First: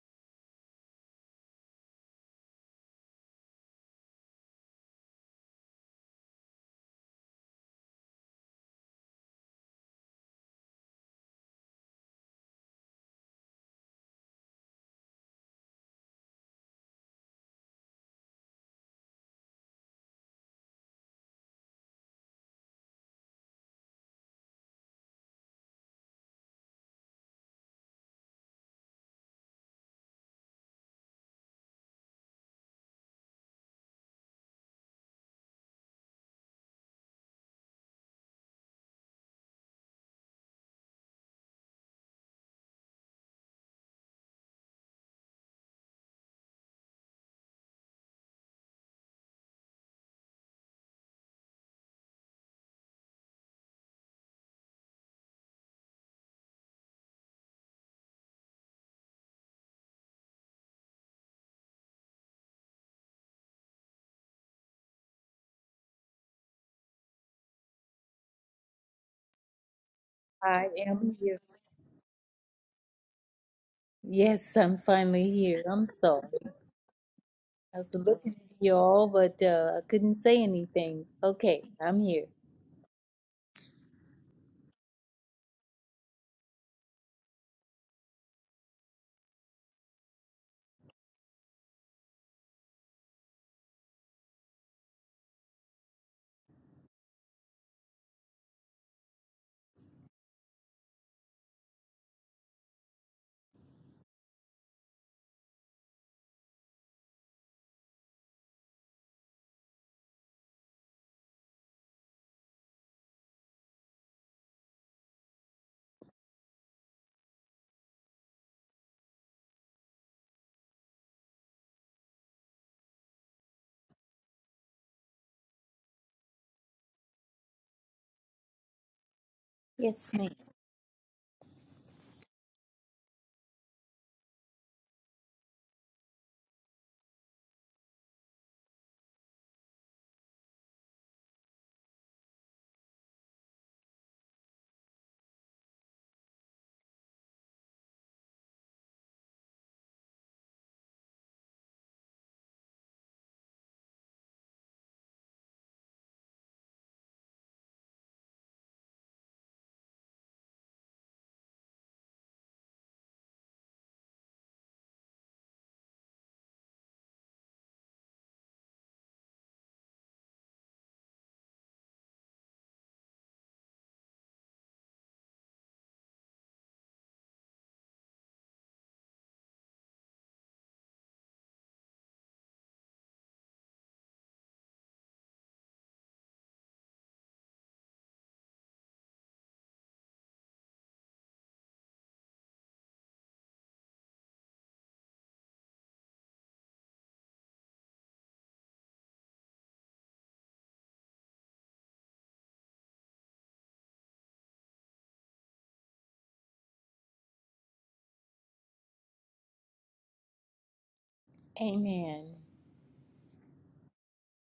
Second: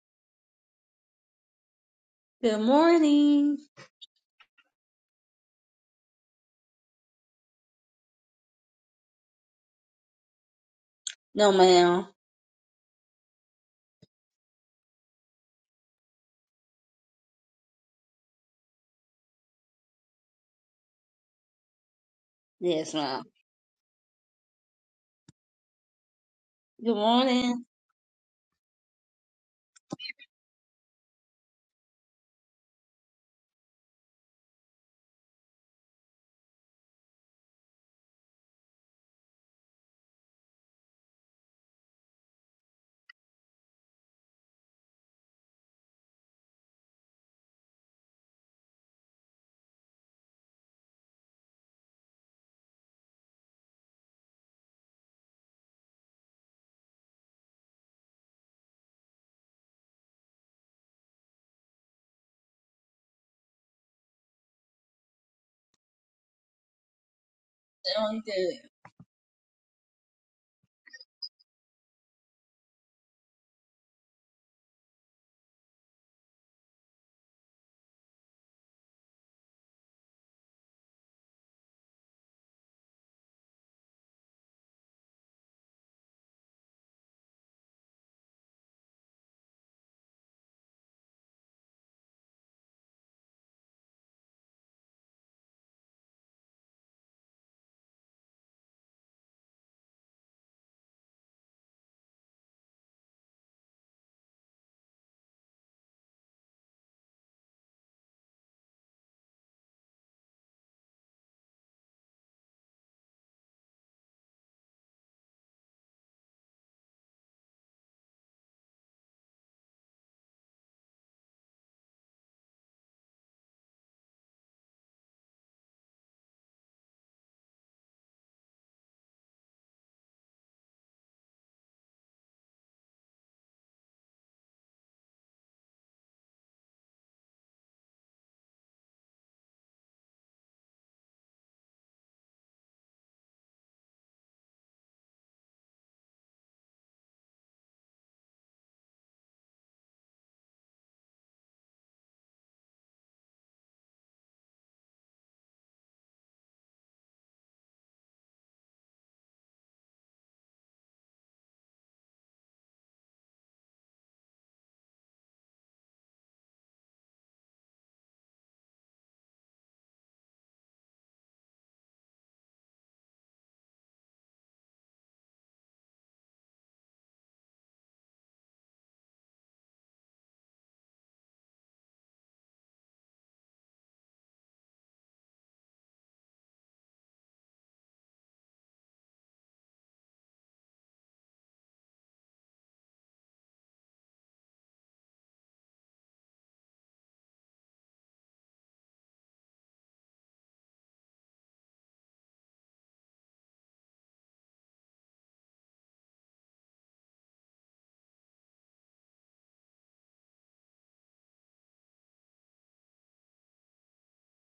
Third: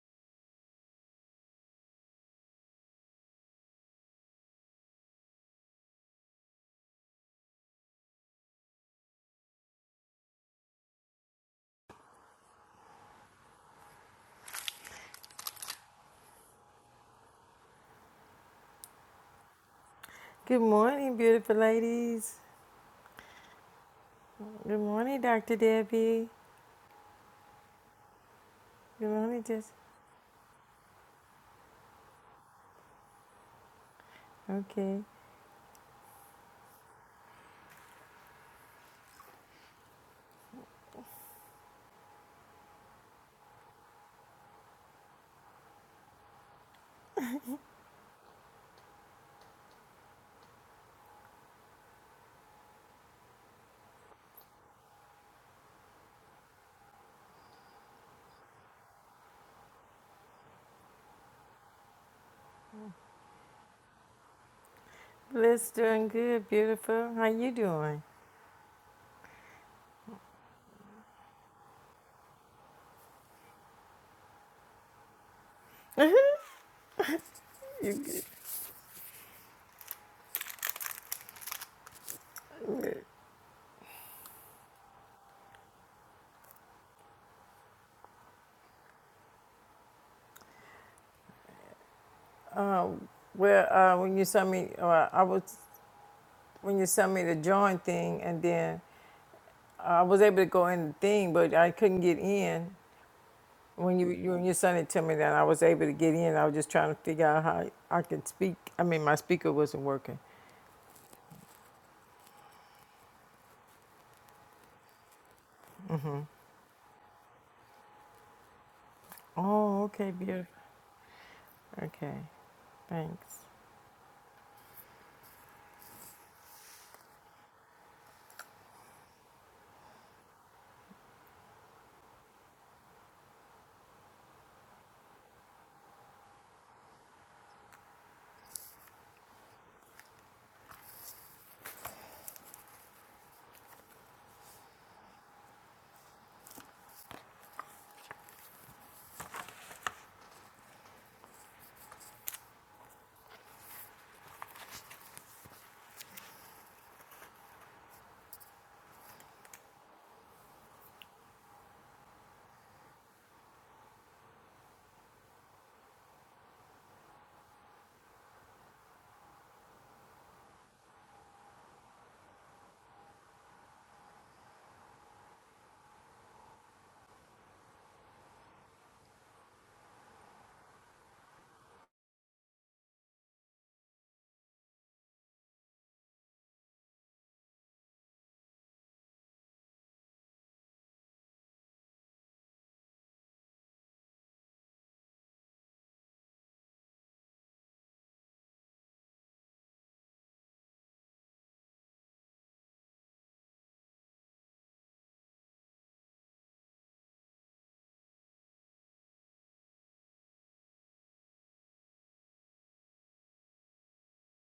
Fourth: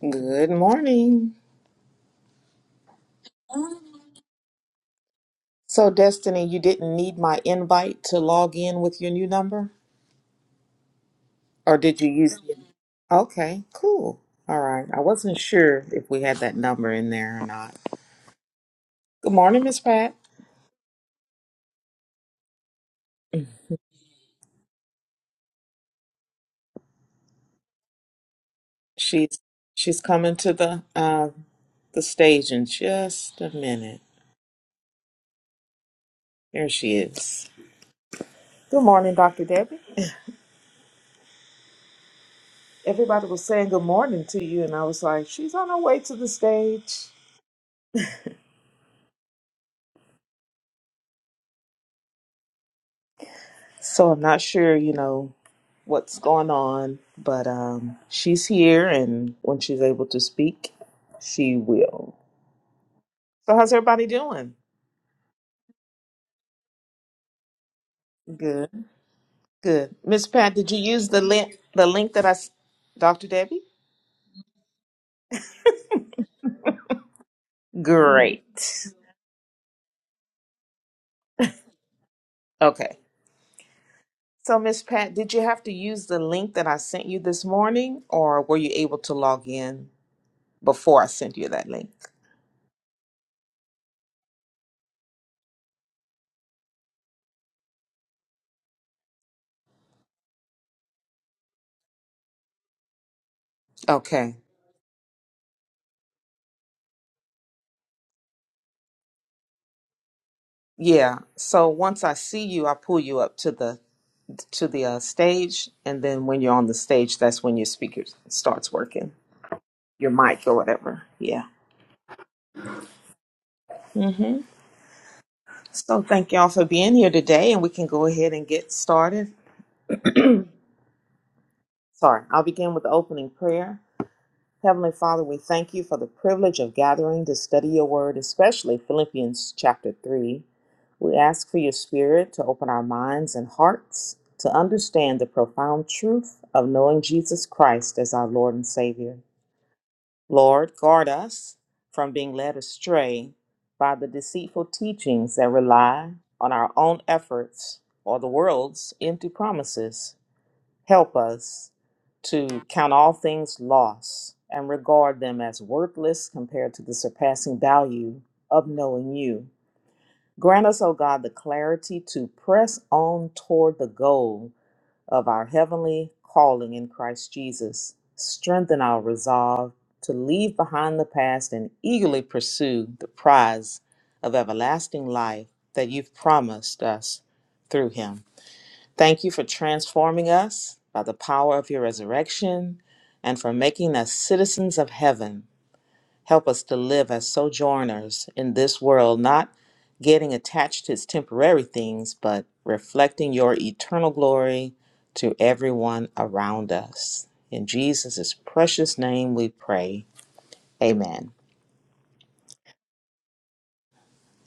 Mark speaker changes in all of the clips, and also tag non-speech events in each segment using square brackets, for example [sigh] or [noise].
Speaker 1: Good morning.
Speaker 2: Good morning.
Speaker 1: So, Destiny, you didn't need my invite to log in with your new number?
Speaker 2: No,
Speaker 1: Or did
Speaker 2: ma'am.
Speaker 1: you use it? Okay, cool. All right. I wasn't sure if we had that number in there or not. Good morning, Miss Pat.
Speaker 3: Good morning, beautiful ladies.
Speaker 2: Yes, ma'am.
Speaker 1: [clears throat]
Speaker 3: Good morning, Dr. Debbie.
Speaker 2: Good morning.
Speaker 3: Good
Speaker 1: She's
Speaker 3: morning, Jess.
Speaker 1: she's coming to the uh the stage in just a minute.
Speaker 3: Okay.
Speaker 1: There she is. Good morning, Dr. Debbie. Everybody was saying good morning to you and I was like, she's on her way to the stage. So I'm not sure, you know, what's going on, but um, she's here, and when she's able to speak, she will. So, how's everybody doing?
Speaker 3: Bliss doing good, beautiful. How you doing?
Speaker 2: Doing good.
Speaker 1: Good, good. Miss Pat,
Speaker 4: I
Speaker 1: did you use
Speaker 4: am
Speaker 1: the
Speaker 4: here.
Speaker 1: link? The link that I, s- Dr. Debbie.
Speaker 4: Yes, I'm finally here. I'm sorry. I
Speaker 3: You
Speaker 4: was
Speaker 3: good?
Speaker 4: looking at
Speaker 1: Great.
Speaker 4: y'all, but uh, I couldn't say anything. Okay, I'm here.
Speaker 1: Okay. So, Miss Pat, did you have to use the link that I sent you this morning, or were you able to log in before I sent you that link?
Speaker 3: Well, uh, when you sent me, uh, I was when you sent me the join thing, and then uh, I was able to go in the thing, but I couldn't get in. When you you-
Speaker 1: Okay.
Speaker 3: when you sent it to me, then I was able to get in. I was just trying to figure out how I could speak. I mean, my speaker wasn't working.
Speaker 1: Yeah. So once I see you, I pull you up to the to the uh, stage, and then when you're on the stage, that's when your speaker starts working,
Speaker 3: Oh,
Speaker 1: your
Speaker 3: okay,
Speaker 1: mic
Speaker 3: beautiful.
Speaker 1: or whatever. Yeah.
Speaker 3: Okay, thanks.
Speaker 1: hmm So thank y'all for being here today, and we can go ahead and get started.
Speaker 4: Yes, ma'am.
Speaker 1: Sorry, I'll begin with the opening prayer. Heavenly Father, we thank you for the privilege of gathering to study your word, especially Philippians chapter 3. We ask for your spirit to open our minds and hearts to understand the profound truth of knowing Jesus Christ as our Lord and Savior. Lord, guard us from being led astray by the deceitful teachings that rely on our own efforts or the world's empty promises. Help us to count all things loss and regard them as worthless compared to the surpassing value of knowing you. Grant us, O God, the clarity to press on toward the goal of our heavenly calling in Christ Jesus. Strengthen our resolve to leave behind the past and eagerly pursue the prize of everlasting life that you've promised us through him. Thank you for transforming us by the power of your resurrection and for making us citizens of heaven Help us to live as sojourners in this world, not getting attached to its temporary things, but reflecting your eternal glory to everyone around us. In Jesus' precious name we pray. Amen.
Speaker 4: Amen.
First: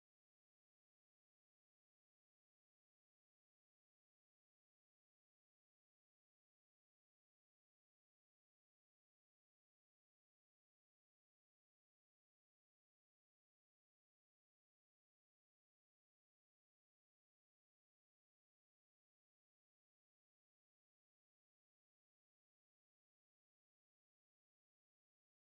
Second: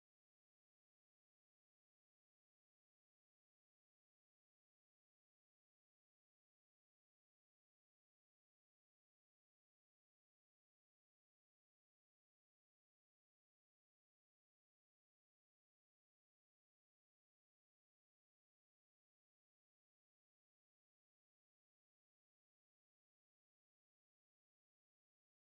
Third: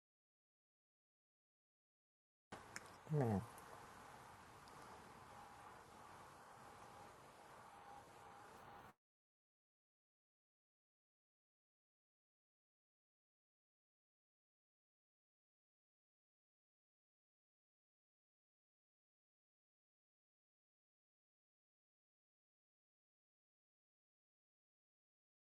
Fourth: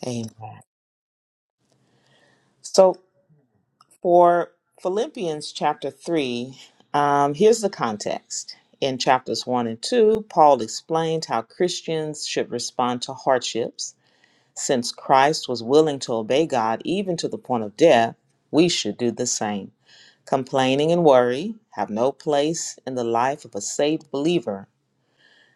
Speaker 1: Amen. So for Philippians chapter 3, um, here's the context. In chapters 1 and 2, Paul explained how Christians should respond to hardships Since Christ was willing to obey God even to the point of death, we should do the same. Complaining and worry have no place in the life of a saved believer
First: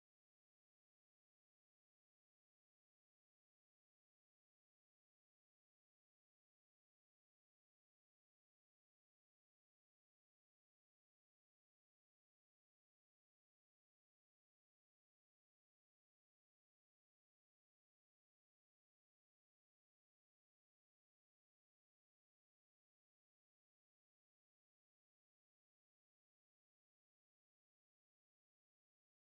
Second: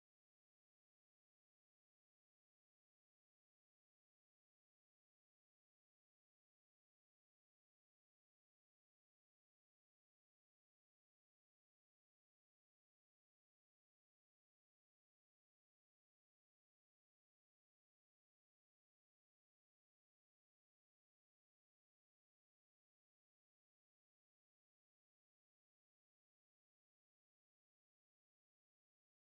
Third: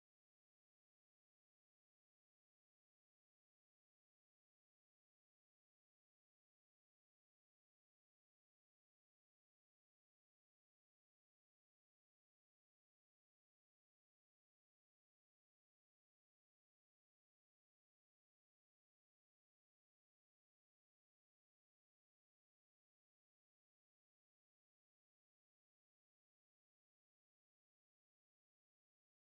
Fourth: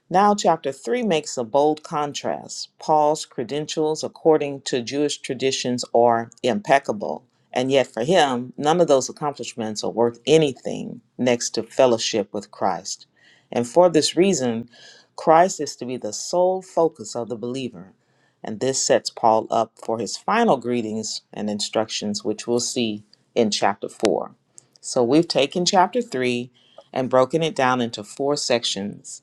Speaker 1: now, chapter 3 makes a bold contrast. Paul's credentials, according to Jewish traditions, are impeccable. And yet, for him, none of those accomplishments are worth anything next to fellowship with Christ. And for this reason, Christ is to be the sole focus of the believer. And this sets Paul up for his final greetings and instructions, which we'll see in chapter 4. So, we've taken chapter 3 and broken it down into four sections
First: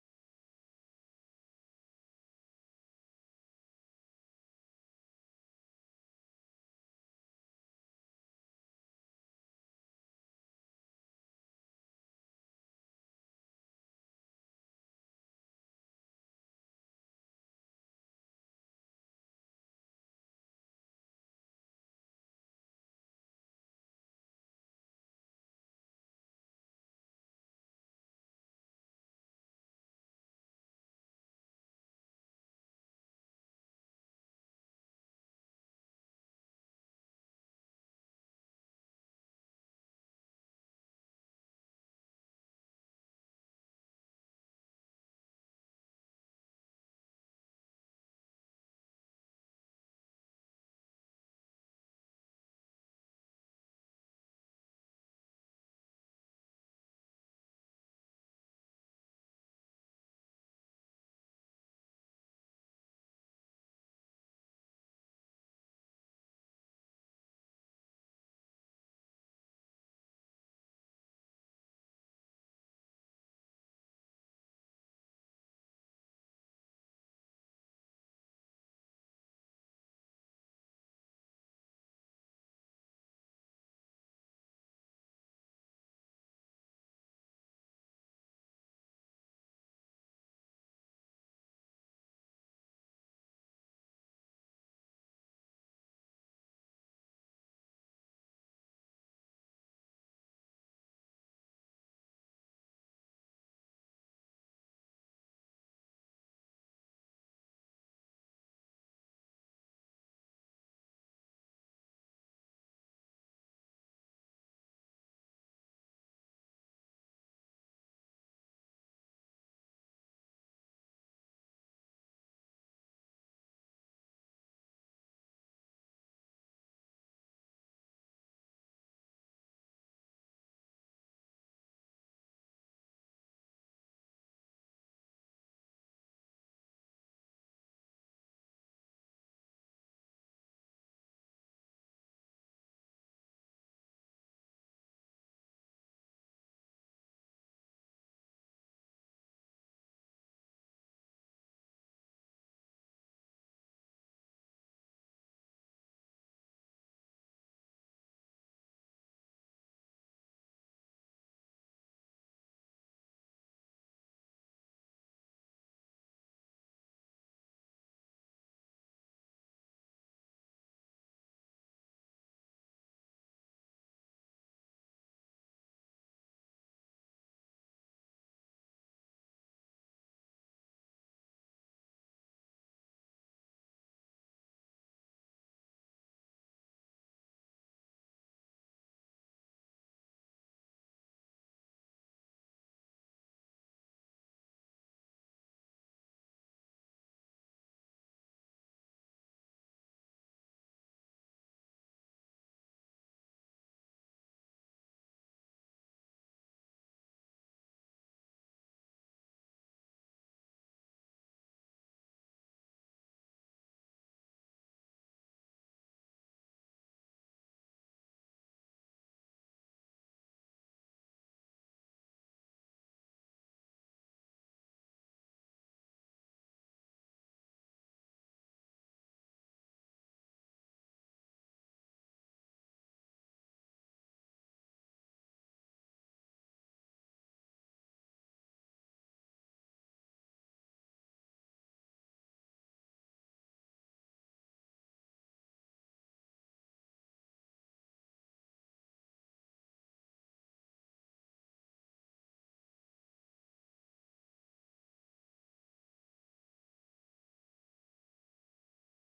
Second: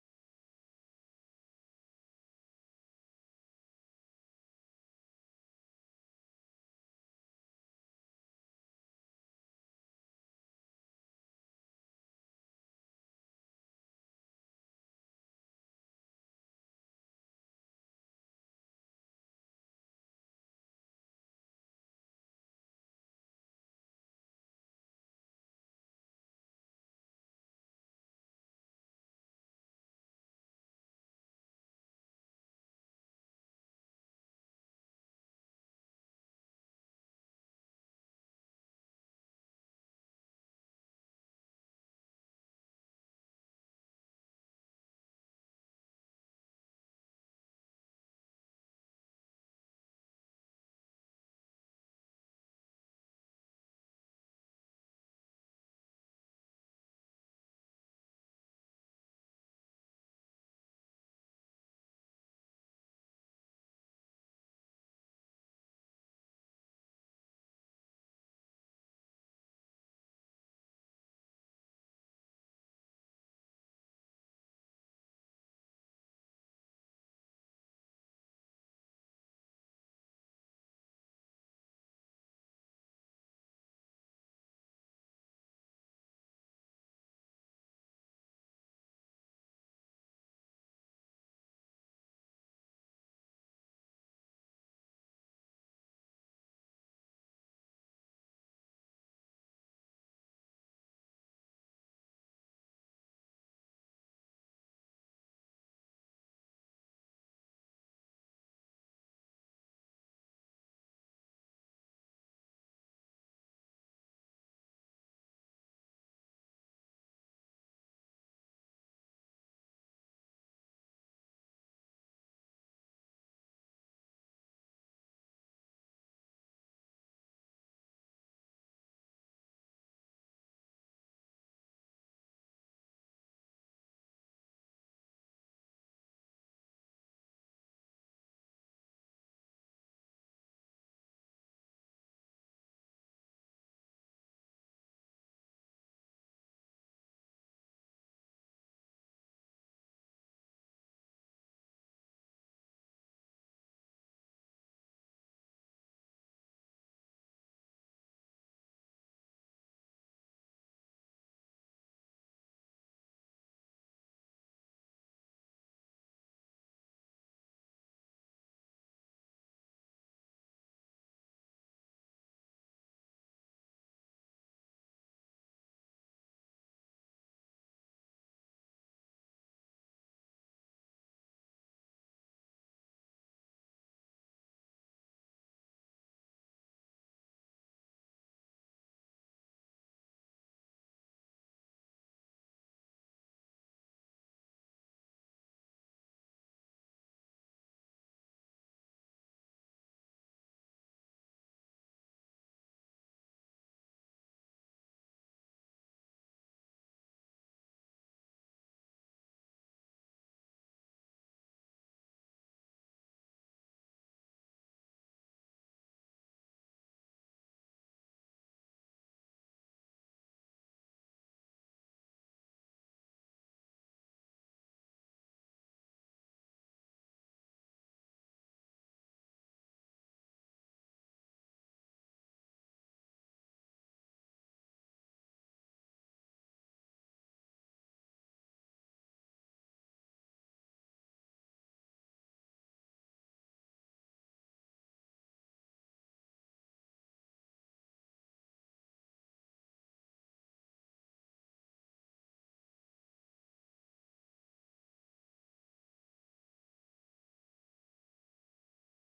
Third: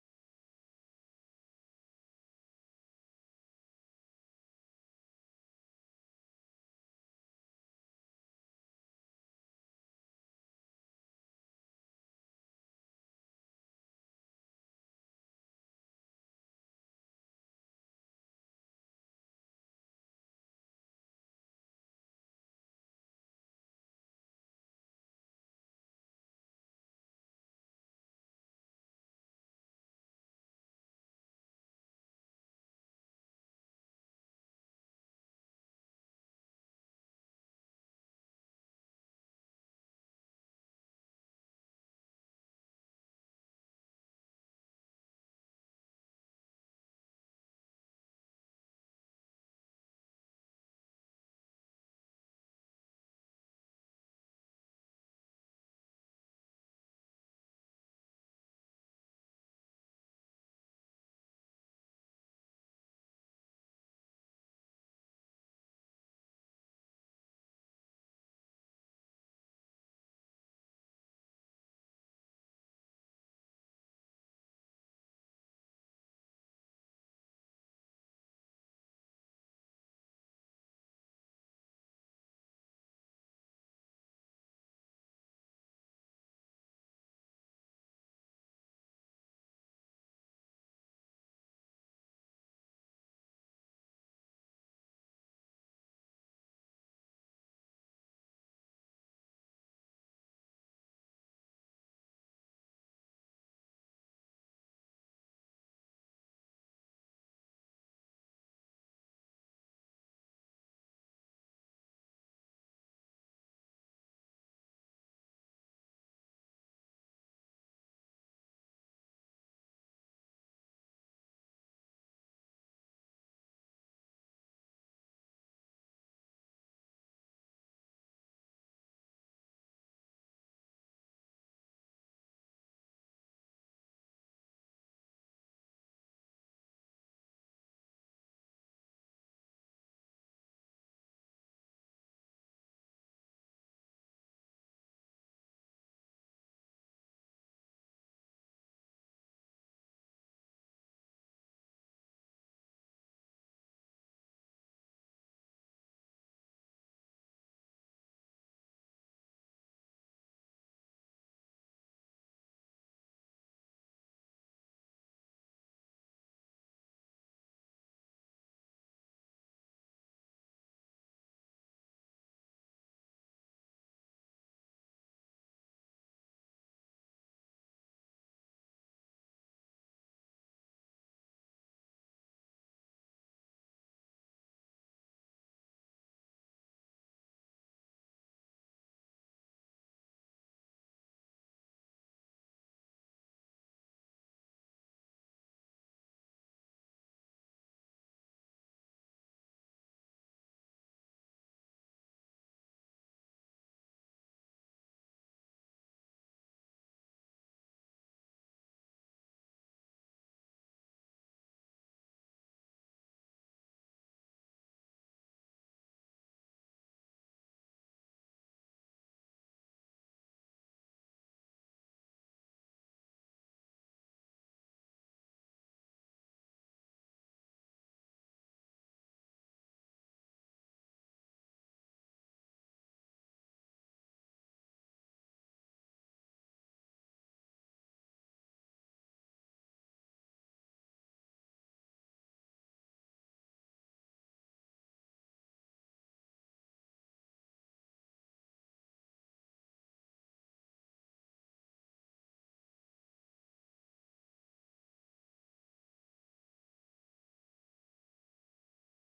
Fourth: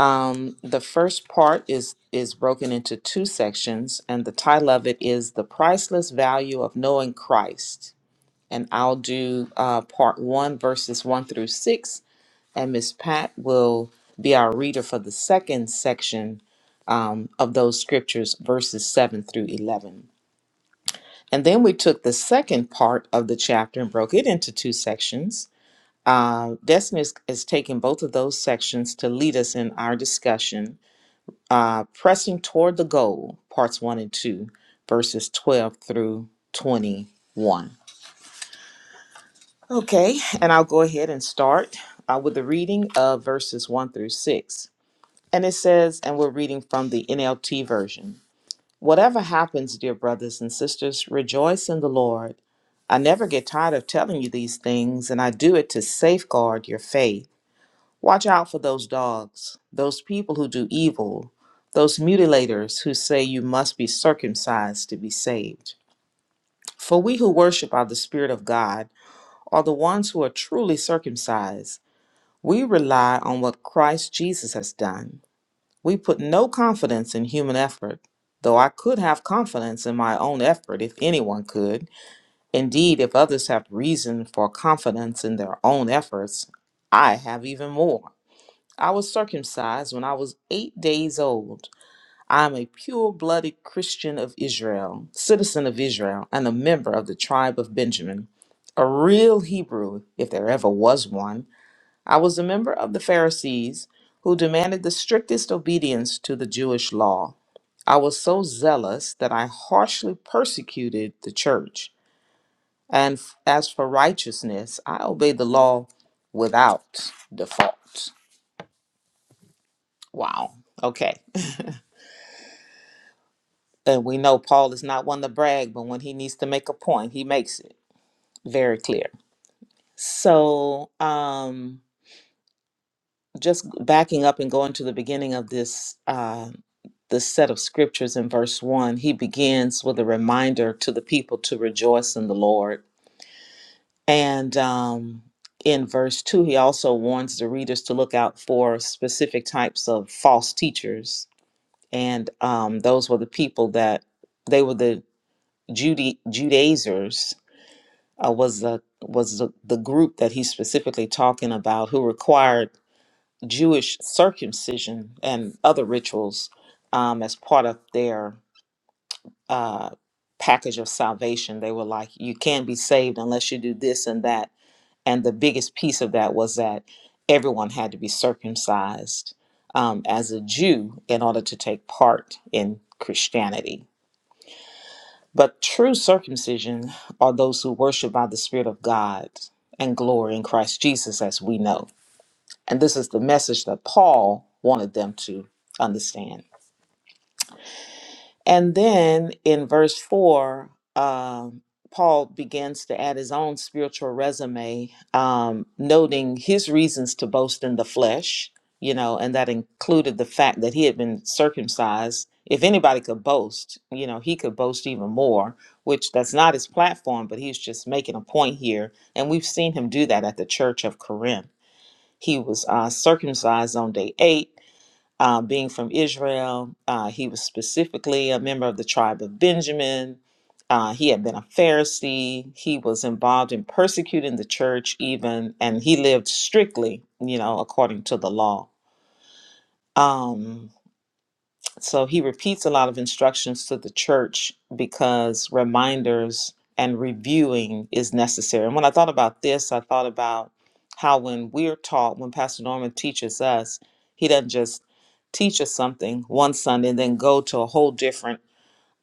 Speaker 1: um, the first part is is broken into two sections, and the title of it is "The Priceless Value of Knowing Christ." And I'll do uh, part one, verses one through six, and Miss Pat will be our reader for the second section um, of those scriptures, verses seven through eleven. And then we took the second part of the chapter and broke it into two sections. Uh, Destiny is, is taking both of those sections to lead us in our discussion uh, Pressing Toward the Goal, parts one and two, verses 12 through 21. Okay, and I'll go ahead and start uh, with the reading of verses one through six. And it says, and we're reading from the NLT version Whatever happens, dear brothers and sisters, rejoice in the Lord. I never get tired of telling you these things, and I do it to safeguard your faith. Watch out for those dogs, those people who do evil, those mutilators who say you must be circumcised to be saved. For we who worship by the Spirit of God are the ones who are truly circumcised. We rely on what Christ Jesus has done. We put no confidence in human effort, though I could have confidence in my own effort if anyone could. Indeed, if others have reason for confidence in their own efforts, I have even more. I was circumcised when I was eight days old. I am a pure blooded Christian of Israel, citizen of Israel, and a member of the tribe of Benjamin. A real Hebrew, if there ever was one. I was a member of the Pharisees, who demanded the strictest obedience to the Jewish law. I was so zealous that I harshly persecuted the church. And f- as for righteousness, I obeyed the law without default. Wow. Okay. And we know Paul is not one to brag, but when he needs to make a point, he makes it very clear. So, um, just backing up and going to the beginning of this uh, this set of scriptures in verse one, he begins with a reminder to the people to rejoice in the Lord, and um, in verse two, he also warns the readers to look out for specific types of false teachers, and um, those were the people that they were the Judy Judaizers uh, was the was the, the group that he's specifically talking about who required Jewish circumcision and other rituals um, as part of their uh, package of salvation. They were like, you can't be saved unless you do this and that. And the biggest piece of that was that everyone had to be circumcised um, as a Jew in order to take part in Christianity but true circumcision are those who worship by the Spirit of God and glory in Christ Jesus, as we know. And this is the message that Paul wanted them to understand. And then in verse 4, um, Paul begins to add his own spiritual resume, um, noting his reasons to boast in the flesh, you know, and that included the fact that he had been circumcised. If anybody could boast, you know, he could boast even more, which that's not his platform, but he's just making a point here. And we've seen him do that at the church of Corinth. He was uh, circumcised on day eight uh, being from Israel. Uh, he was specifically a member of the tribe of Benjamin. Uh, he had been a Pharisee. He was involved in persecuting the church, even, and he lived strictly, you know, according to the law. Um, so he repeats a lot of instructions to the church because reminders and reviewing is necessary. And when I thought about this, I thought about how when we're taught, when Pastor Norman teaches us, he doesn't just teach us something one Sunday and then go to a whole different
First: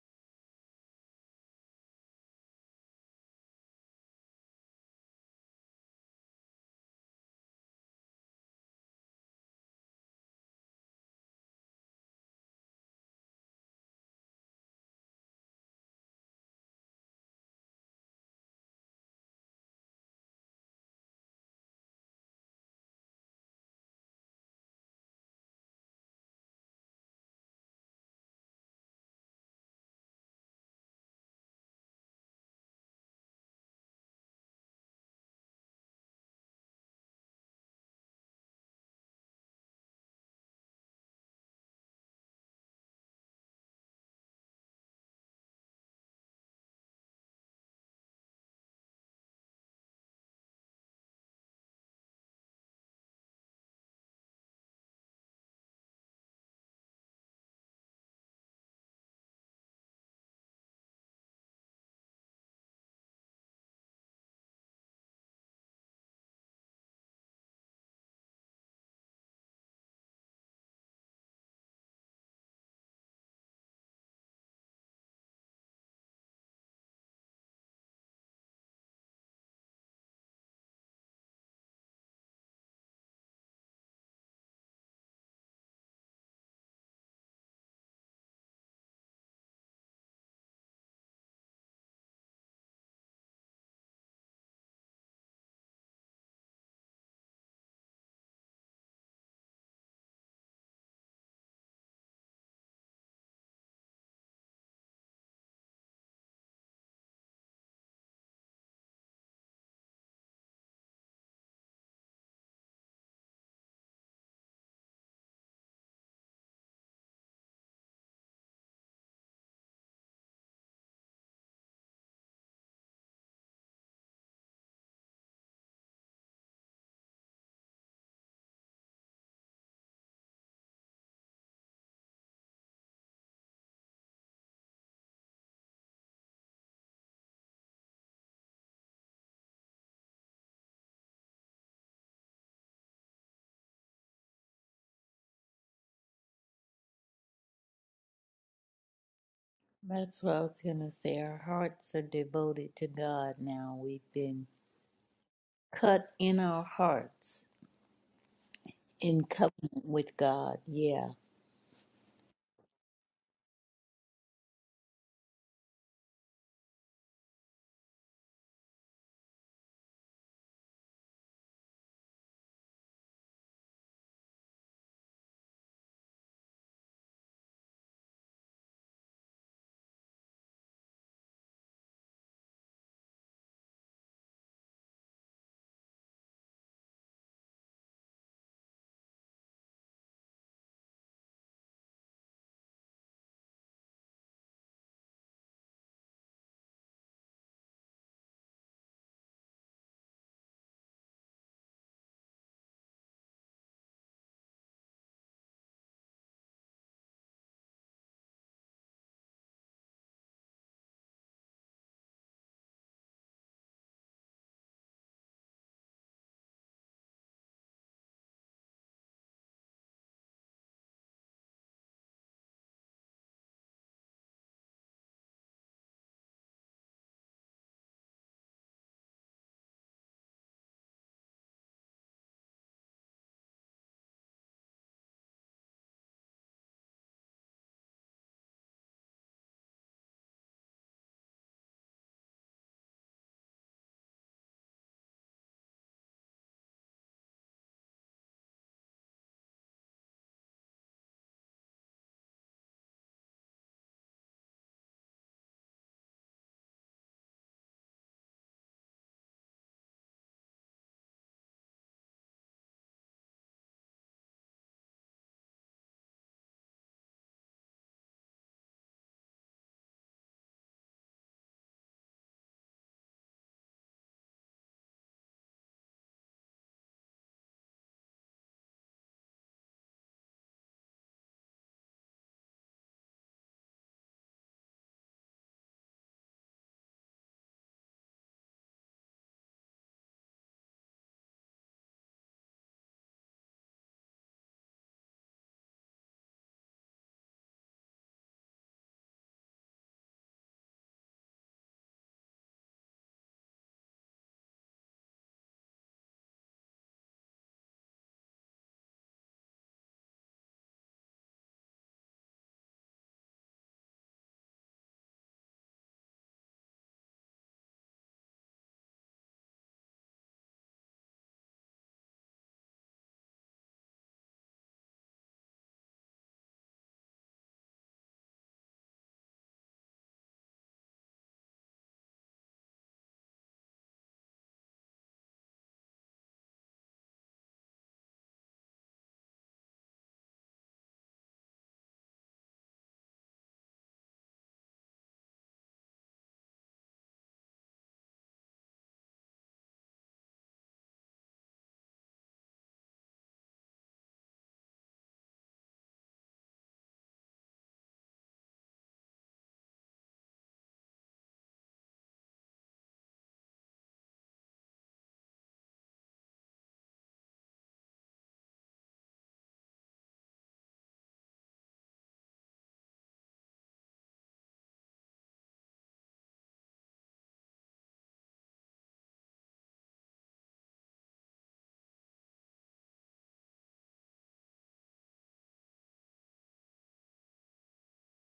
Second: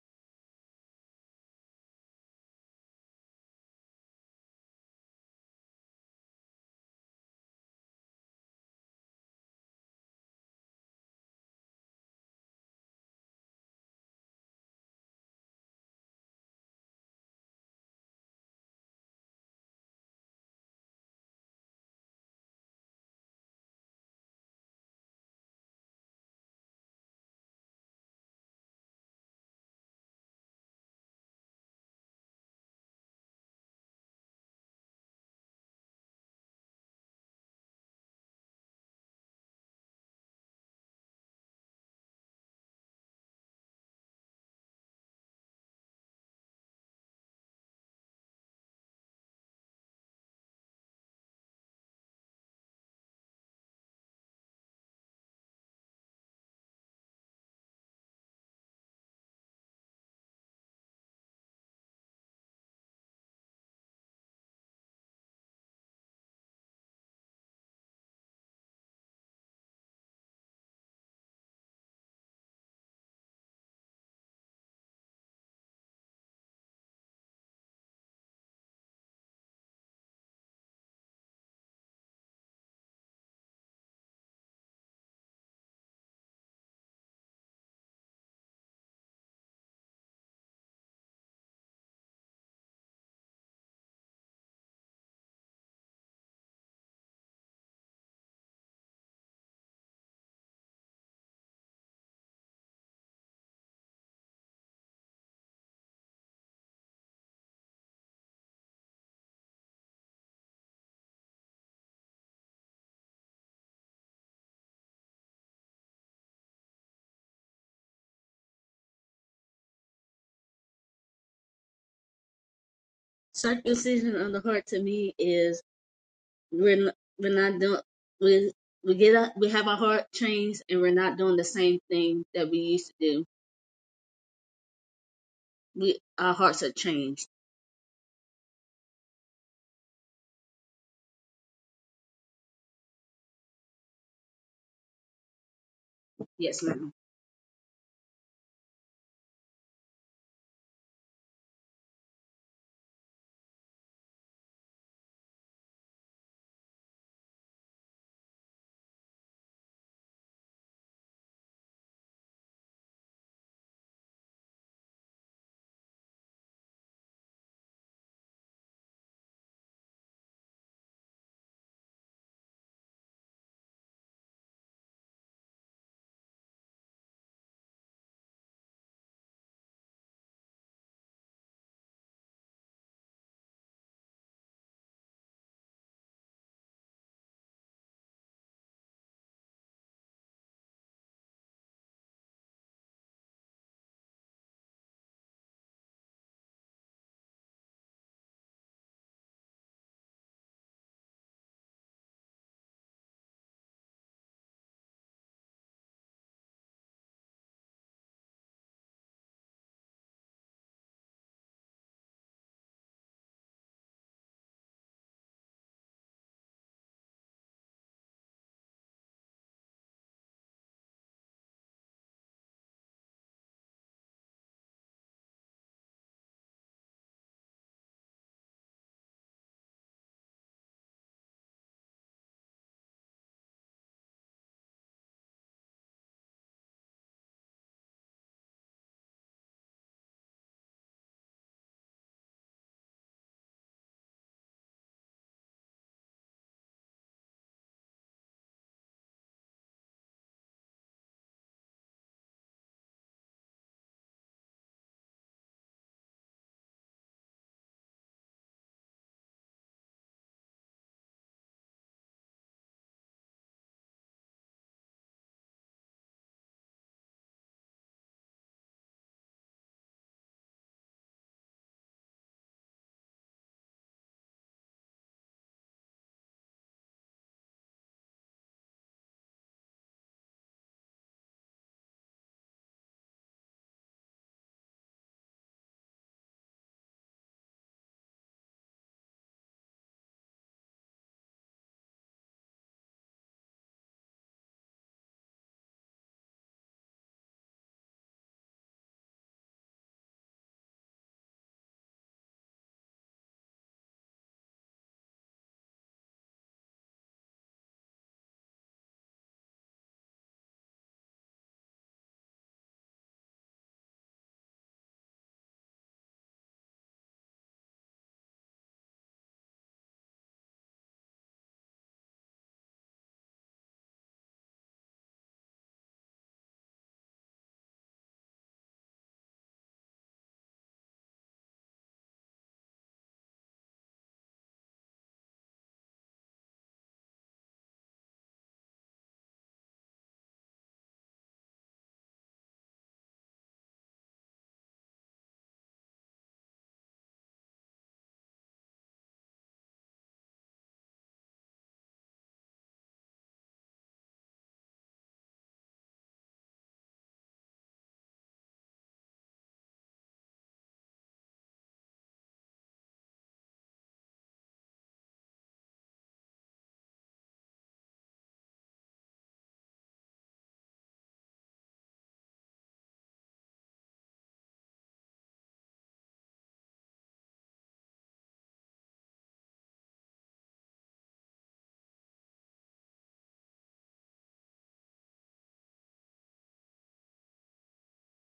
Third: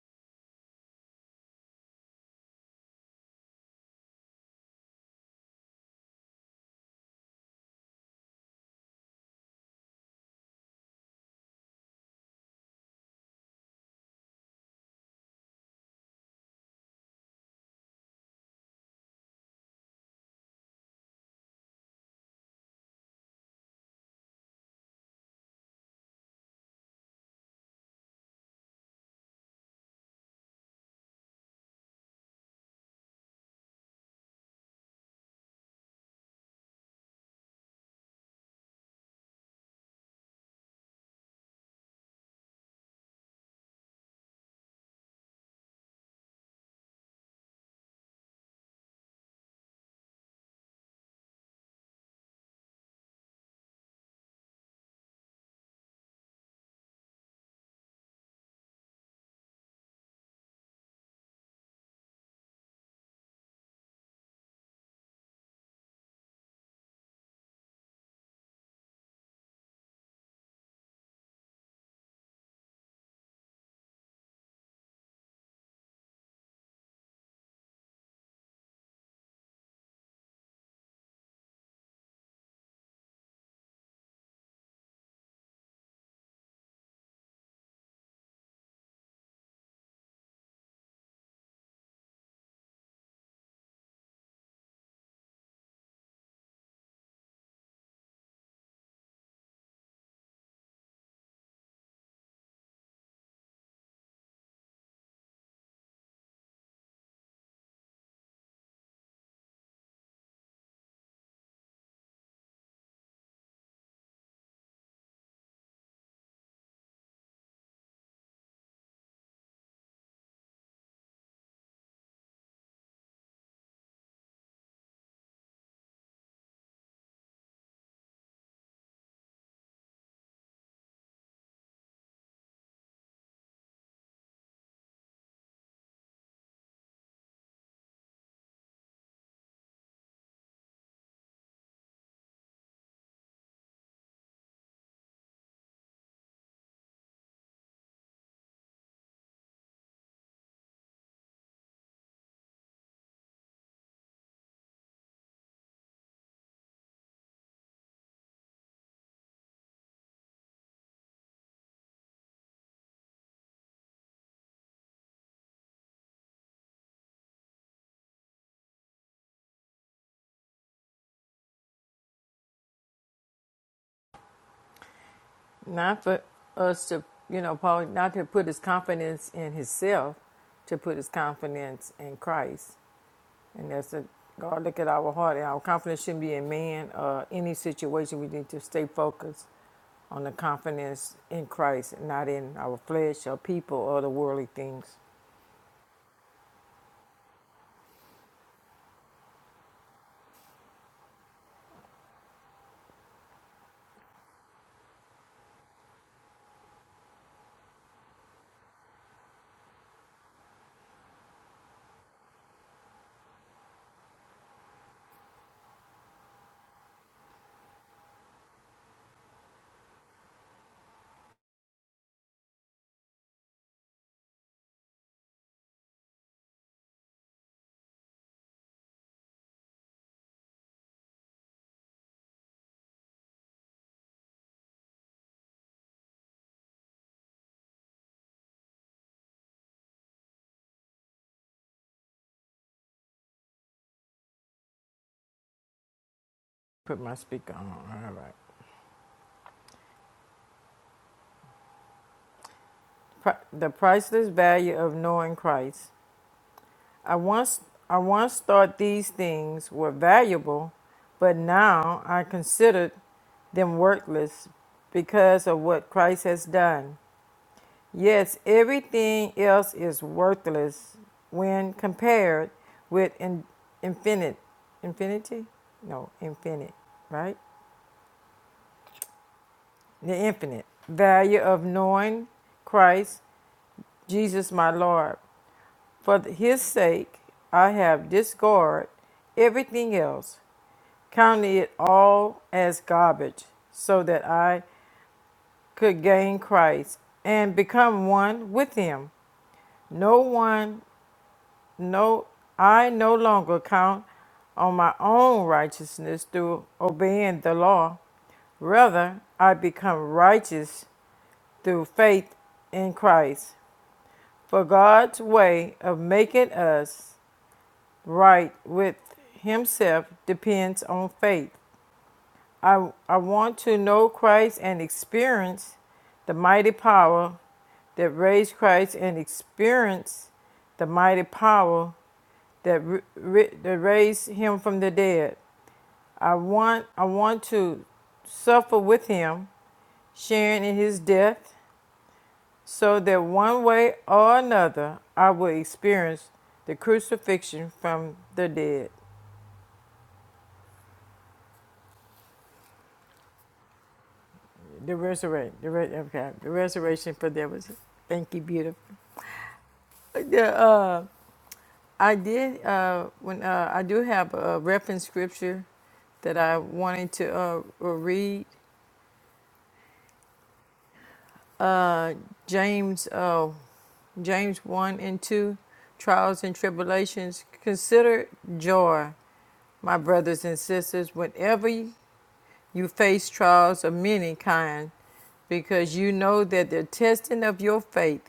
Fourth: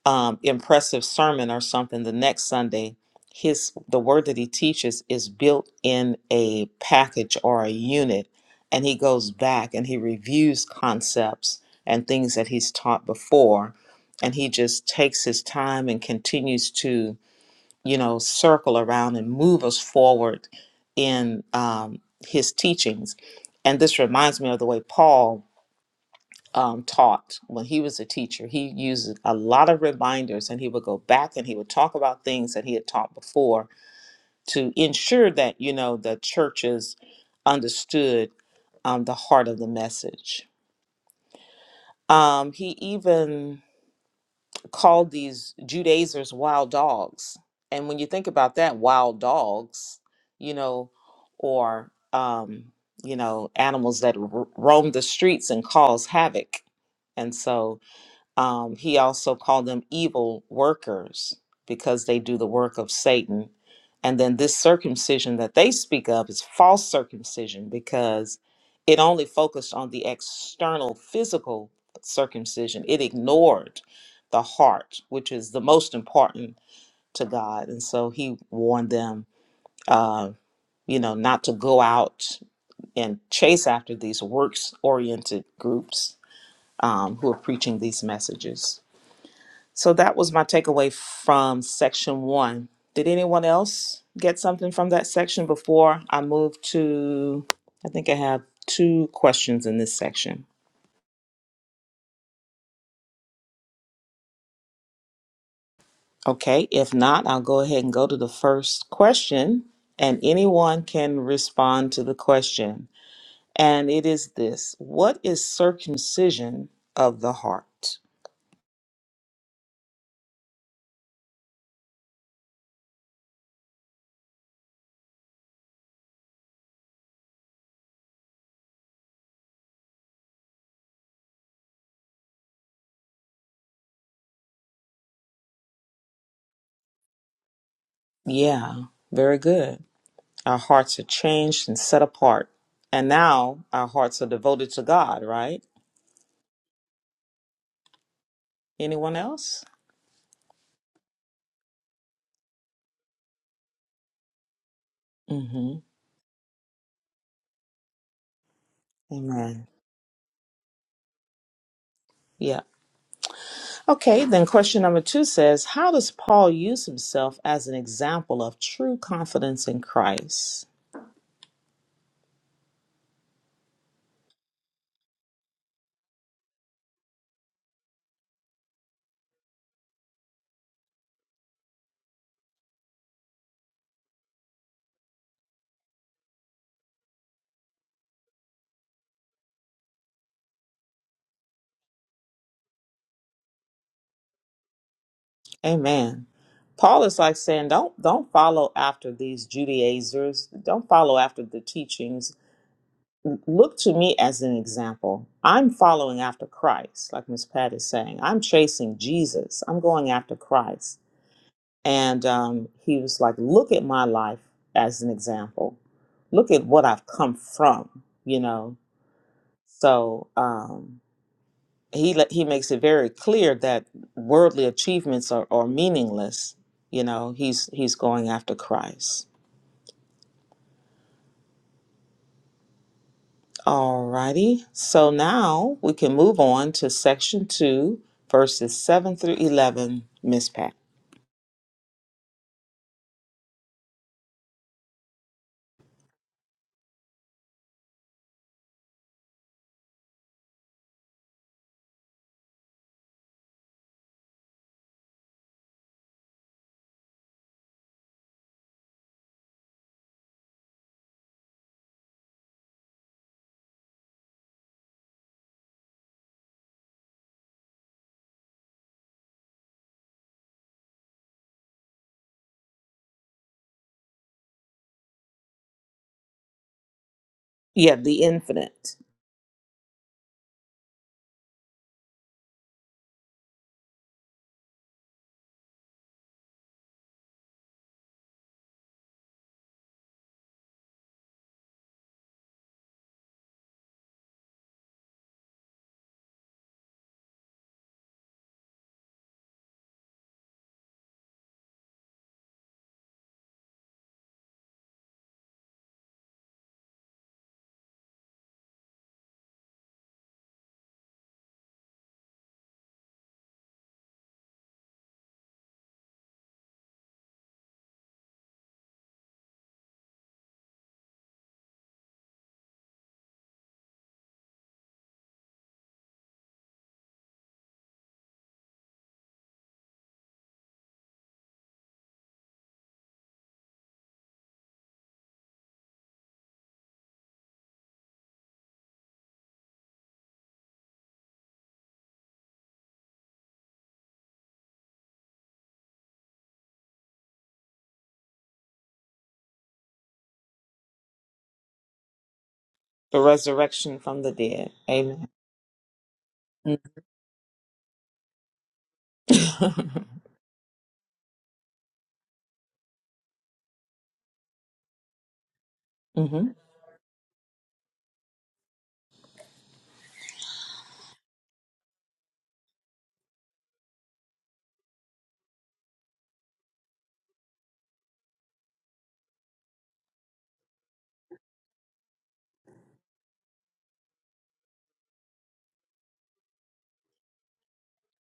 Speaker 1: um, impressive sermon or something the next Sunday, his the word that he teaches is built in a package or a unit, and he goes back and he reviews concepts and things that he's taught before, and he just takes his time and continues to you know circle around and move us forward in um, his teachings. And this reminds me of the way Paul um, taught when he was a teacher, he used a lot of reminders and he would go back and he would talk about things that he had taught before to ensure that, you know, the churches understood um, the heart of the message. Um, he even called these Judaizers wild dogs. And when you think about that, wild dogs, you know, or, um, you know, animals that ro- roam the streets and cause havoc. And so, Um, he also called them evil workers because they do the work of Satan. And then this circumcision that they speak of is false circumcision because it only focused on the external physical circumcision, it ignored the heart, which is the most important to God. And so he warned them. Uh, you know, not to go out and chase after these works oriented groups um, who are preaching these messages. So that was my takeaway from section one. Did anyone else get something from that section before I move to? I think I have two questions in this section. Okay, if not, I'll go ahead and go to the first question, and anyone can respond to the question. And it is this What is circumcision of the heart?
Speaker 2: Circumcision of the heart to me is we're not, we're not doing we we get up we have our heart changed and we're not doing the same thing that we used to do. We our hearts are changed.
Speaker 1: Yeah, very good. Our hearts are changed and set apart. And now our hearts are devoted to God, right?
Speaker 2: Yes, ma'am.
Speaker 1: Anyone else?
Speaker 4: That's what I was going to say. Our hearts are devoted to God now. We've been
Speaker 1: hmm
Speaker 4: cut in our hearts in
Speaker 1: Amen.
Speaker 4: covenant with God. Yeah.
Speaker 1: Yeah. Okay, then question number two says How does Paul use himself as an example of true confidence in Christ?
Speaker 3: Not for us to, you know, Paul, not to put his confidence in himself, to put his confidence in Christ. And that's a God look at our heart. And our confidence shouldn't be in man or any situation. We need to stay focused on the confidence in Christ, not in our flesh or people or the worldly things.
Speaker 1: Amen. Paul is like saying, Don't don't follow after these Judaizers, don't follow after the teachings. Look to me as an example. I'm following after Christ, like Miss Pat is saying. I'm chasing Jesus. I'm going after Christ. And um, he was like, Look at my life as an example look at what I've come from, you know. So um, he let- he makes it very clear that worldly achievements are, are meaningless. You know, he's he's going after Christ. Alrighty. So now we can move on to section two, verses seven through eleven. Miss Pat.
Speaker 3: Put my speaker on. All right. The priceless value of knowing Christ. I once I once thought these things were valuable, but now I consider them worthless because of what Christ has done. Yes, everything else is worthless when compared with in, infinite infinity? No, infinite, right?
Speaker 1: Yeah, the infinite,
Speaker 3: The infinite value of knowing Christ, Jesus my Lord. For his sake I have discarded everything else counting it all as garbage, so that I could gain Christ and become one with him. No one, no, I no longer count on my own righteousness through obeying the law. Rather, I become righteous through faith in Christ. For God's way of making us right with Himself depends on faith. I, I want to know Christ and experience the mighty power that raised Christ and experience the mighty power that, that raised him from the dead. I want, I want to suffer with him, sharing in his death, so that one way or another I will experience the crucifixion from the dead,
Speaker 1: the resurrection from the dead.
Speaker 3: the
Speaker 1: Amen.
Speaker 3: resurrection, the, re- okay, the resurrection for that was. Thank you, beautiful.
Speaker 1: [laughs]
Speaker 3: The, uh, I did uh, when uh, I do have a reference scripture that
Speaker 1: hmm
Speaker 3: I wanted to uh, read. Uh, James, uh, James one and two, trials and tribulations. Consider joy, my brothers and sisters, whenever You face trials of many kind because you know that the testing of your faith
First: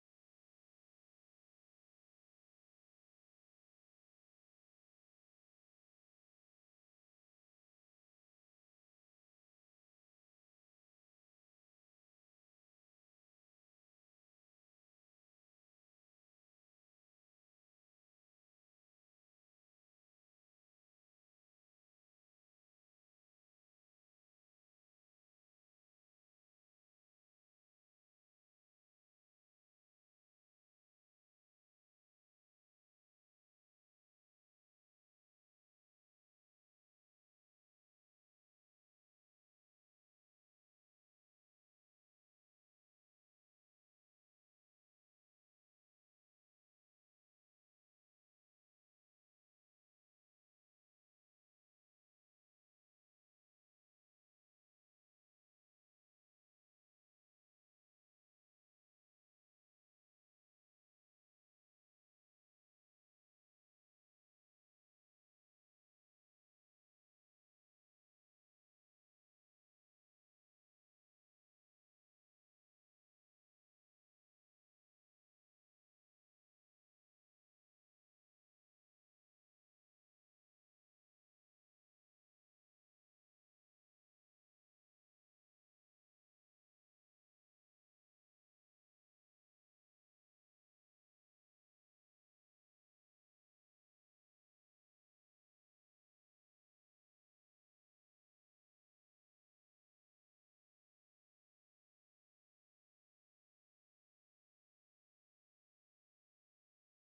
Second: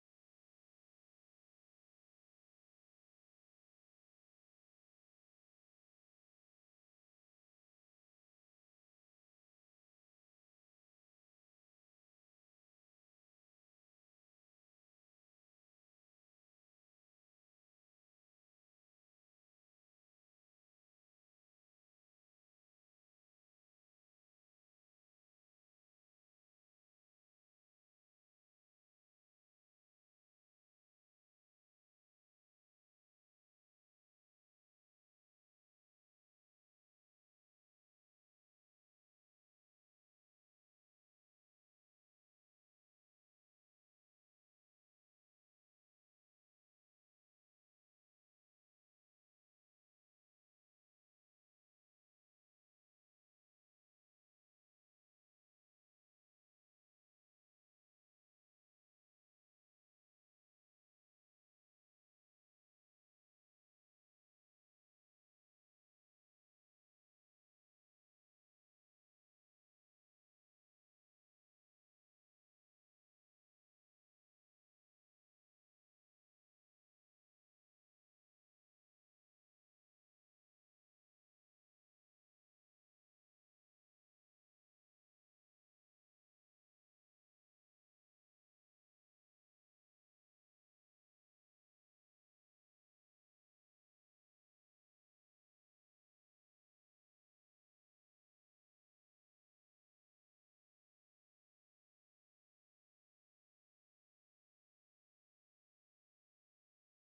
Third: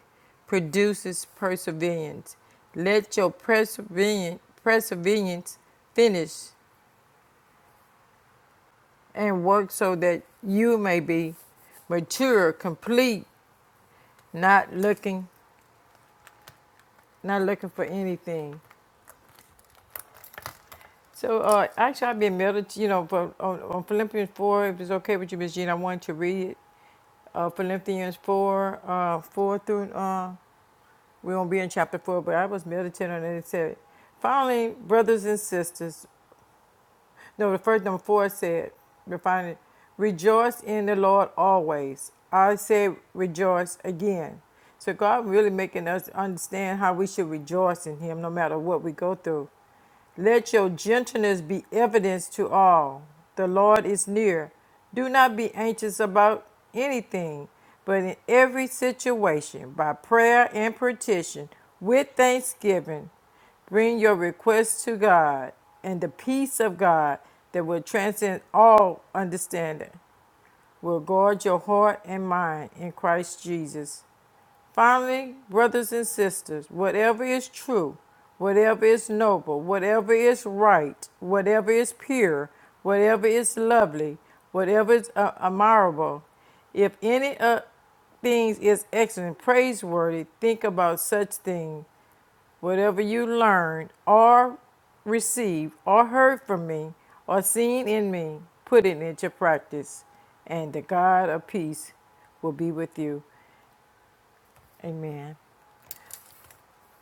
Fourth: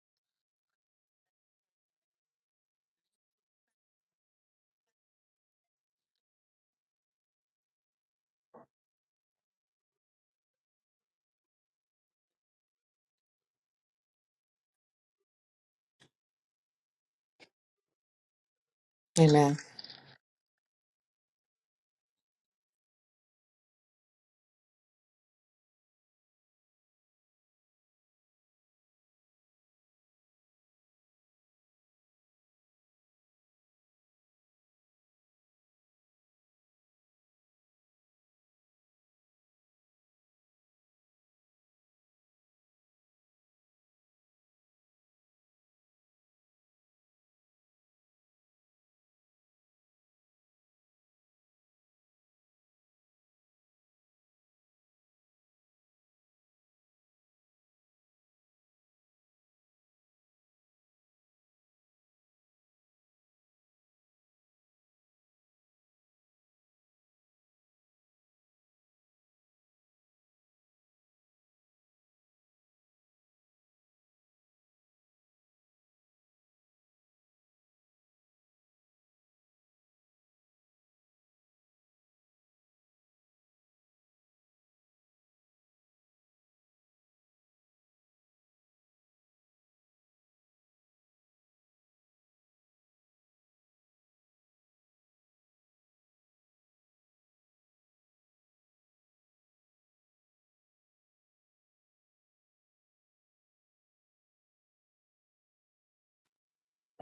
Speaker 3: produces perseverance. Let your perseverance, perseverance finish and work so that you may be mature, complete, not looking, not looking for anything.
Speaker 1: Amen.
Speaker 3: So uh, actually, I've been meditating, you know, for, on, on Philippians 4, if it's okay with you, Miss Jean, I wanted to read it. Uh, Philippians 4, uh, 4 through uh, We won't be in chapter four, but I was meditating on it. It said, Finally, brothers and sisters, no, the first number four said, refining, rejoice in the Lord always. I said rejoice again. So God really making us understand how we should rejoice in Him no matter what we go through. Let your gentleness be evidence to all. The Lord is near. Do not be anxious about anything, but in every situation, by prayer and petition, with thanksgiving, Bring your requests to God, and the peace of God that will transcend all understanding will guard your heart and mind in Christ Jesus. Finally, brothers and sisters, whatever is true, whatever is noble, whatever is right, whatever is pure, whatever is lovely, whatever is uh, admirable, if any uh, things is excellent, praiseworthy, think about such things. Whatever you learned or received or heard from me or seen in me, put it into practice, and the God of peace will be with you. Amen.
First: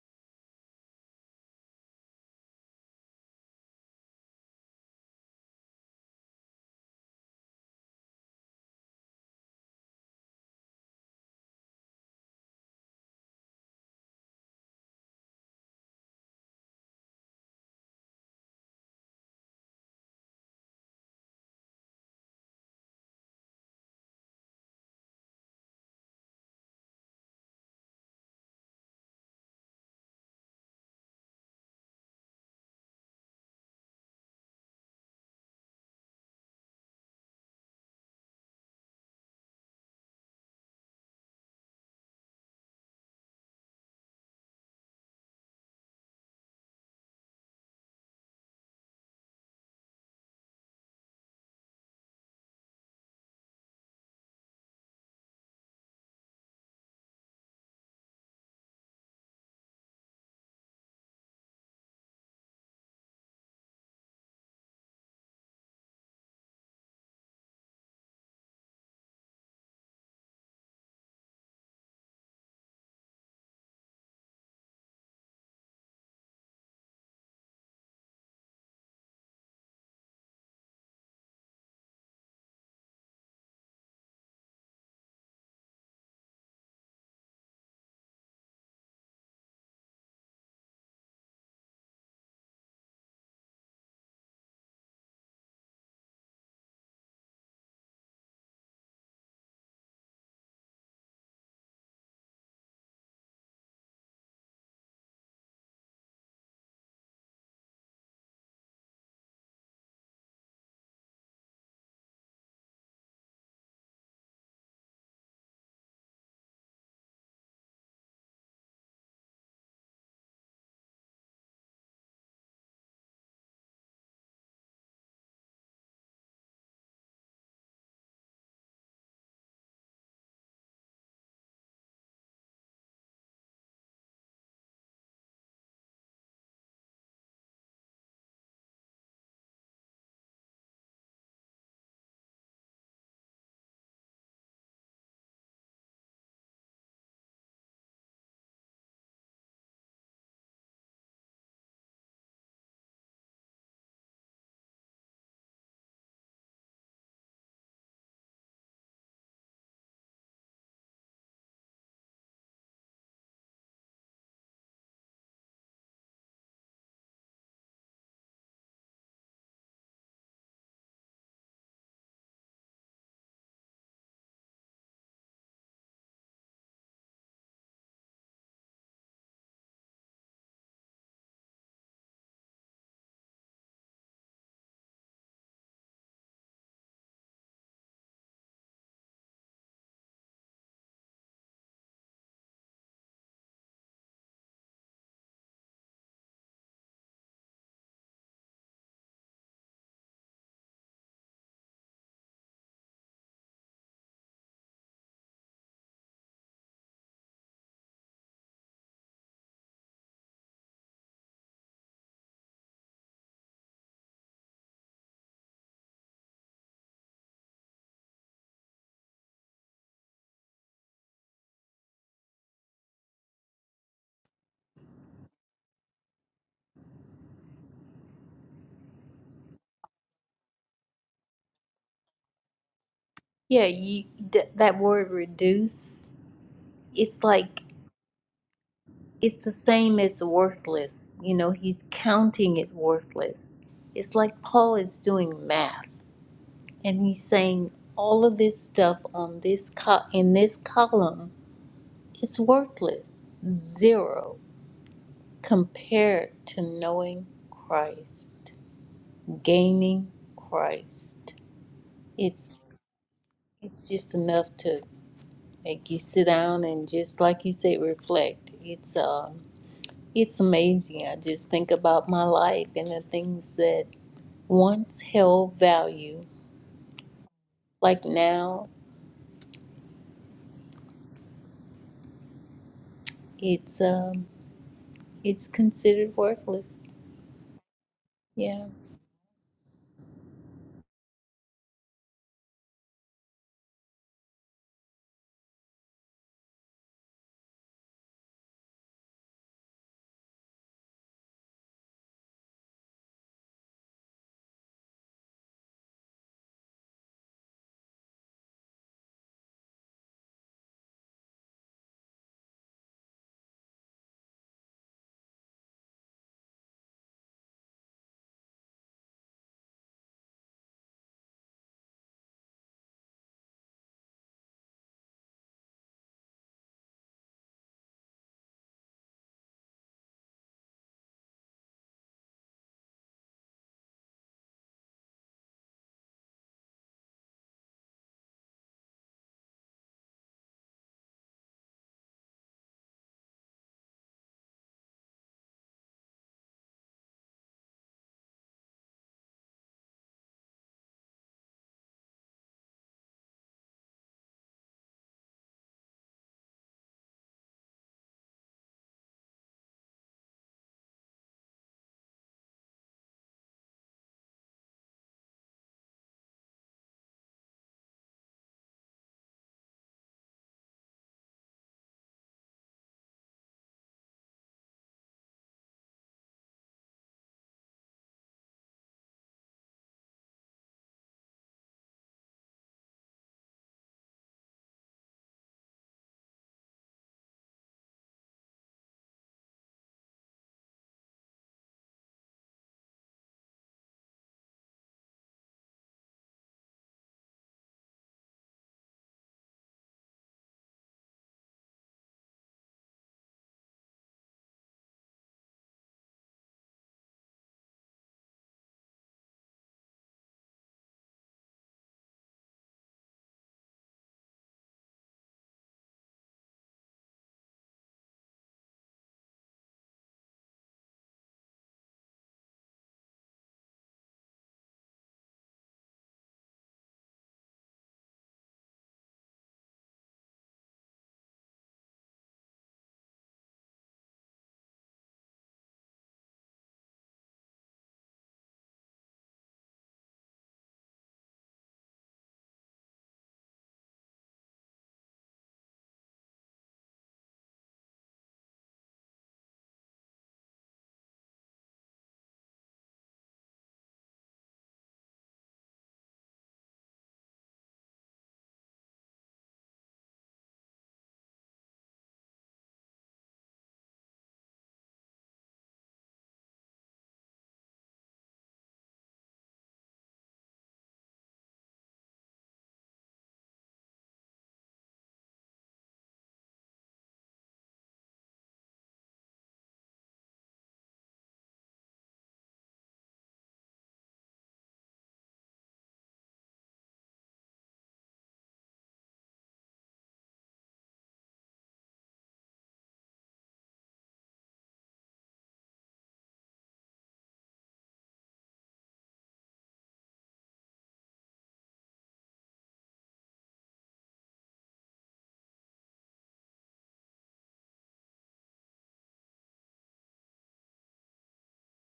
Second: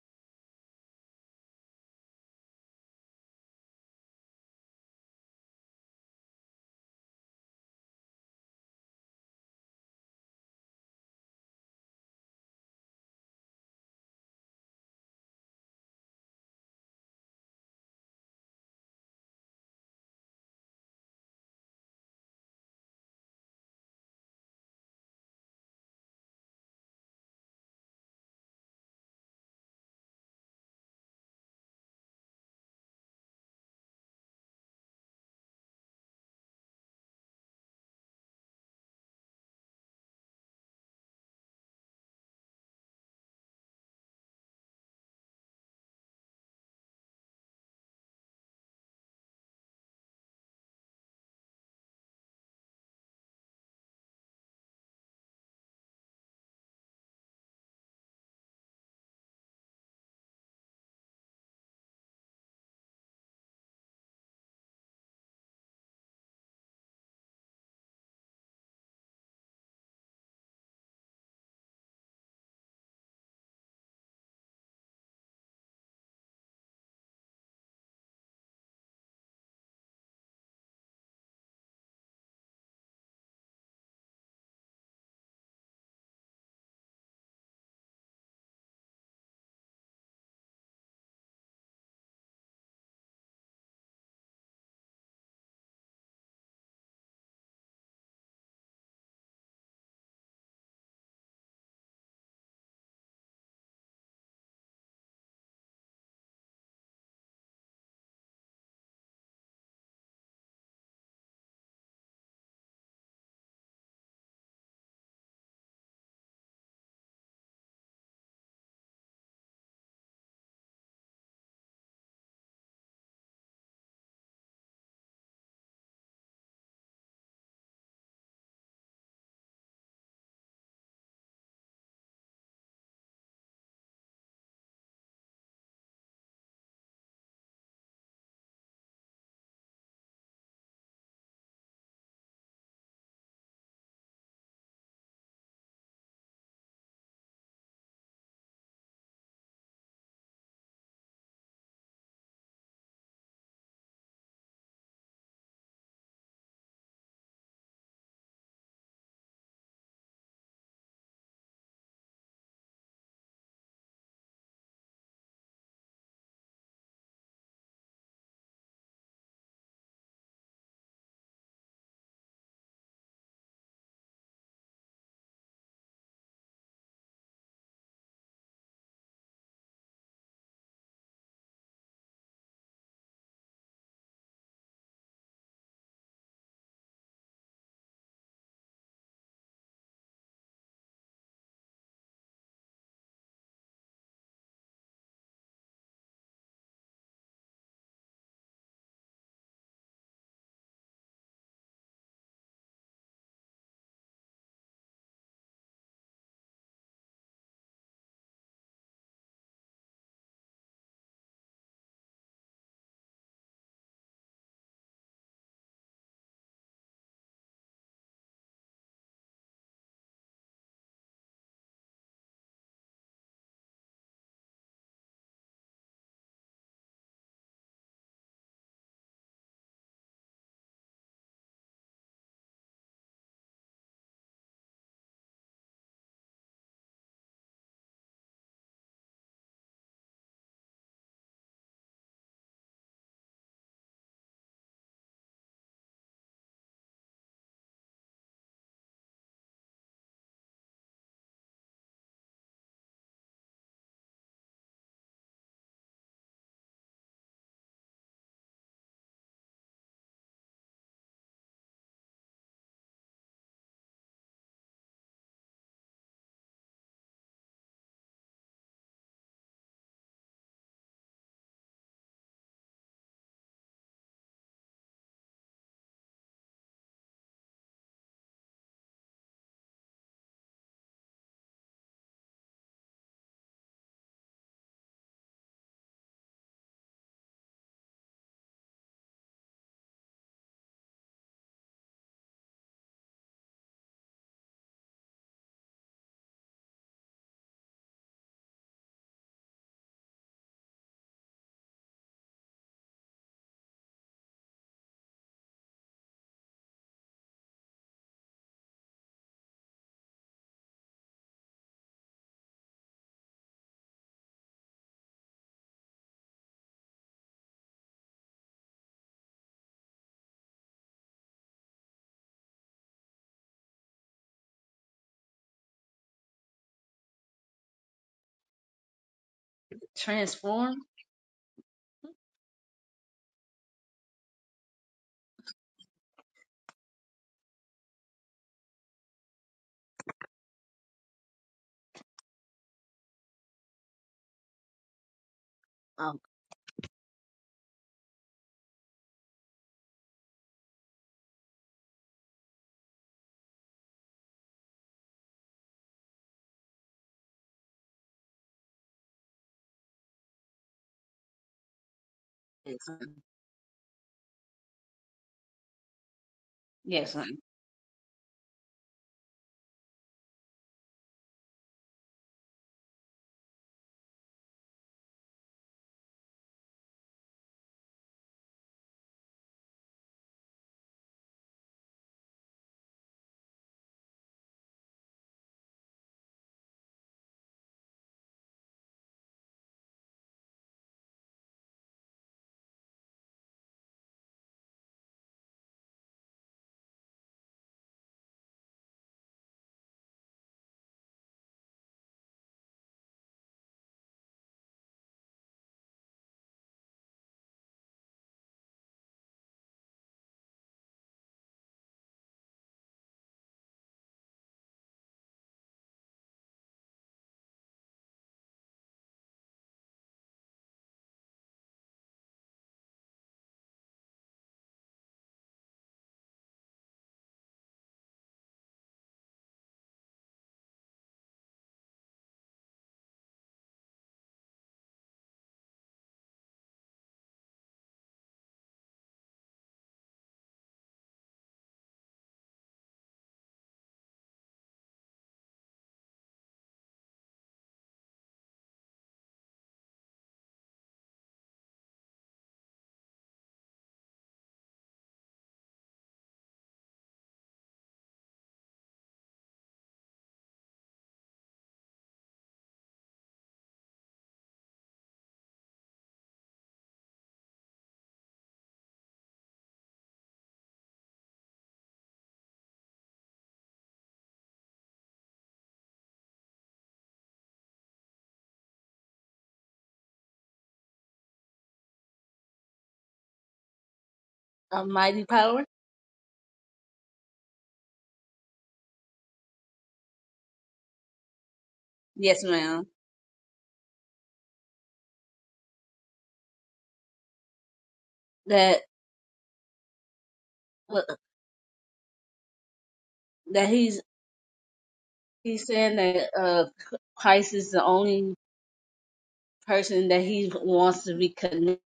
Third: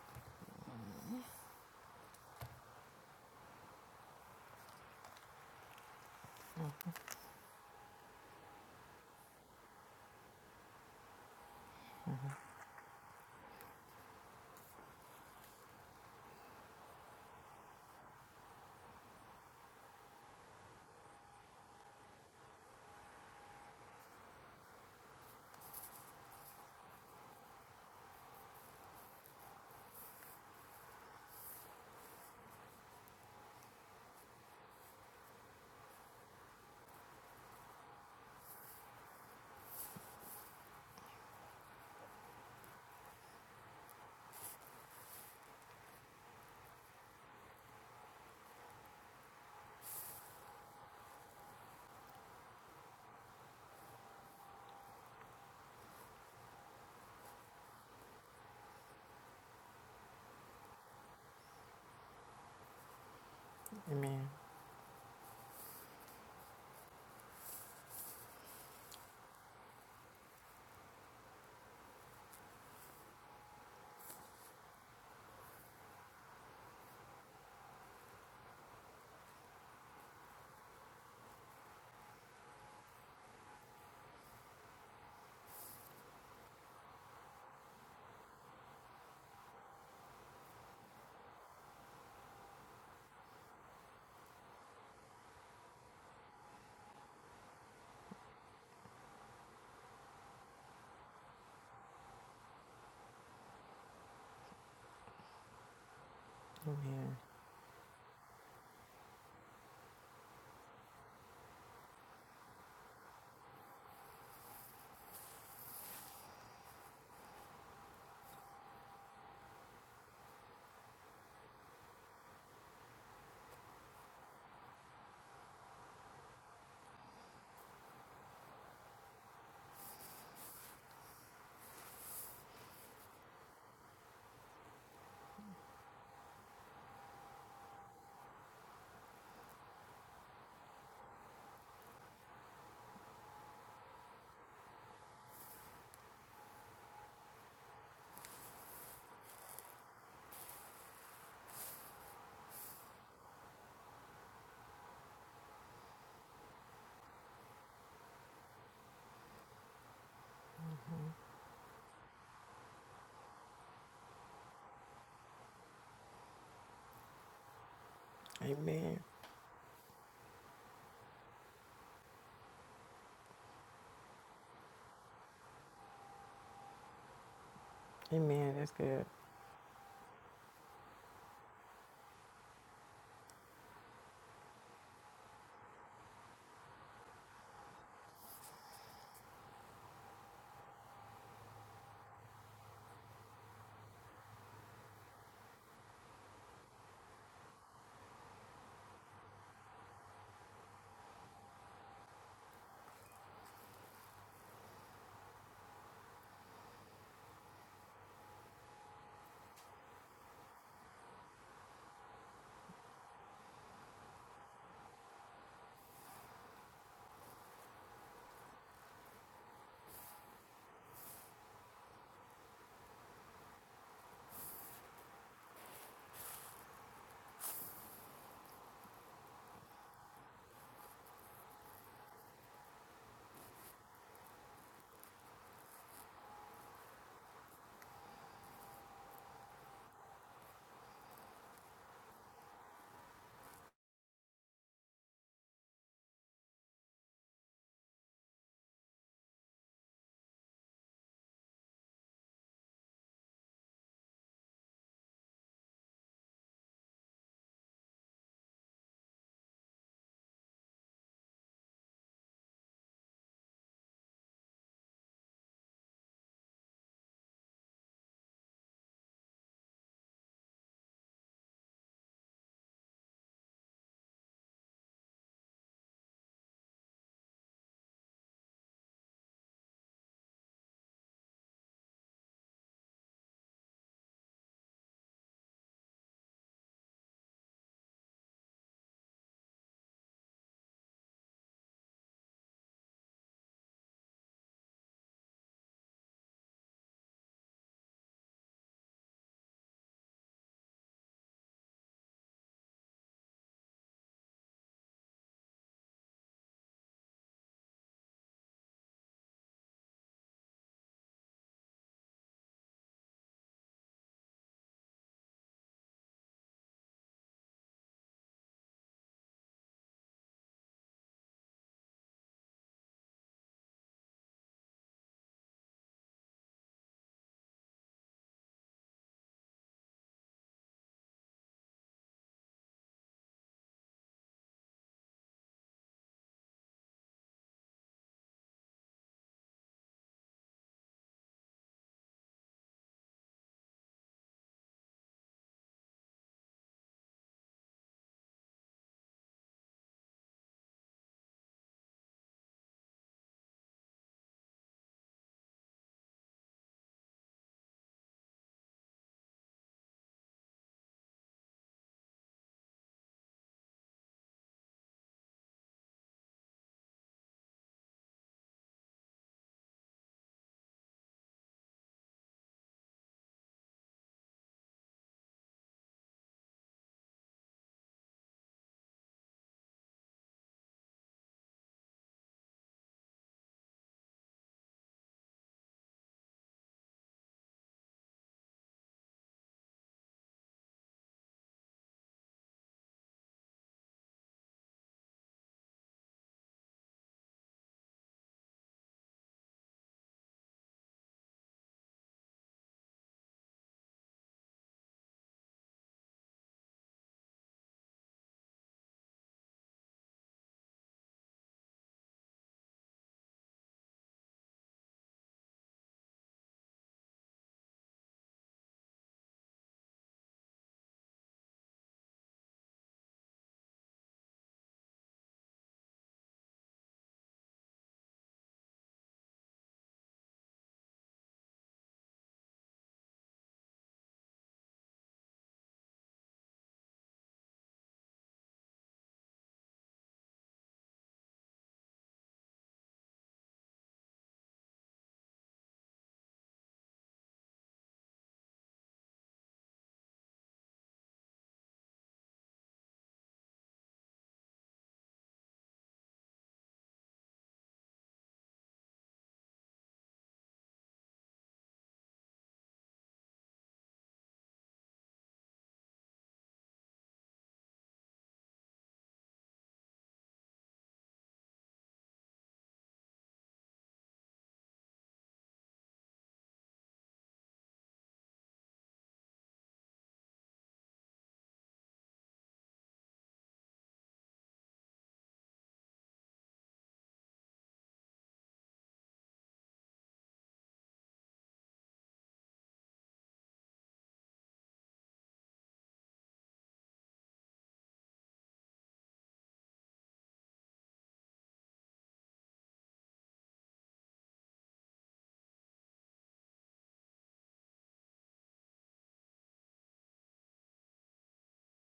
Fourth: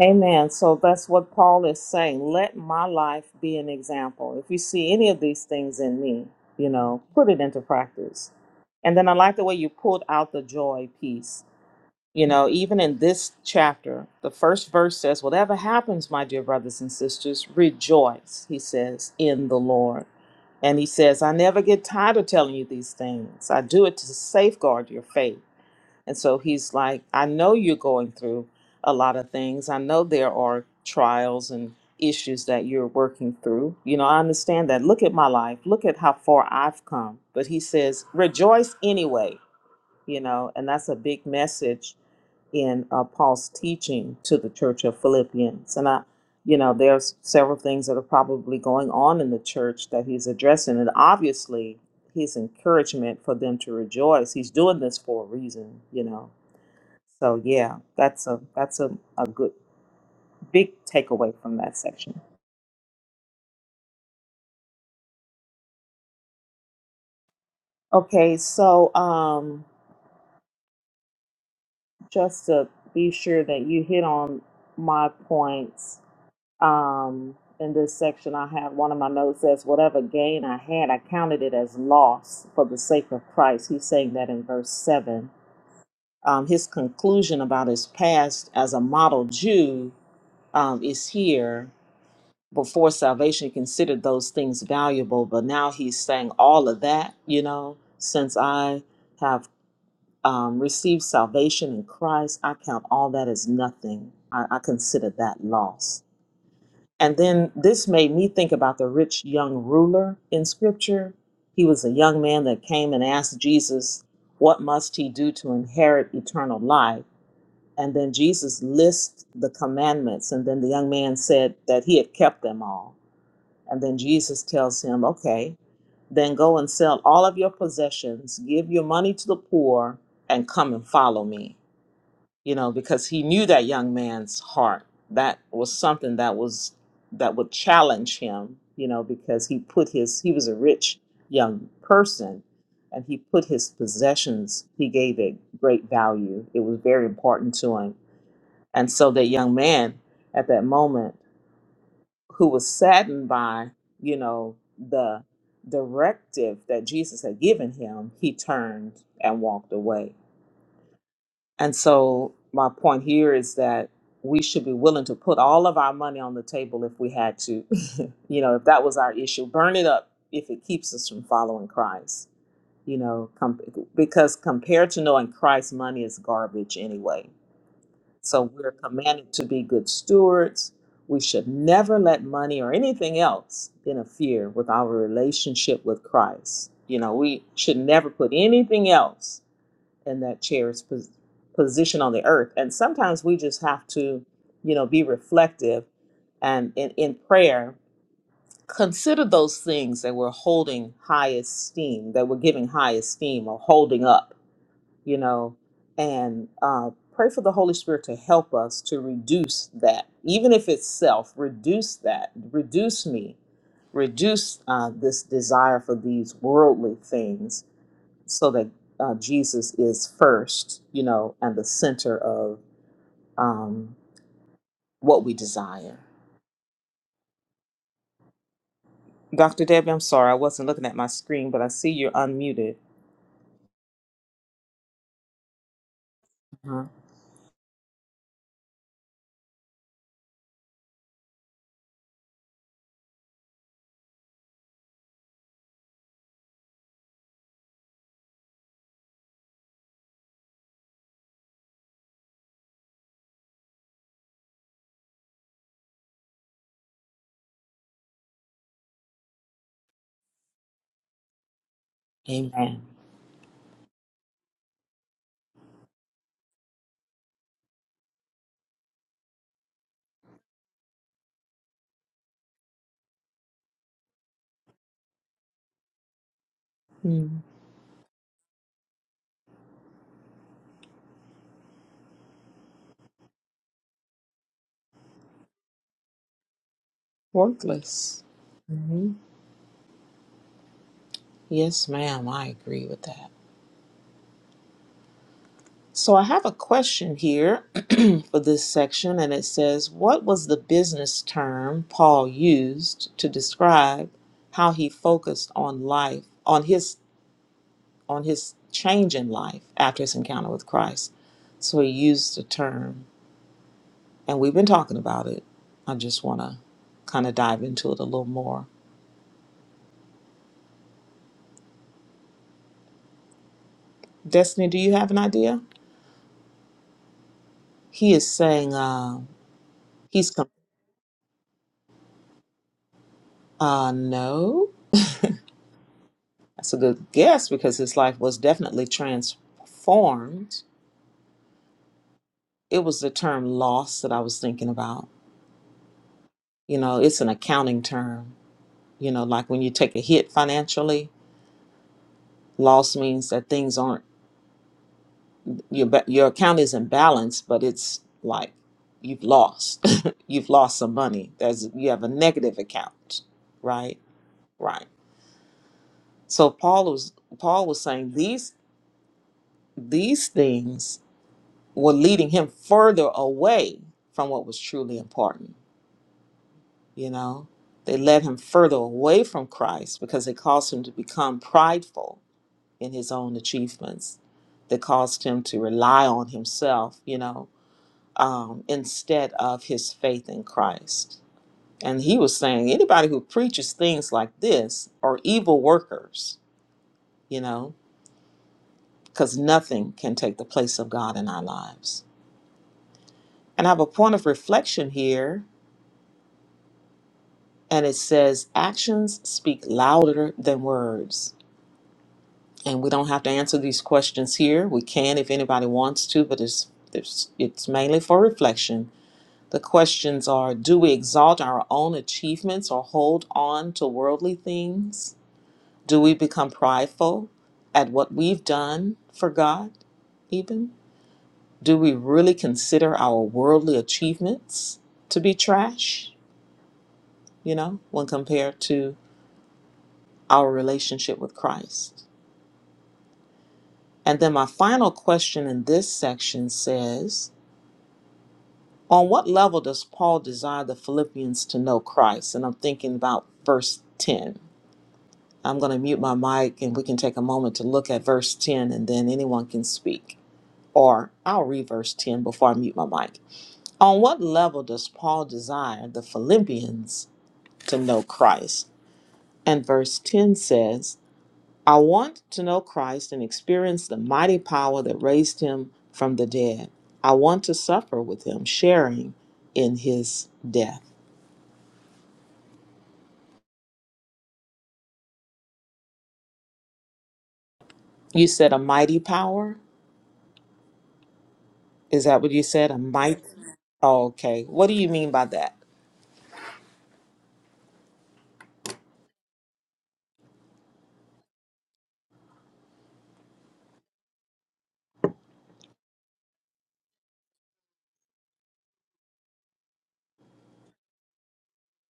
Speaker 1: Amen. So that's what Paul is saying. Let my life be an example. If you see any of these things in me, you know, put it into practice. And then I like the way you pulled out the joy piece. You know, even in this chapter, the first verse says, Whatever happens, my dear brothers and sisters, rejoice, he says, in the Lord. And he says, I never get tired of telling you these things. I do it to safeguard your faith. And so he's like, I know you're going through a lot of things. I know there are trials and issues that you're working through. You know, I understand that. Look at my life. Look at how far I've come. But he says, rejoice anyway, you know, and that's a big message in uh, Paul's teaching to the church of Philippians. And I, you know, there's several things that are probably going on in the church that he's addressing. And obviously, his encouragement for them to rejoice, he's doing this for a reason, you know so yeah, that's a that's a, a good big takeaway from that section.
Speaker 3: Amen.
Speaker 1: Okay, so um just to be sure that you hit on my points um in this section I have one of my notes says whatever gain I had I counted it as loss for the sake of Christ. He's saying that in verse 7. Um his conclusion about his past as a model Jew um is here before salvation he considered those things valuable but now he's saying all of that you know since i have um, received salvation in christ i count all that as nothing I, I consider that loss
Speaker 3: Amen.
Speaker 1: and then this made me think about the rich young ruler in scripture he was a young man that came and asked jesus what must he do to inherit eternal life and then jesus lists the commandments and then the young man said that he had kept them all and then Jesus tells him, Okay, then go and sell all of your possessions, give your money to the poor, and come and follow me. You know, because he knew that young man's heart. That was something that was that would challenge him, you know, because he put his he was a rich young person and he put his possessions, he gave it great value. It was very important to him. And so that young man at that moment who was saddened by, you know, the directive that Jesus had given him, he turned and walked away. And so my point here is that we should be willing to put all of our money on the table if we had to, [laughs] you know, if that was
Speaker 3: Amen.
Speaker 1: our issue, burn it up if it keeps us from following Christ, you know, com- because compared to knowing Christ, money is garbage anyway so
Speaker 3: Amen.
Speaker 1: we're
Speaker 3: That's good.
Speaker 1: commanded to be good stewards. We should never let money or anything else interfere with our relationship with Christ. You know, we should never put anything else in that chair's pos- position on the earth. And sometimes we just have to, you know, be reflective and in, in prayer, consider those things that we're holding high esteem, that we're giving high esteem or holding up you know, and uh, pray for the Holy Spirit to help us to reduce that, even if it's self, reduce that, reduce me, reduce uh, this desire for these worldly things so that uh, Jesus is first, you know, and the center of um, what we desire. Dr. Debbie, I'm sorry, I wasn't looking at my screen, but I see you're unmuted.
Speaker 4: Yeah, you, th- that word reduce,
Speaker 1: Uh-huh.
Speaker 4: it's like it's the same as worthless. You know, he's counting it worthless. It's like Paul is doing math and he's saying all of this stuff on this co- in this column is worthless. Zero compared to knowing Christ, gaining Christ. It's
Speaker 1: Amen.
Speaker 4: it's just enough to make you sit down and just like you say reflect. It's um It's amazing. I just think about my life and the things that once held value.
Speaker 1: Hmm.
Speaker 4: Like now, it's um, it's considered worthless.
Speaker 1: Worthless.
Speaker 4: Yeah.
Speaker 1: hmm Yes, ma'am, I agree with that. So I have a question here [clears throat] for this section, and it says, What was the business term Paul used to describe how he focused on life, on his on his change in life after his encounter with Christ? So he used the term, and we've been talking about it. I just want to kind of dive into it a little more. Destiny, do you have an idea? He is saying uh, he's com-
Speaker 2: Transformed.
Speaker 1: uh, no. That's a good guess because his life was definitely transformed. It was the term loss that I was thinking about.
Speaker 2: Oh,
Speaker 1: You know, it's an accounting term. You know, like when you take a hit financially, loss means that things aren't your ba- your account isn't balanced, but it's like you've lost. [laughs] you've lost some money. There's you have a negative
Speaker 2: yes, ma'am.
Speaker 1: account, right? Right. So Paul was
Speaker 2: Yes, ma'am.
Speaker 1: Paul was saying these these things were leading him further away from what was truly important. You know, they led him further away from Christ because they caused him to become prideful in his own achievements. They caused him to rely on himself, you know, um, instead of his faith in Christ. And he was saying anybody who preaches things like this are evil workers, you know, because nothing can take the place of God in our lives. And I have a point of reflection here and it says actions speak louder than words and we don't have to answer these questions here we can if anybody wants to but it's it's, it's mainly for reflection the questions are do we exalt our own achievements or hold on to worldly things do we become prideful at what we've done for god even do we really consider our worldly achievements to be trash you know when compared to our relationship with Christ. And then my final question in this section says, on what level does Paul desire the Philippians to know Christ? And I'm thinking about verse 10. I'm going to mute my mic and we can take a moment to look at verse 10 and then anyone can speak. Or I'll read verse 10 before I mute my mic. On what level does Paul desire the Philippians to know Christ? And verse 10 says, I want to know Christ and experience the mighty power that raised him from the dead. I want to suffer with him, sharing in his death.
Speaker 2: A mighty power.
Speaker 1: You said a mighty power? Is that what you
Speaker 2: Yes,
Speaker 1: said? A
Speaker 2: ma'am.
Speaker 1: mighty? Oh, okay. What do you mean by that?
Speaker 2: That that he's he's saying that uh Christ is the only person that he wants to be connected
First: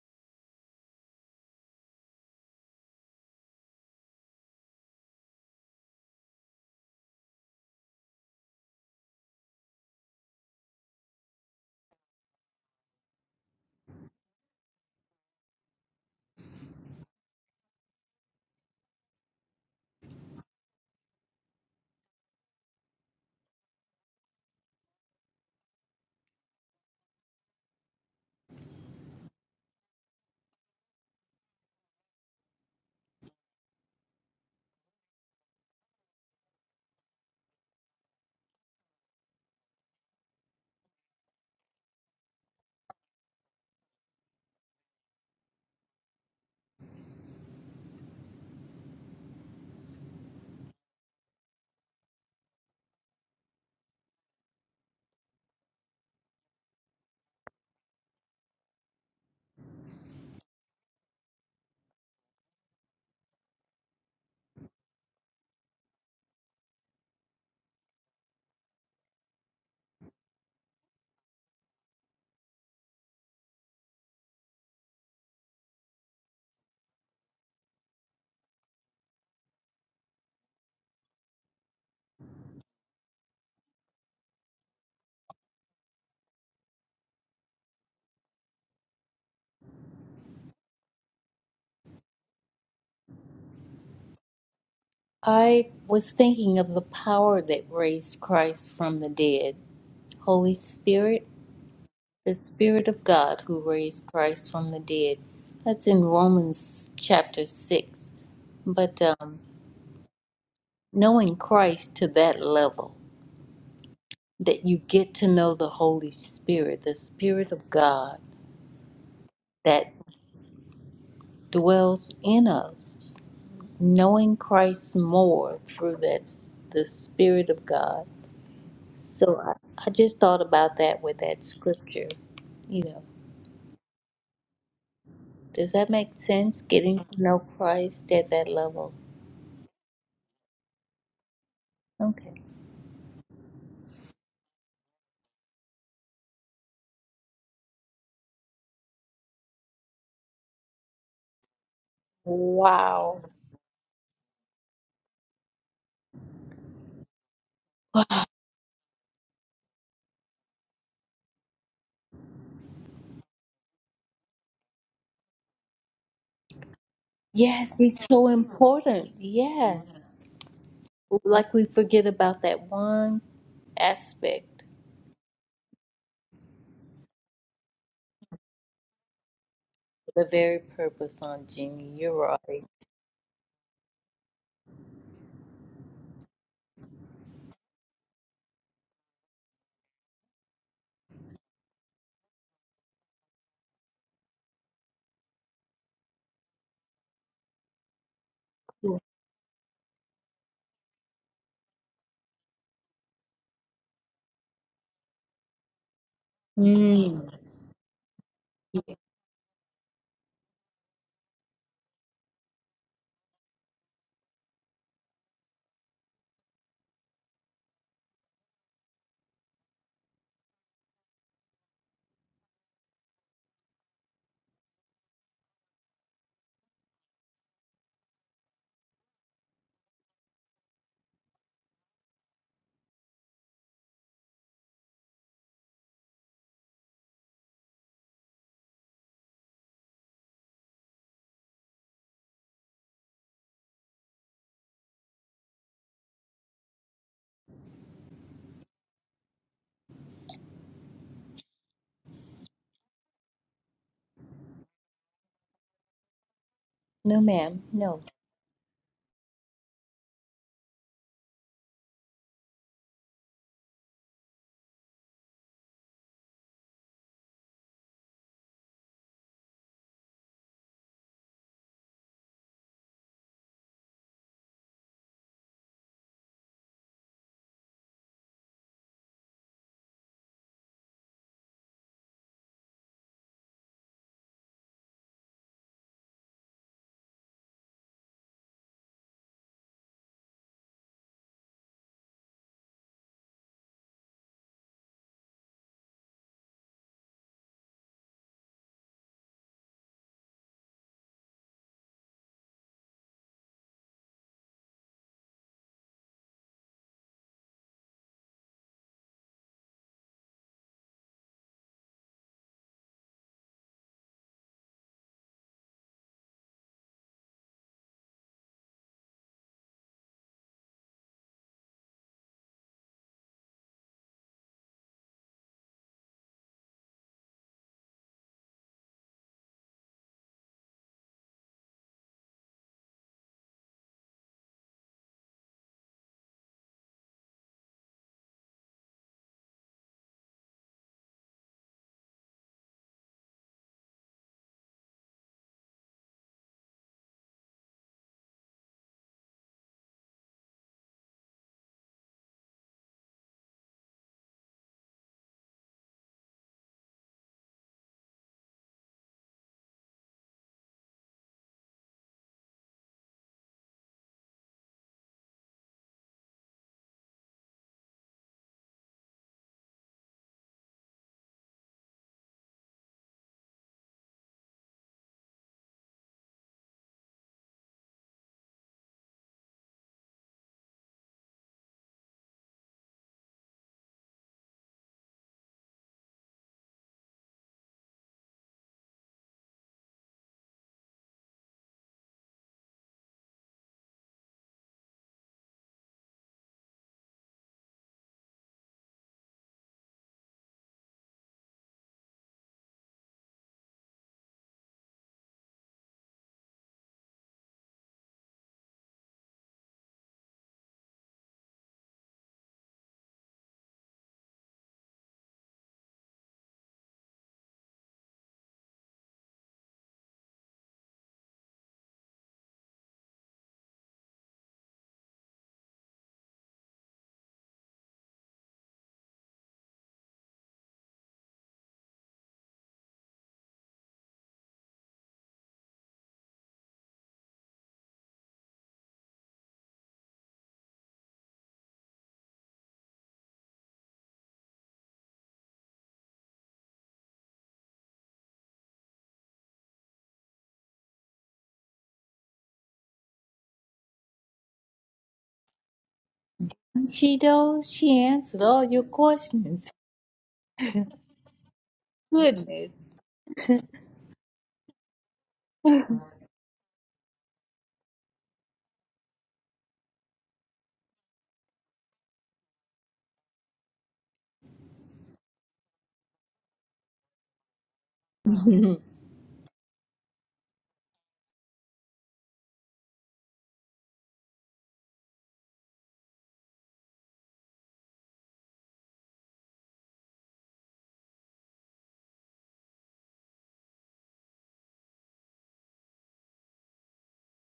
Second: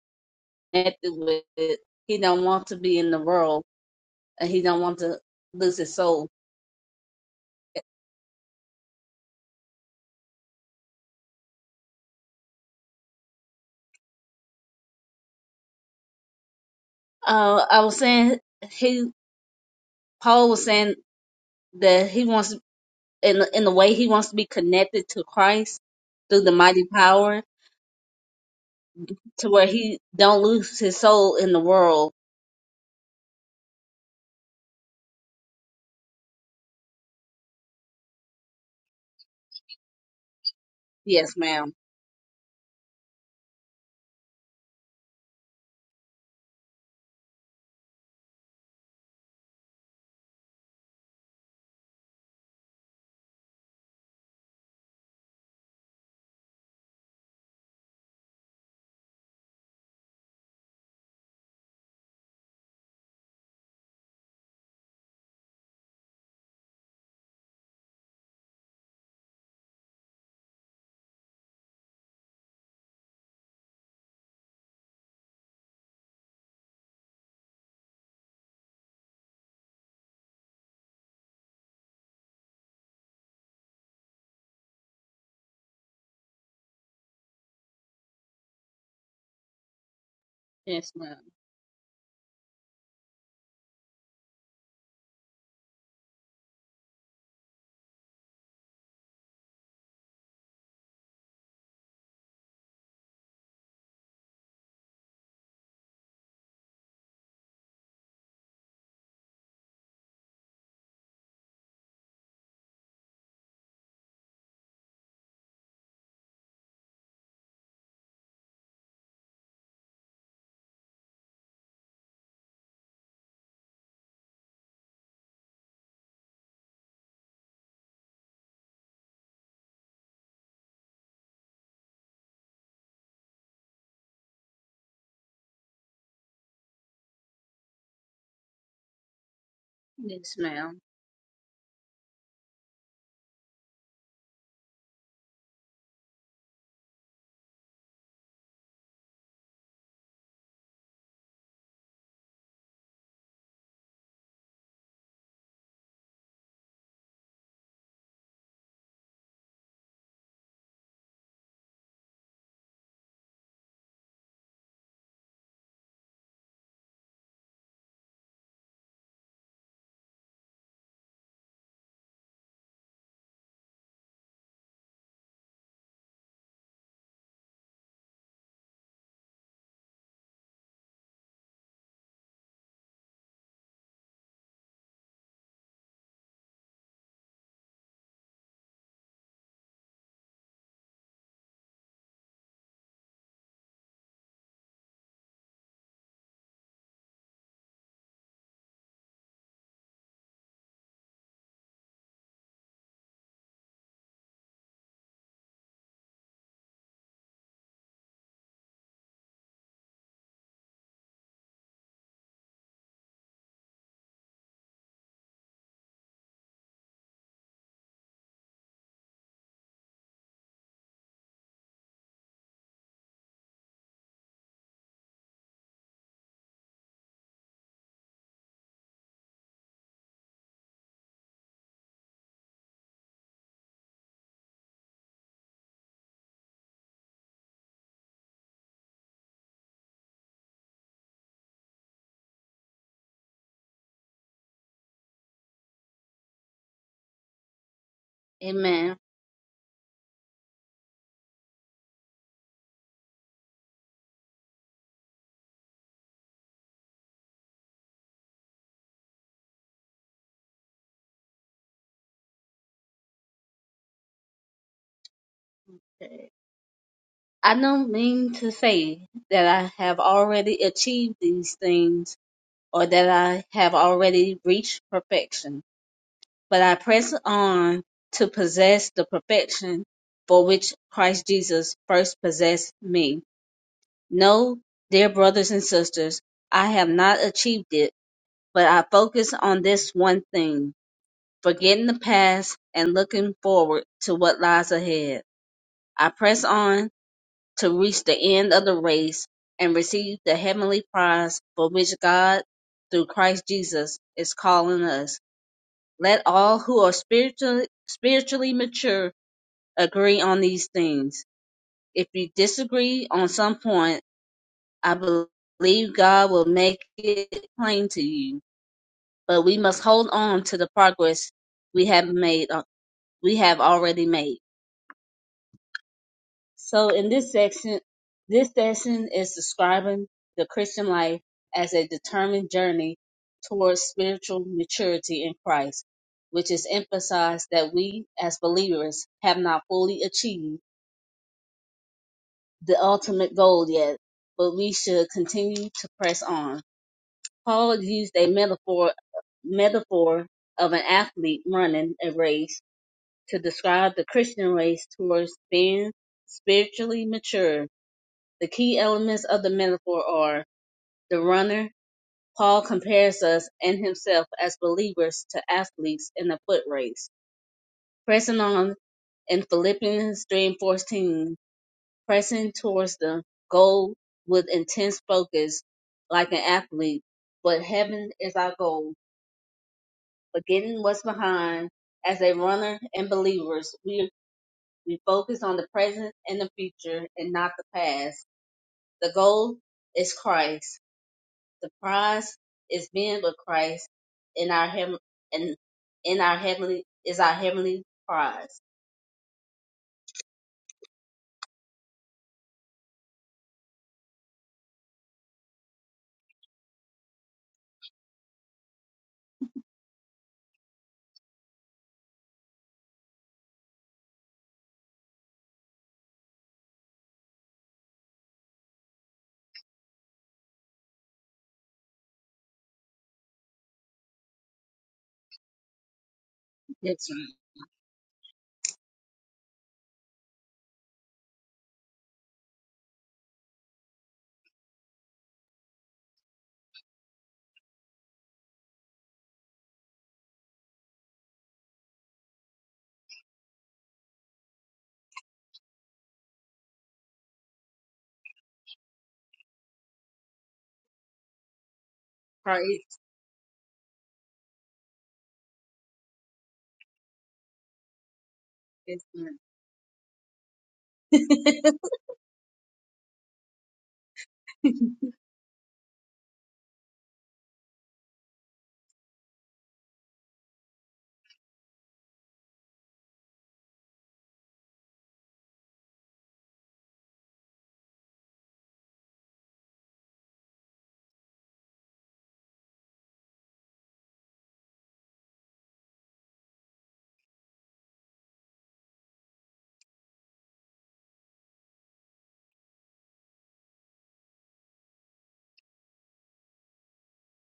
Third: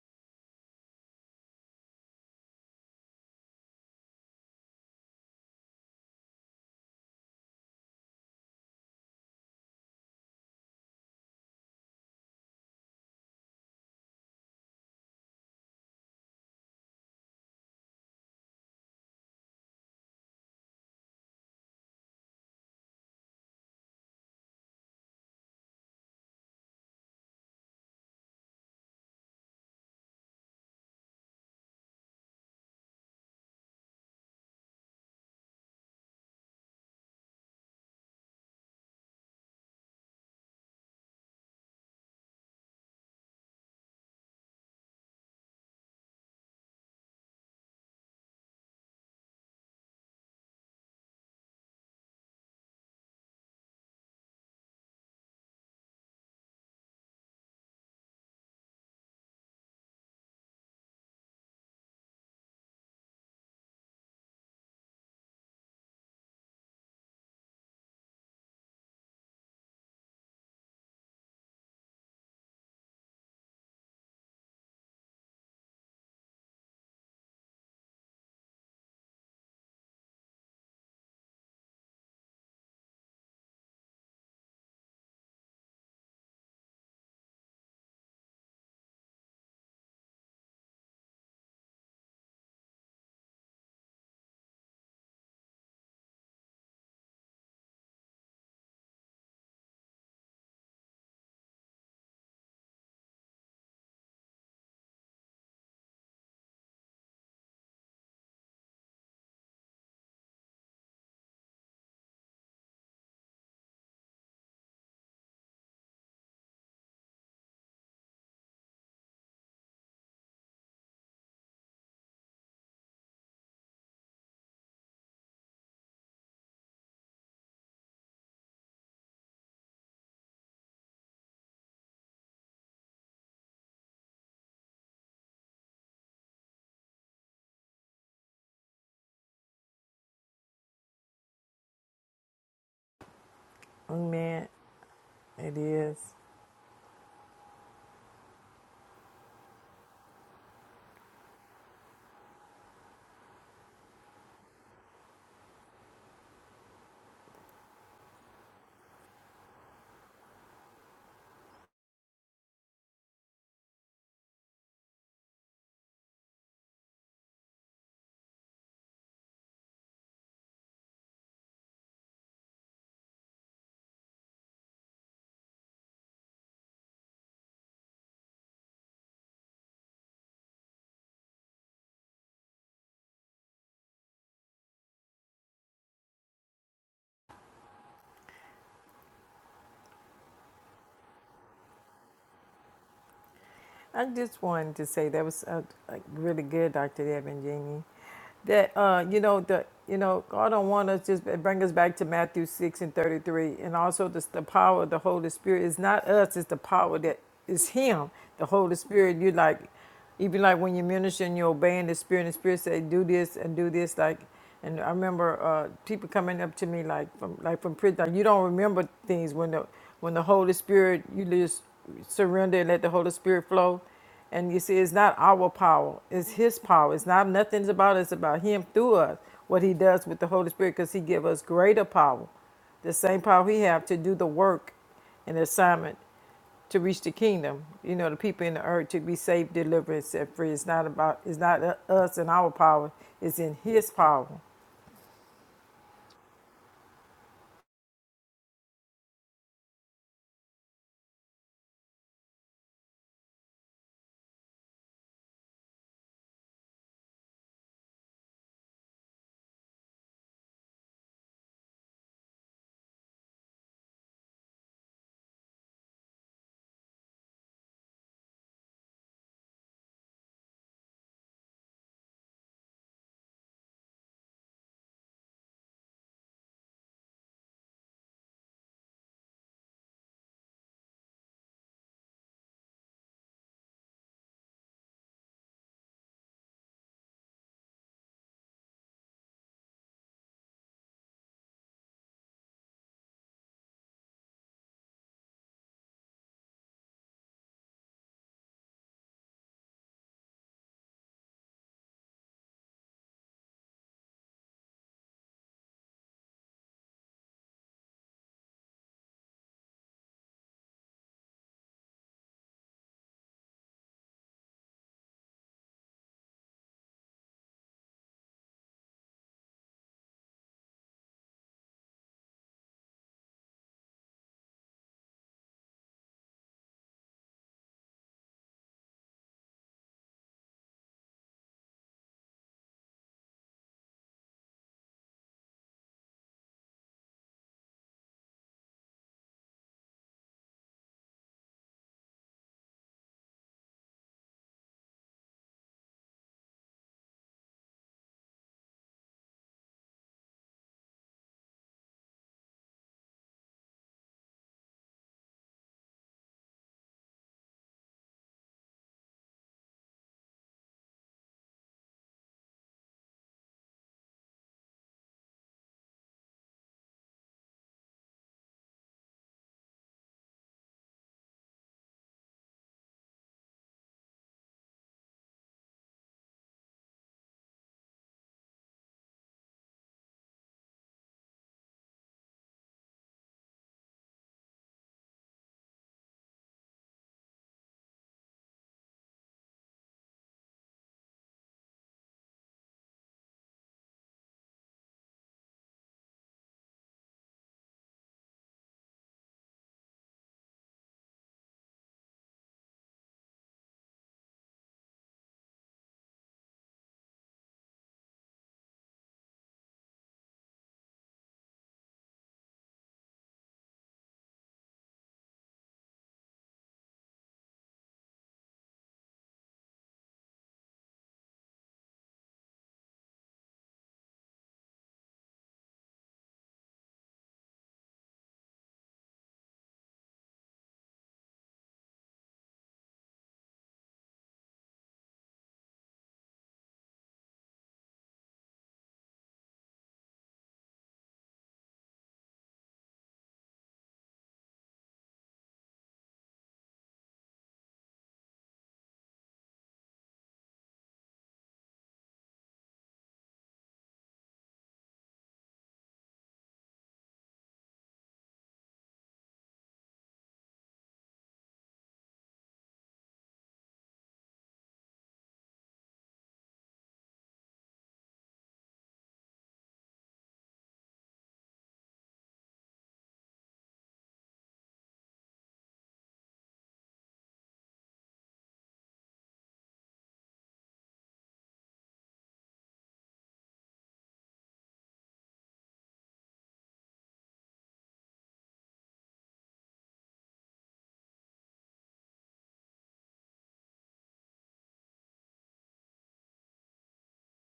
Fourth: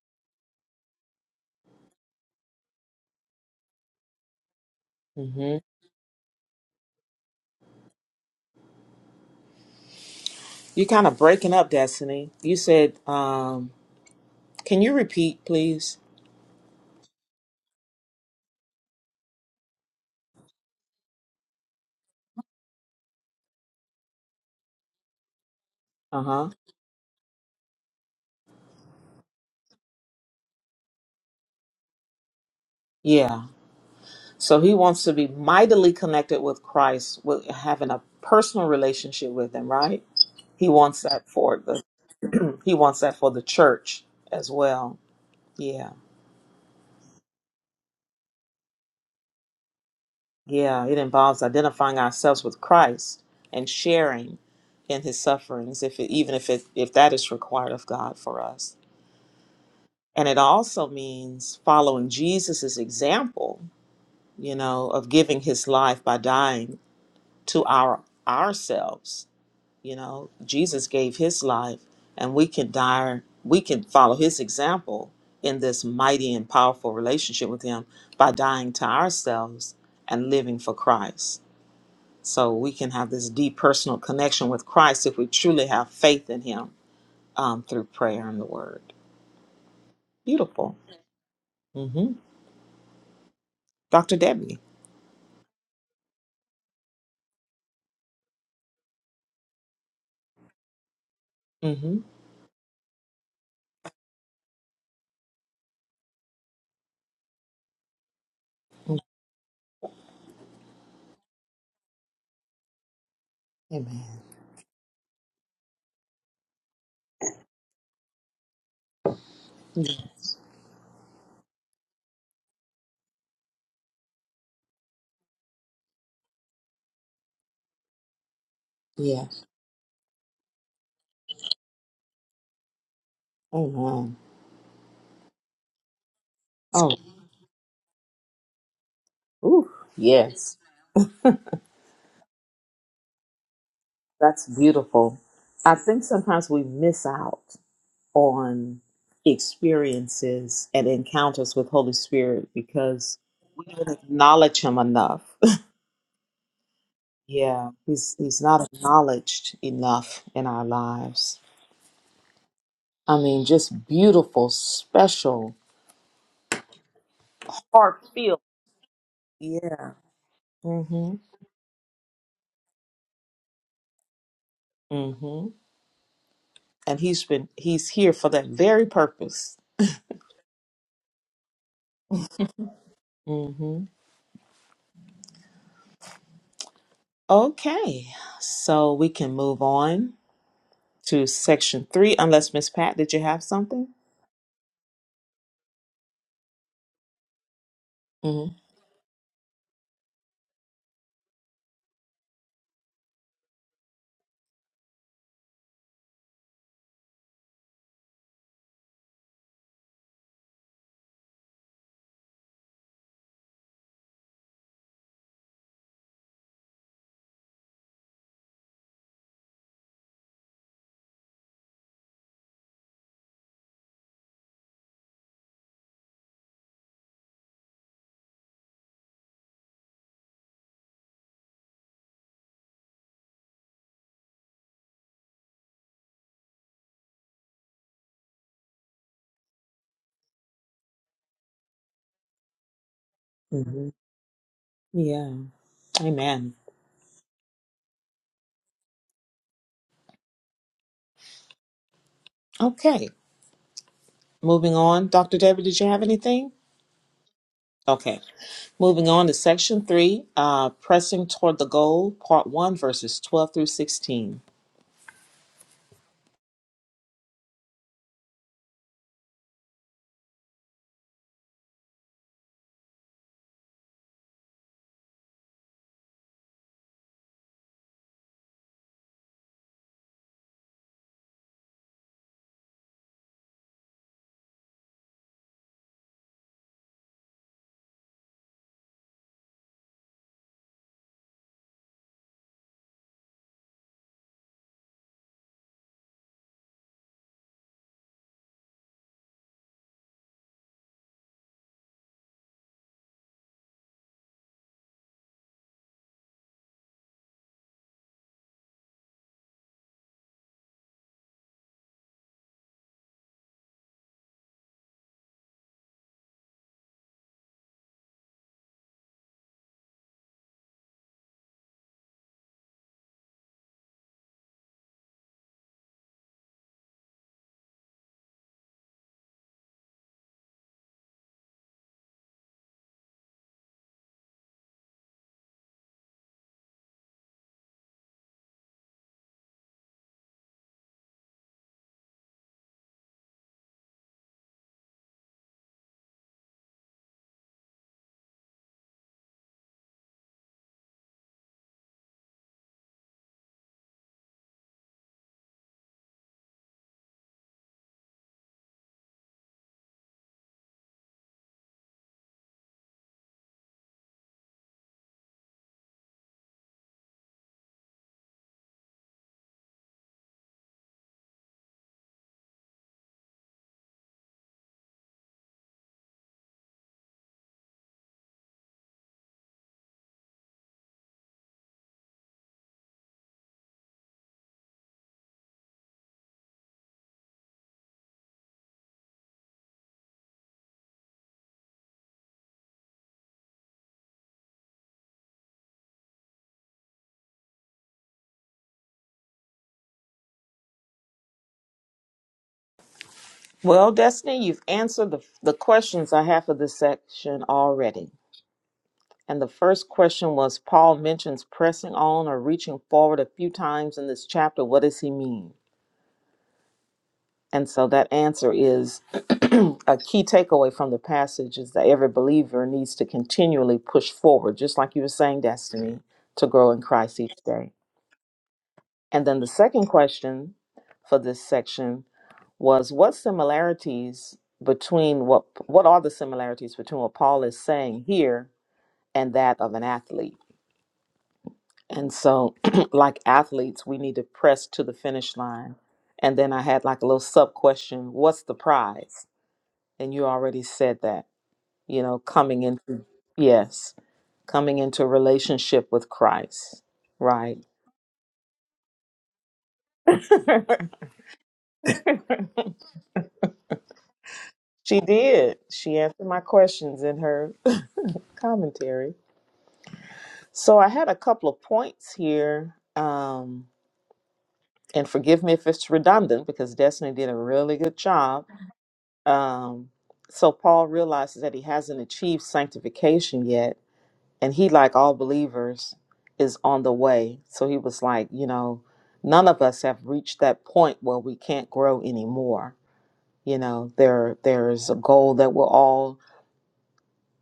Speaker 2: with. He don't want to be in the world, and he don't want to
Speaker 1: hmm
Speaker 2: lose his soul.
Speaker 1: You're kind of breaking up, Destiny. You said, um, can you repeat, please?
Speaker 2: Uh, I was saying he Paul was saying that he wants in in the way he wants to be connected to Christ
Speaker 1: Uh
Speaker 2: through
Speaker 1: huh.
Speaker 2: the mighty power to where he don't lose his soul in the world.
Speaker 1: Yeah. So he wants to be mightily connected with Christ, with having a personal relationship with him, right? He wants that
Speaker 2: Yes,
Speaker 1: for the
Speaker 2: ma'am.
Speaker 1: [clears throat] he wants that for the church as well. Yeah. Yeah. It involves identifying ourselves with Christ and sharing in his sufferings, if it, even if it if that is required of God for us. And it also means following Jesus's example, you know, of giving his life by dying to our ourselves You know, Jesus gave his life and we can dire we can follow his example in this mighty and powerful relationship with him by dying to ourselves and living for Christ. So we can have this deep personal connection with Christ if we truly have faith in him um, through prayer and the word. Beautiful.
Speaker 2: Yes, ma'am.
Speaker 1: hmm Dr. Debbie.
Speaker 4: I was thinking of the power that raised Christ from the dead. Holy Spirit,
Speaker 1: hmm
Speaker 4: the Spirit of God who raised Christ from the dead. That's in Romans chapter 6. But um, knowing Christ to that level.
Speaker 1: Amen.
Speaker 4: that you get to know the Holy Spirit, the Spirit of God that dwells in us. Knowing Christ more through that s- the Spirit of God.
Speaker 1: Yeah.
Speaker 4: So I, I just thought about that with that scripture. You know,
Speaker 1: Amen.
Speaker 4: does that make sense?
Speaker 1: Oh,
Speaker 4: Getting to know Christ at that level.
Speaker 1: ooh,
Speaker 2: Yes,
Speaker 1: yes.
Speaker 2: ma'am.
Speaker 4: Okay.
Speaker 3: Amen.
Speaker 1: That's beautiful.
Speaker 3: It
Speaker 1: I think
Speaker 3: is.
Speaker 1: sometimes we miss out. on experiences and encounters with Holy Spirit because
Speaker 4: Wow.
Speaker 1: we don't acknowledge him enough. [laughs] Yeah, he's he's not acknowledged enough in our lives. I mean, just beautiful, special,
Speaker 4: Yes, he's so
Speaker 1: heartfelt.
Speaker 4: important.
Speaker 1: Yeah.
Speaker 4: Yes.
Speaker 1: Mhm.
Speaker 4: Like we forget about that one aspect.
Speaker 1: Mhm. And he's been he's here for that very purpose.
Speaker 4: the very purpose on Jimmy. You're right.
Speaker 1: Mhm. Okay. So we can move on to section 3 unless Miss Pat did you have something?
Speaker 3: I just wanted to say that was uh, like really good, Dr. Deb and Jeannie.
Speaker 1: Mhm.
Speaker 3: That uh, you know the you know God don't want us just bring us back to Matthew six and thirty three, and also the, the power of the Holy Spirit is not us; it's the power that
Speaker 4: Mm.
Speaker 3: is Him, the Holy Spirit. You like. Even like when you minister and you're obeying the Spirit, and the Spirit say, "Do this and do this." Like, and I remember uh, people coming up to me like from like from prison. Like, you don't remember things when the when the Holy Spirit you just surrender and let the Holy Spirit flow. And you see, it's not our power; it's His power. It's not nothing's about us; it's about Him through us. What He does with the Holy Spirit, because He give us greater power, the same power He have to do the work and the assignment to reach the kingdom. You know, the people in the earth to be saved, delivered, and set free. It's not about, it's not us and our power. It's in His
Speaker 1: Mhm.
Speaker 3: power.
Speaker 1: Yeah. Amen.
Speaker 2: Amen.
Speaker 1: Okay, moving on. Dr. Debbie, did you have anything?
Speaker 4: No, ma'am. No.
Speaker 1: Okay, moving on to section three, uh, pressing toward the goal, part one, verses 12 through 16.
Speaker 2: I don't mean to say that I have already achieved these things or that I have already reached perfection, but I press on to possess the perfection for which Christ Jesus first possessed me. No, dear brothers and sisters, I have not achieved it, but I focus on this one thing, forgetting the past and looking forward to what lies ahead. I press on to reach the end of the race and receive the heavenly prize for which God, through Christ Jesus, is calling us. Let all who are spiritually spiritually mature agree on these things. If you disagree on some point, I believe God will make it plain to you. But we must hold on to the progress we have made uh, we have already made. So in this section, this section is describing the Christian life as a determined journey towards spiritual maturity in Christ, which is emphasized that we as believers have not fully achieved the ultimate goal yet, but we should continue to press on. Paul used a metaphor metaphor of an athlete running a race to describe the Christian race towards being spiritually mature The key elements of the metaphor are the runner. Paul compares us and himself as believers to athletes in a foot race, pressing on in Philippians 3 and 14, pressing towards the goal with intense focus like an athlete. But heaven is our goal. Forgetting what's behind, as a runner and believers, we, we focus on the present and the future and not the past. The goal is Christ The prize is being with Christ in our heaven and in our heavenly is our heavenly prize.
Speaker 1: Well, Destiny, you've answered the, the questions I have for this section already. And the first question was Paul mentions pressing on or reaching forward a few times in this chapter. What does he mean? And so that answer is [clears throat] a key takeaway from the passage is that every believer needs to continually push forward, just like you were saying, Destiny, to grow in
Speaker 2: Yes,
Speaker 1: Christ each day. And then the second question for this section was what similarities between what what are the similarities between what Paul is saying here and that of an athlete? And so [clears throat] like athletes, we need to press to the finish line. And then I had like a little sub question, what's the prize? And you already said that, you know,
Speaker 2: right.
Speaker 1: coming
Speaker 2: Praise.
Speaker 1: into, yes, coming into a relationship with Christ,
Speaker 4: She
Speaker 1: right?
Speaker 4: does. She answered all your
Speaker 2: Yes, ma'am.
Speaker 4: questions.
Speaker 1: [laughs]
Speaker 2: [laughs]
Speaker 4: Goodness.
Speaker 1: She
Speaker 2: Thank
Speaker 1: did.
Speaker 4: [laughs] I
Speaker 1: She answered my questions in her [laughs] commentary. So I had a couple of points here. Um, and forgive me if it's redundant because Destiny did a really good job. Um, so Paul realizes that he hasn't achieved sanctification yet and he like all believers is on the way so he was like you know none of us have reached that point where we can't grow anymore you know there there's a goal that we're all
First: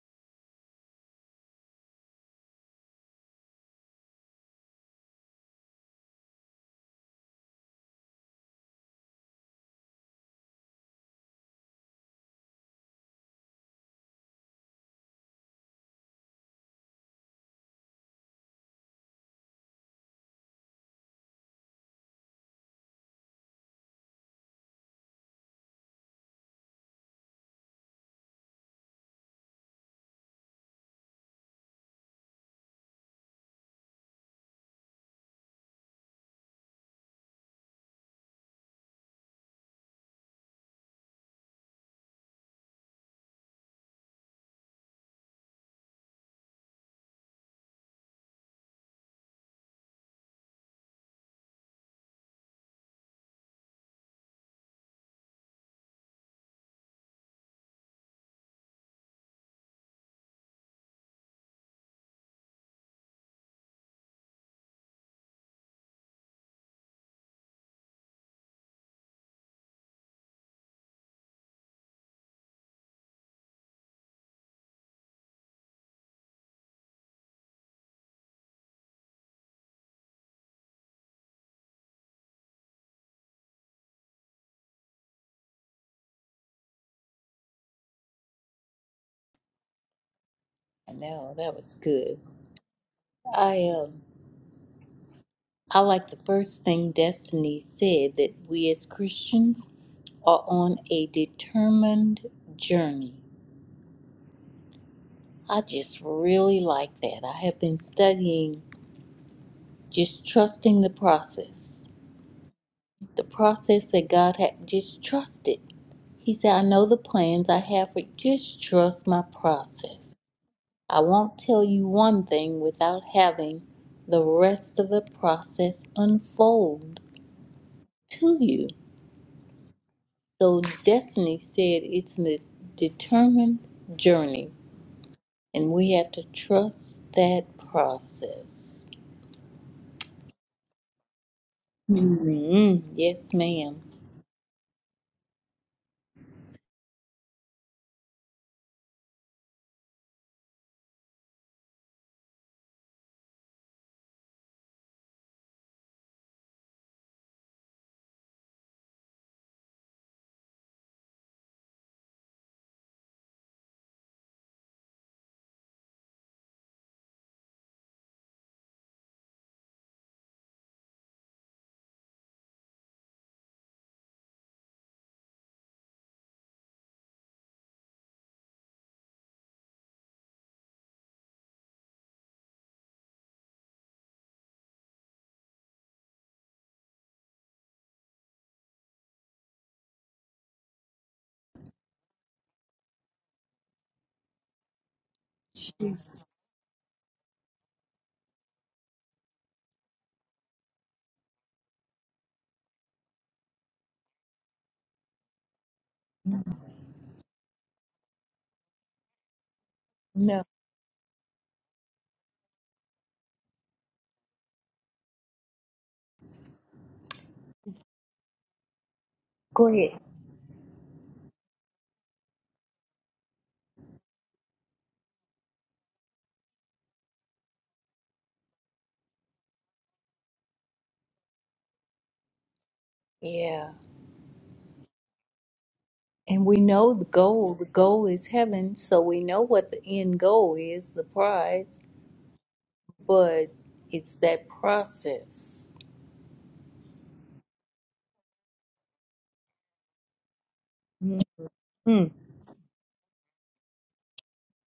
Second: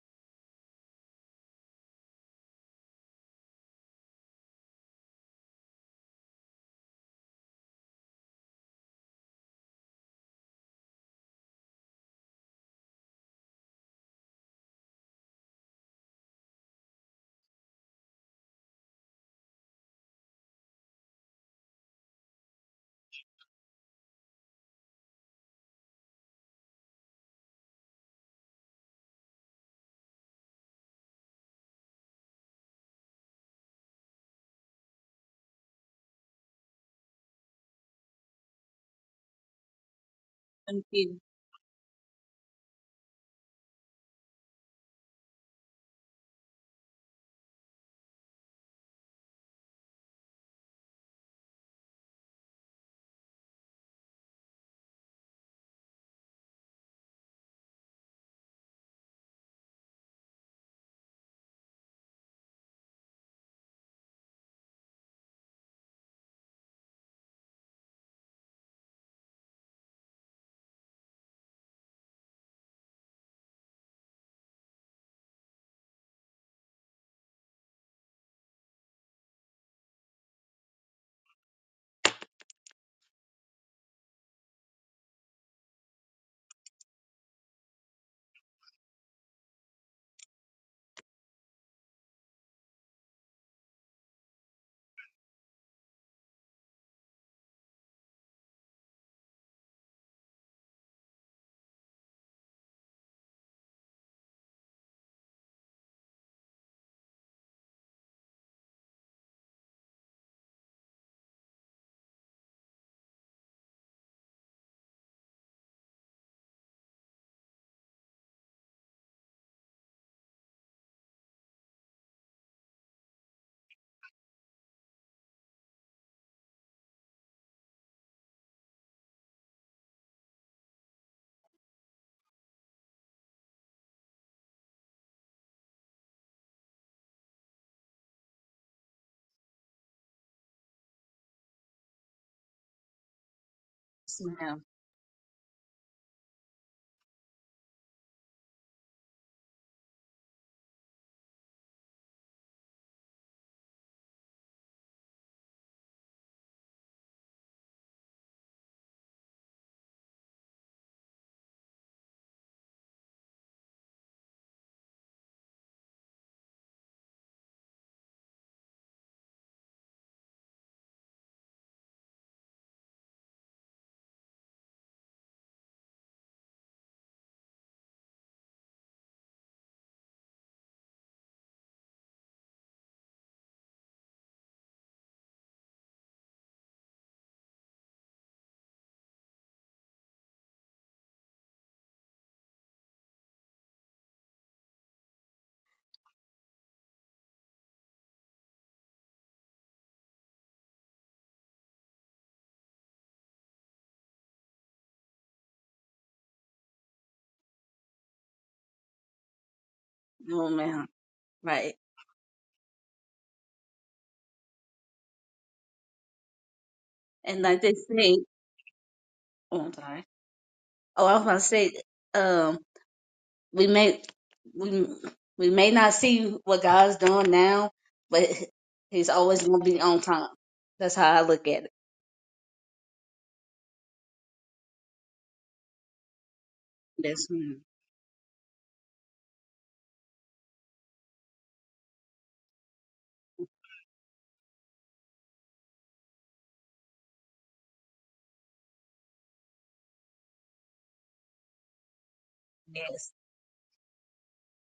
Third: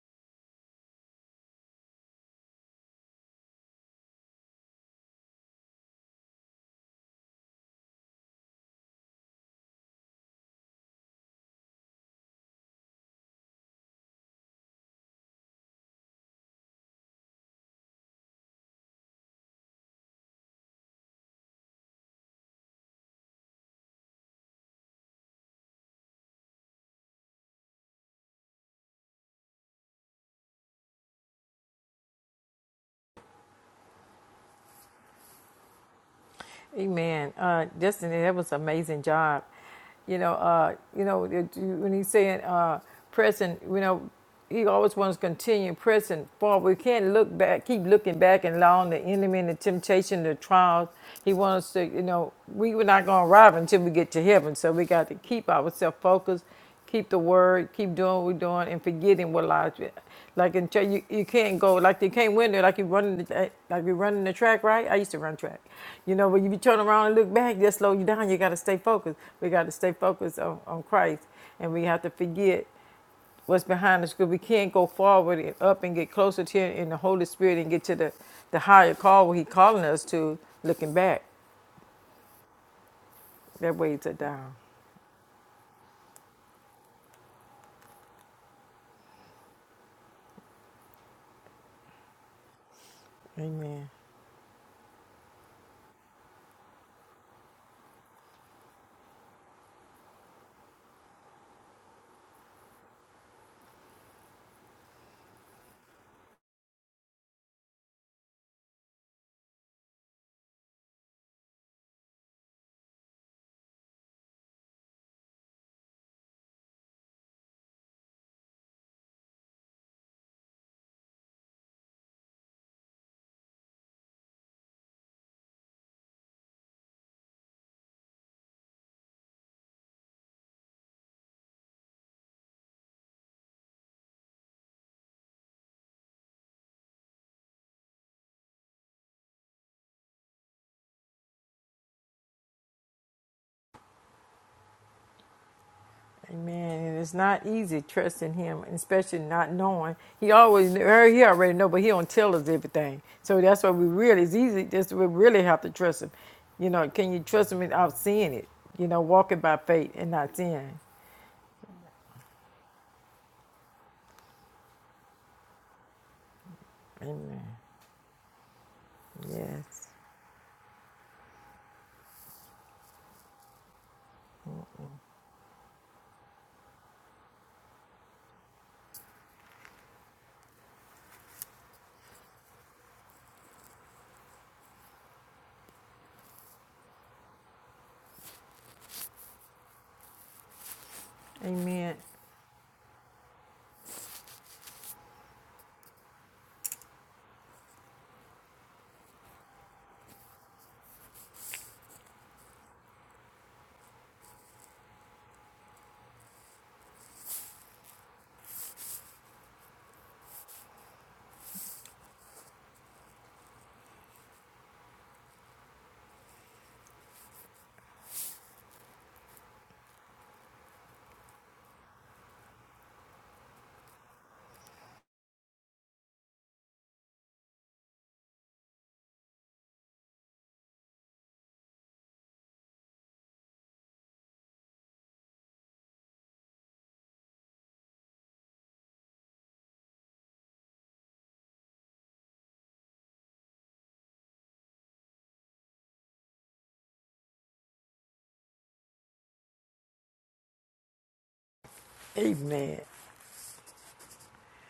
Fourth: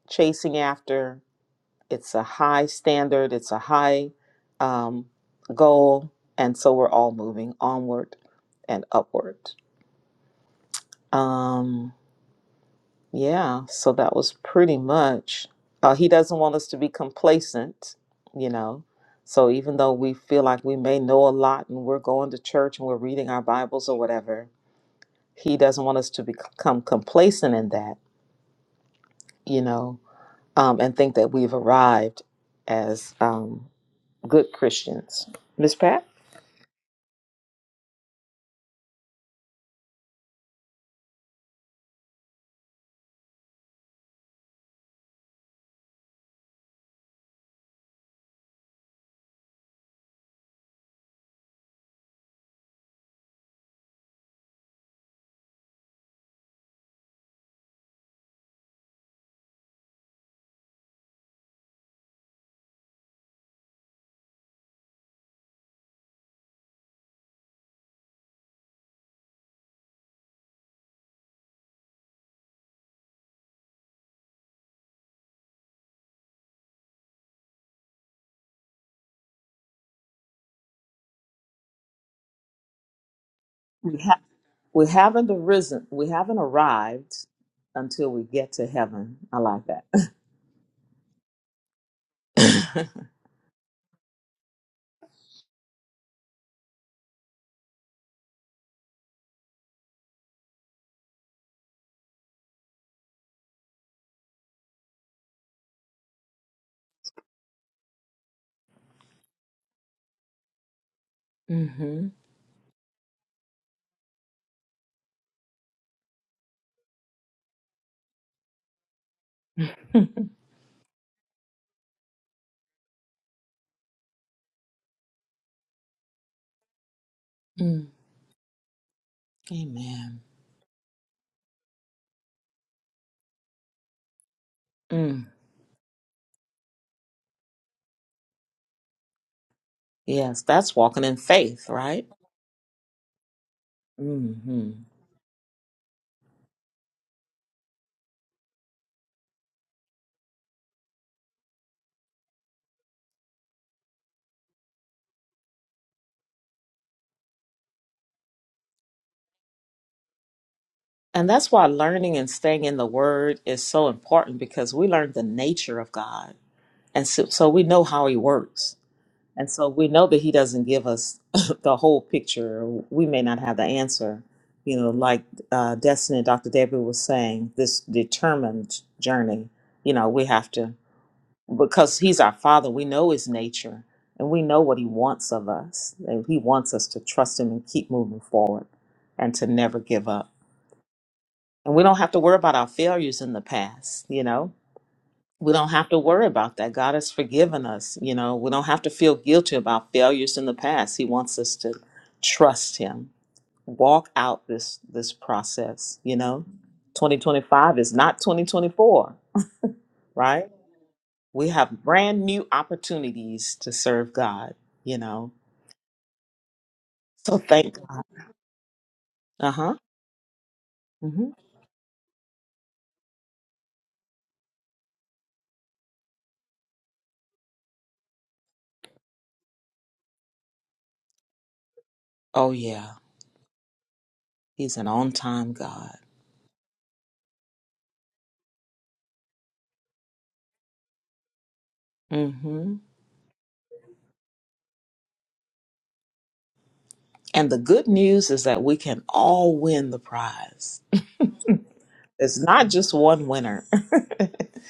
Speaker 1: chasing after it's a high standard it's a high um, goal and so we're all moving onward and upward um Yeah, so that was pretty much. Uh, he doesn't want us to be complacent, you know. So even though we feel like we may know a lot and we're going to church and we're reading our Bibles or whatever, he doesn't want us to become complacent in that, you know, um, and think that we've arrived as um, good Christians. Miss Pat,
Speaker 3: Amen. Uh, Justin, that was an amazing job. You know, uh, you
Speaker 2: you.
Speaker 3: know it- when he's saying uh, pressing, you know, he always wants to continue pressing forward. We can't look back, keep looking back and allowing the enemy and the temptation, the trials. He wants to, you know, we were not going to arrive until we get to heaven. So we got to keep ourselves focused, keep the word, keep doing what we're doing, and forgetting what lies. Like in tra- you, you can't go like you can't win there like you running the, eh, like you running the track right. I used to run track, you know. when you be turn around and look back, that slow you down. You got to stay focused. We got to stay focused on, on Christ, and we have to forget what's behind us because we can't go forward and up and get closer to Him in the Holy Spirit and get to the the higher call where He calling us to. Looking back, that
Speaker 1: we
Speaker 3: weighs it
Speaker 1: ha-
Speaker 3: down.
Speaker 1: we haven't arisen, we haven't arrived until we get to heaven. I like that.
Speaker 4: know that was good. I
Speaker 3: Amen.
Speaker 4: um, I like the first thing Destiny said that we as Christians are on a determined journey. I just really like that. I have been studying just trusting the process
Speaker 1: [laughs]
Speaker 4: the process that God had just trust it. He said, I know the plans I have for you. Just trust my process. I won't tell you one thing without having the rest of the process unfold
Speaker 1: hmm
Speaker 4: to you.
Speaker 1: Amen.
Speaker 4: So destiny said it's a determined journey
Speaker 1: Mm,
Speaker 4: and we have to trust that process.
Speaker 1: yes, that's walking in faith, right?
Speaker 4: Mhm. Yes, ma'am.
Speaker 2: Yes, ma'am.
Speaker 1: hmm
Speaker 3: Amen. And it's not easy trusting him, especially not knowing. He always well, he already know, but he don't tell us everything. So that's why we really it's easy. That's we really have to trust him. You know, can you trust him without seeing it? You know, walking by faith and not seeing.
Speaker 1: And that's why learning and staying in the Word is so important because we learn the nature of God. And so,
Speaker 3: Amen.
Speaker 1: so we know how He works. And so
Speaker 3: Yes.
Speaker 1: we know that He doesn't give us [laughs] the whole picture. We may not have the answer. You know, like uh, Destiny, Dr. David was saying, this determined journey, you know, we have to. because he's our father we know his nature and we know what he wants of us and he wants us to trust him and keep moving forward and to never give up and we
Speaker 3: Amen.
Speaker 1: don't have to worry about our failures in the past you know we don't have to worry about that god has forgiven us you know we don't have to feel guilty about failures in the past he wants us to trust him walk out this this process you know 2025 is not 2024
Speaker 4: No.
Speaker 1: right
Speaker 2: No, ma'am.
Speaker 1: We
Speaker 2: Right.
Speaker 1: have brand new opportunities to serve God, you know. So
Speaker 2: And like they
Speaker 1: thank God.
Speaker 2: say,
Speaker 1: Uh
Speaker 2: oh,
Speaker 4: Go
Speaker 2: I'm
Speaker 1: huh.
Speaker 4: ahead.
Speaker 2: sorry. Oh, I was
Speaker 1: hmm
Speaker 2: about to say, um, we may we we may not see what God's doing now, but He's always gonna be on time. That's how I look at it.
Speaker 1: Oh, yeah.
Speaker 4: Yeah.
Speaker 1: He's an on time God.
Speaker 4: And we know the
Speaker 2: Yes,
Speaker 4: goal.
Speaker 2: ma'am.
Speaker 4: The goal is heaven, so we know what the end goal is, the prize,
Speaker 1: hmm
Speaker 4: but it's that process.
Speaker 1: And the good news is that we can all win the prize.
Speaker 4: Mm.
Speaker 1: It's not
Speaker 3: Amen.
Speaker 1: just
Speaker 2: Yes.
Speaker 1: one winner.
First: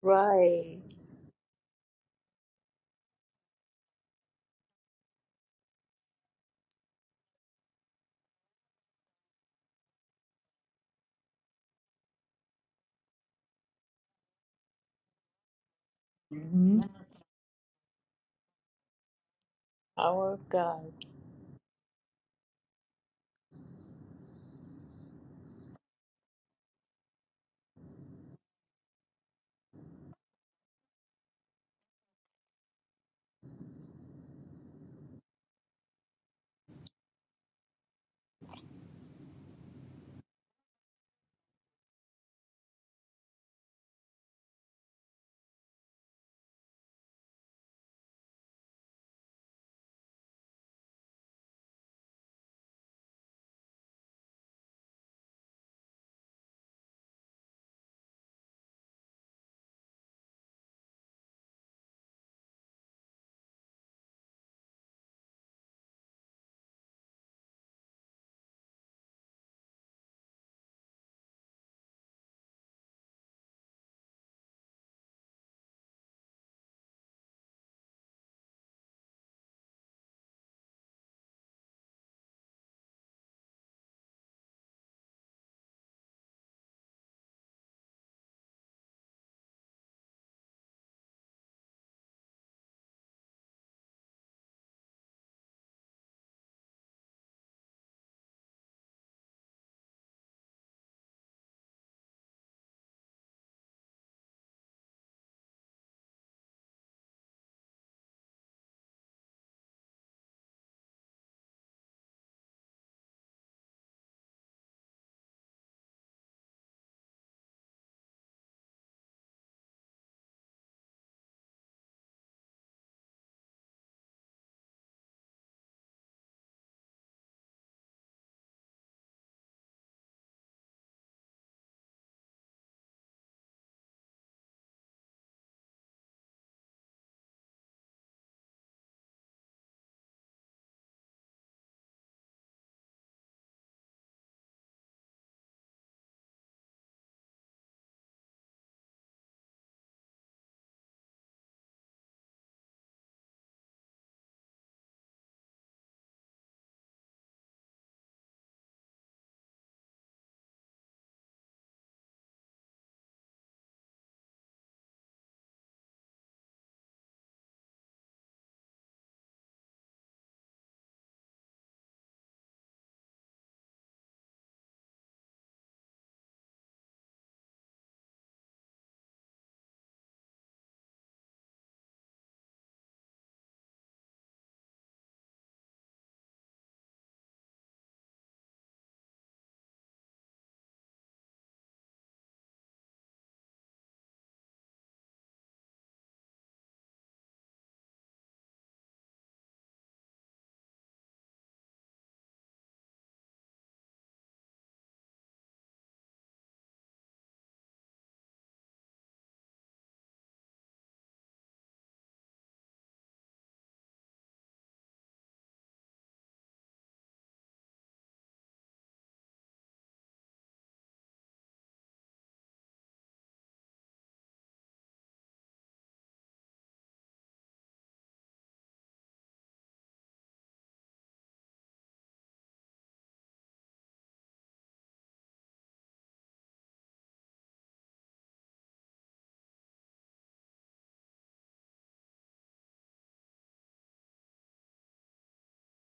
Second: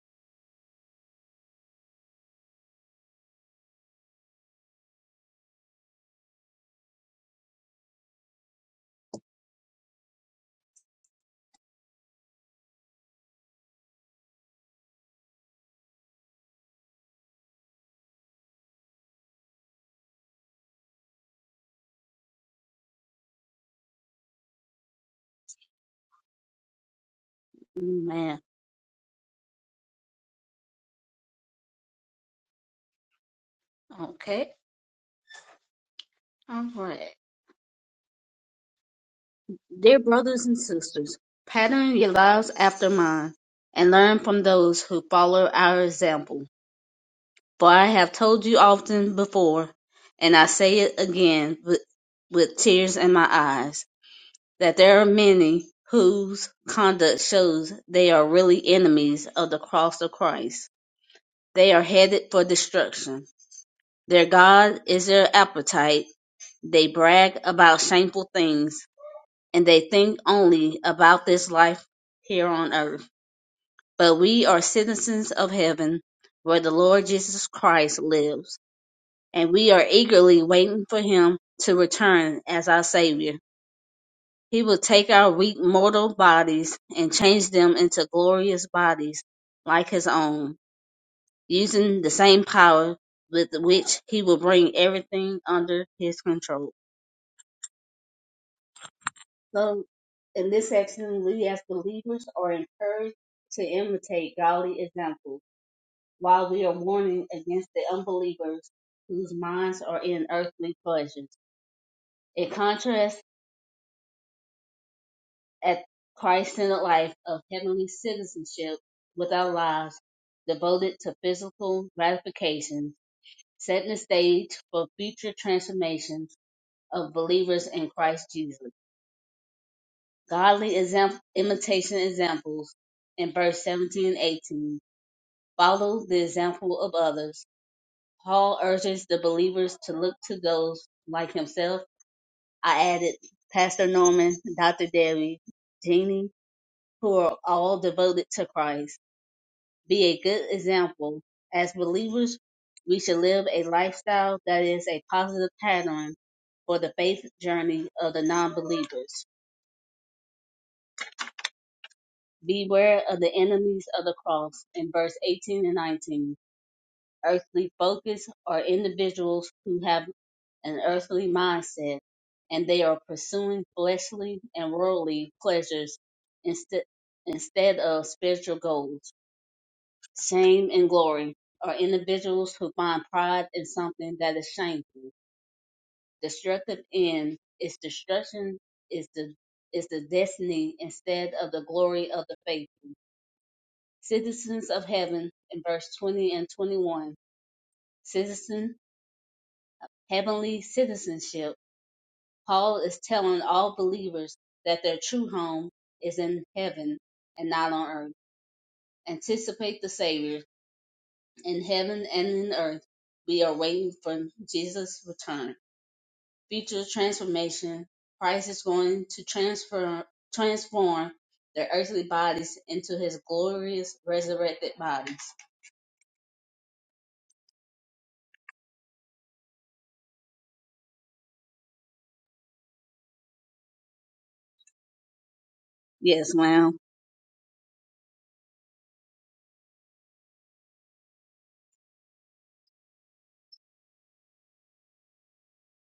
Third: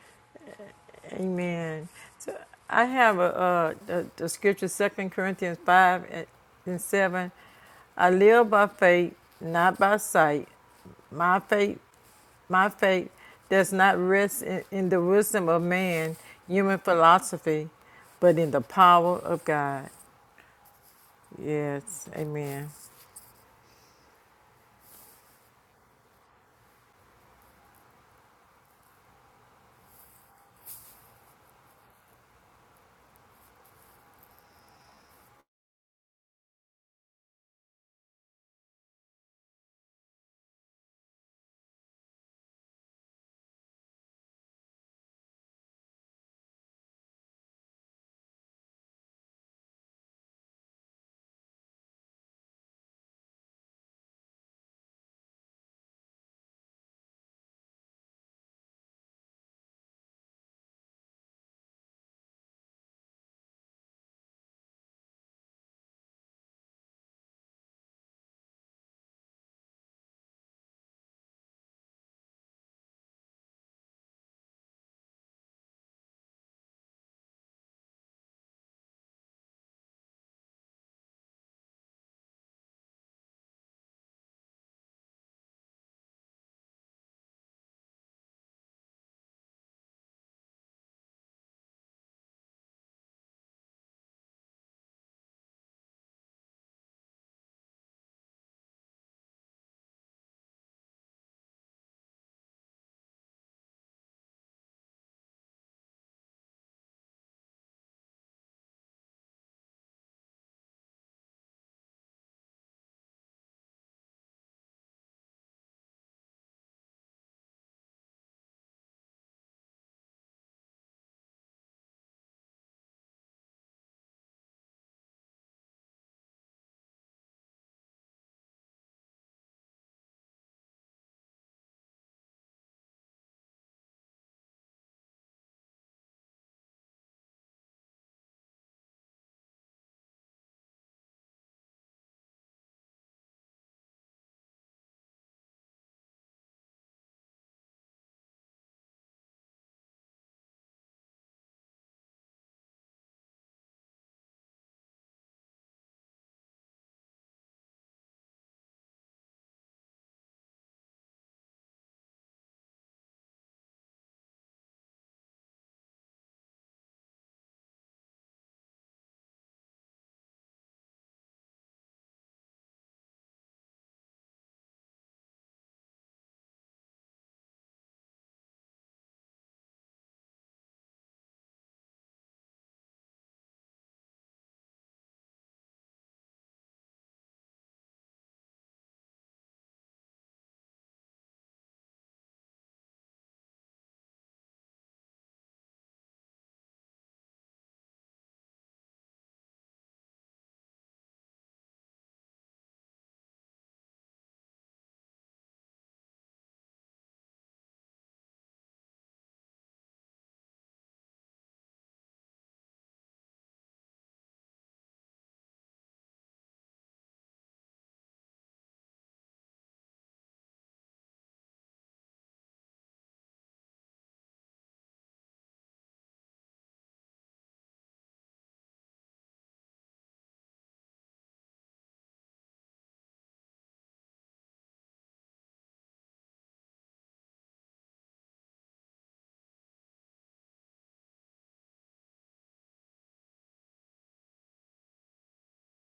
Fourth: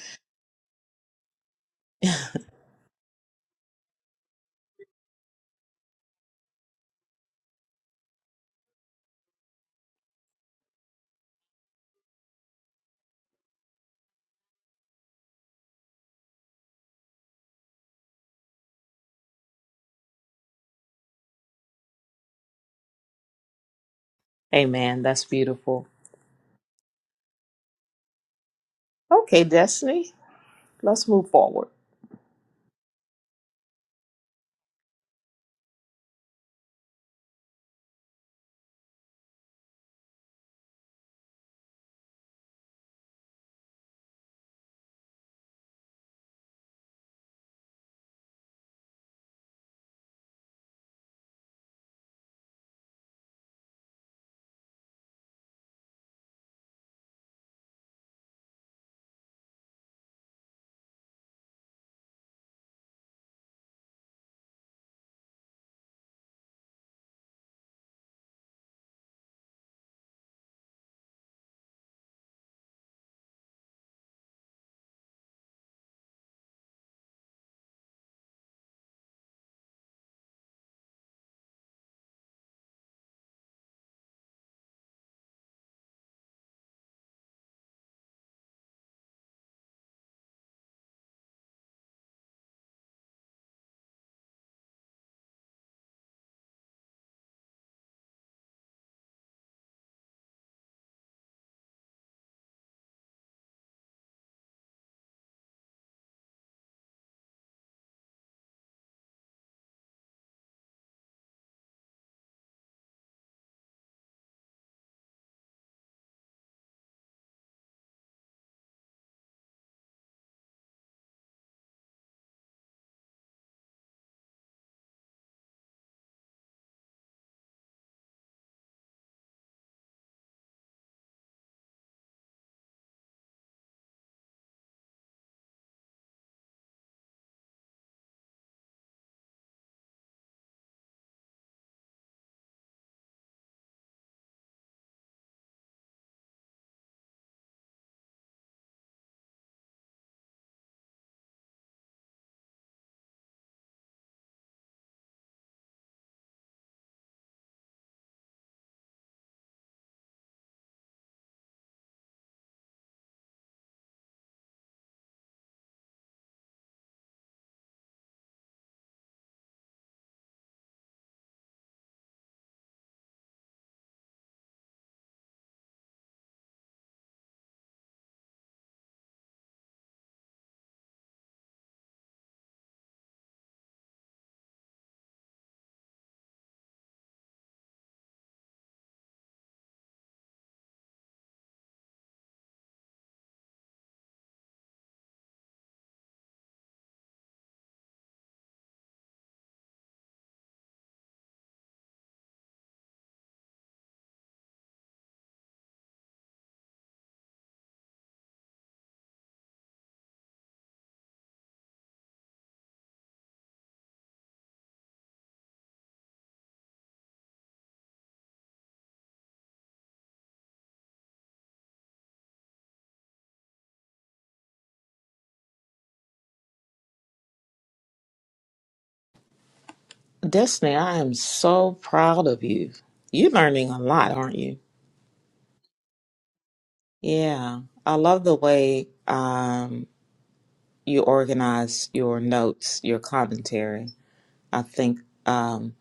Speaker 4: Right.
Speaker 3: Amen. So I have a, uh, the, the scripture, Second Corinthians 5 and 7. I live by faith, not by sight. My faith My faith does not rest in, in the wisdom of man, human
Speaker 4: hmm
Speaker 3: philosophy, but in the power of God.
Speaker 4: Power of God.
Speaker 3: Yes, amen.
Speaker 1: [laughs] Amen. That's beautiful.
Speaker 2: man.
Speaker 1: Okay, Destiny, let's move forward.
Speaker 2: Okay. Dear brothers and sisters, pattern your lives after mine, and learn from those who follow our example. For I have told you often before, and I say it again with, with tears in my eyes, that there are many whose conduct shows they are really enemies of the cross of Christ. They are headed for destruction. Their God is their appetite. They brag about shameful things and they think only about this life here on earth. But we are citizens of heaven, where the Lord Jesus Christ lives, and we are eagerly waiting for him to return as our Savior. He will take our weak mortal bodies and change them into glorious bodies like his own, using the same power with which he will bring everything under his control. So in this section, we as believers are encouraged to imitate godly examples, while we are warning against the unbelievers whose minds are in earthly pleasures. In contrast, at Christ-centered life of heavenly citizenship with our lives devoted to physical gratification, setting the stage for future transformations of believers in Christ Jesus. Godly exam- imitation examples in verse 17 and 18 follow the example of others. Paul urges the believers to look to those like himself. I added Pastor Norman, Dr. Debbie, Jeannie, who are all devoted to Christ. Be a good example. As believers, we should live a lifestyle that is a positive pattern for the faith journey of the non believers. Beware of the enemies of the cross in verse 18 and 19. Earthly focus are individuals who have an earthly mindset and they are pursuing fleshly and worldly pleasures instead, instead of spiritual goals. Shame and glory are individuals who find pride in something that is shameful. Destructive end is destruction is the is the destiny instead of the glory of the faithful citizens of heaven in verse 20 and 21 citizen heavenly citizenship paul is telling all believers that their true home is in heaven and not on earth anticipate the savior in heaven and in earth we are waiting for jesus return future transformation christ is going to transfer transform their earthly bodies into his glorious resurrected bodies
Speaker 1: Destiny, I am so proud of you. You're learning a lot, aren't you?
Speaker 2: yes ma'am
Speaker 1: Yeah. I love the way um, you organize your notes, your commentary. I think um,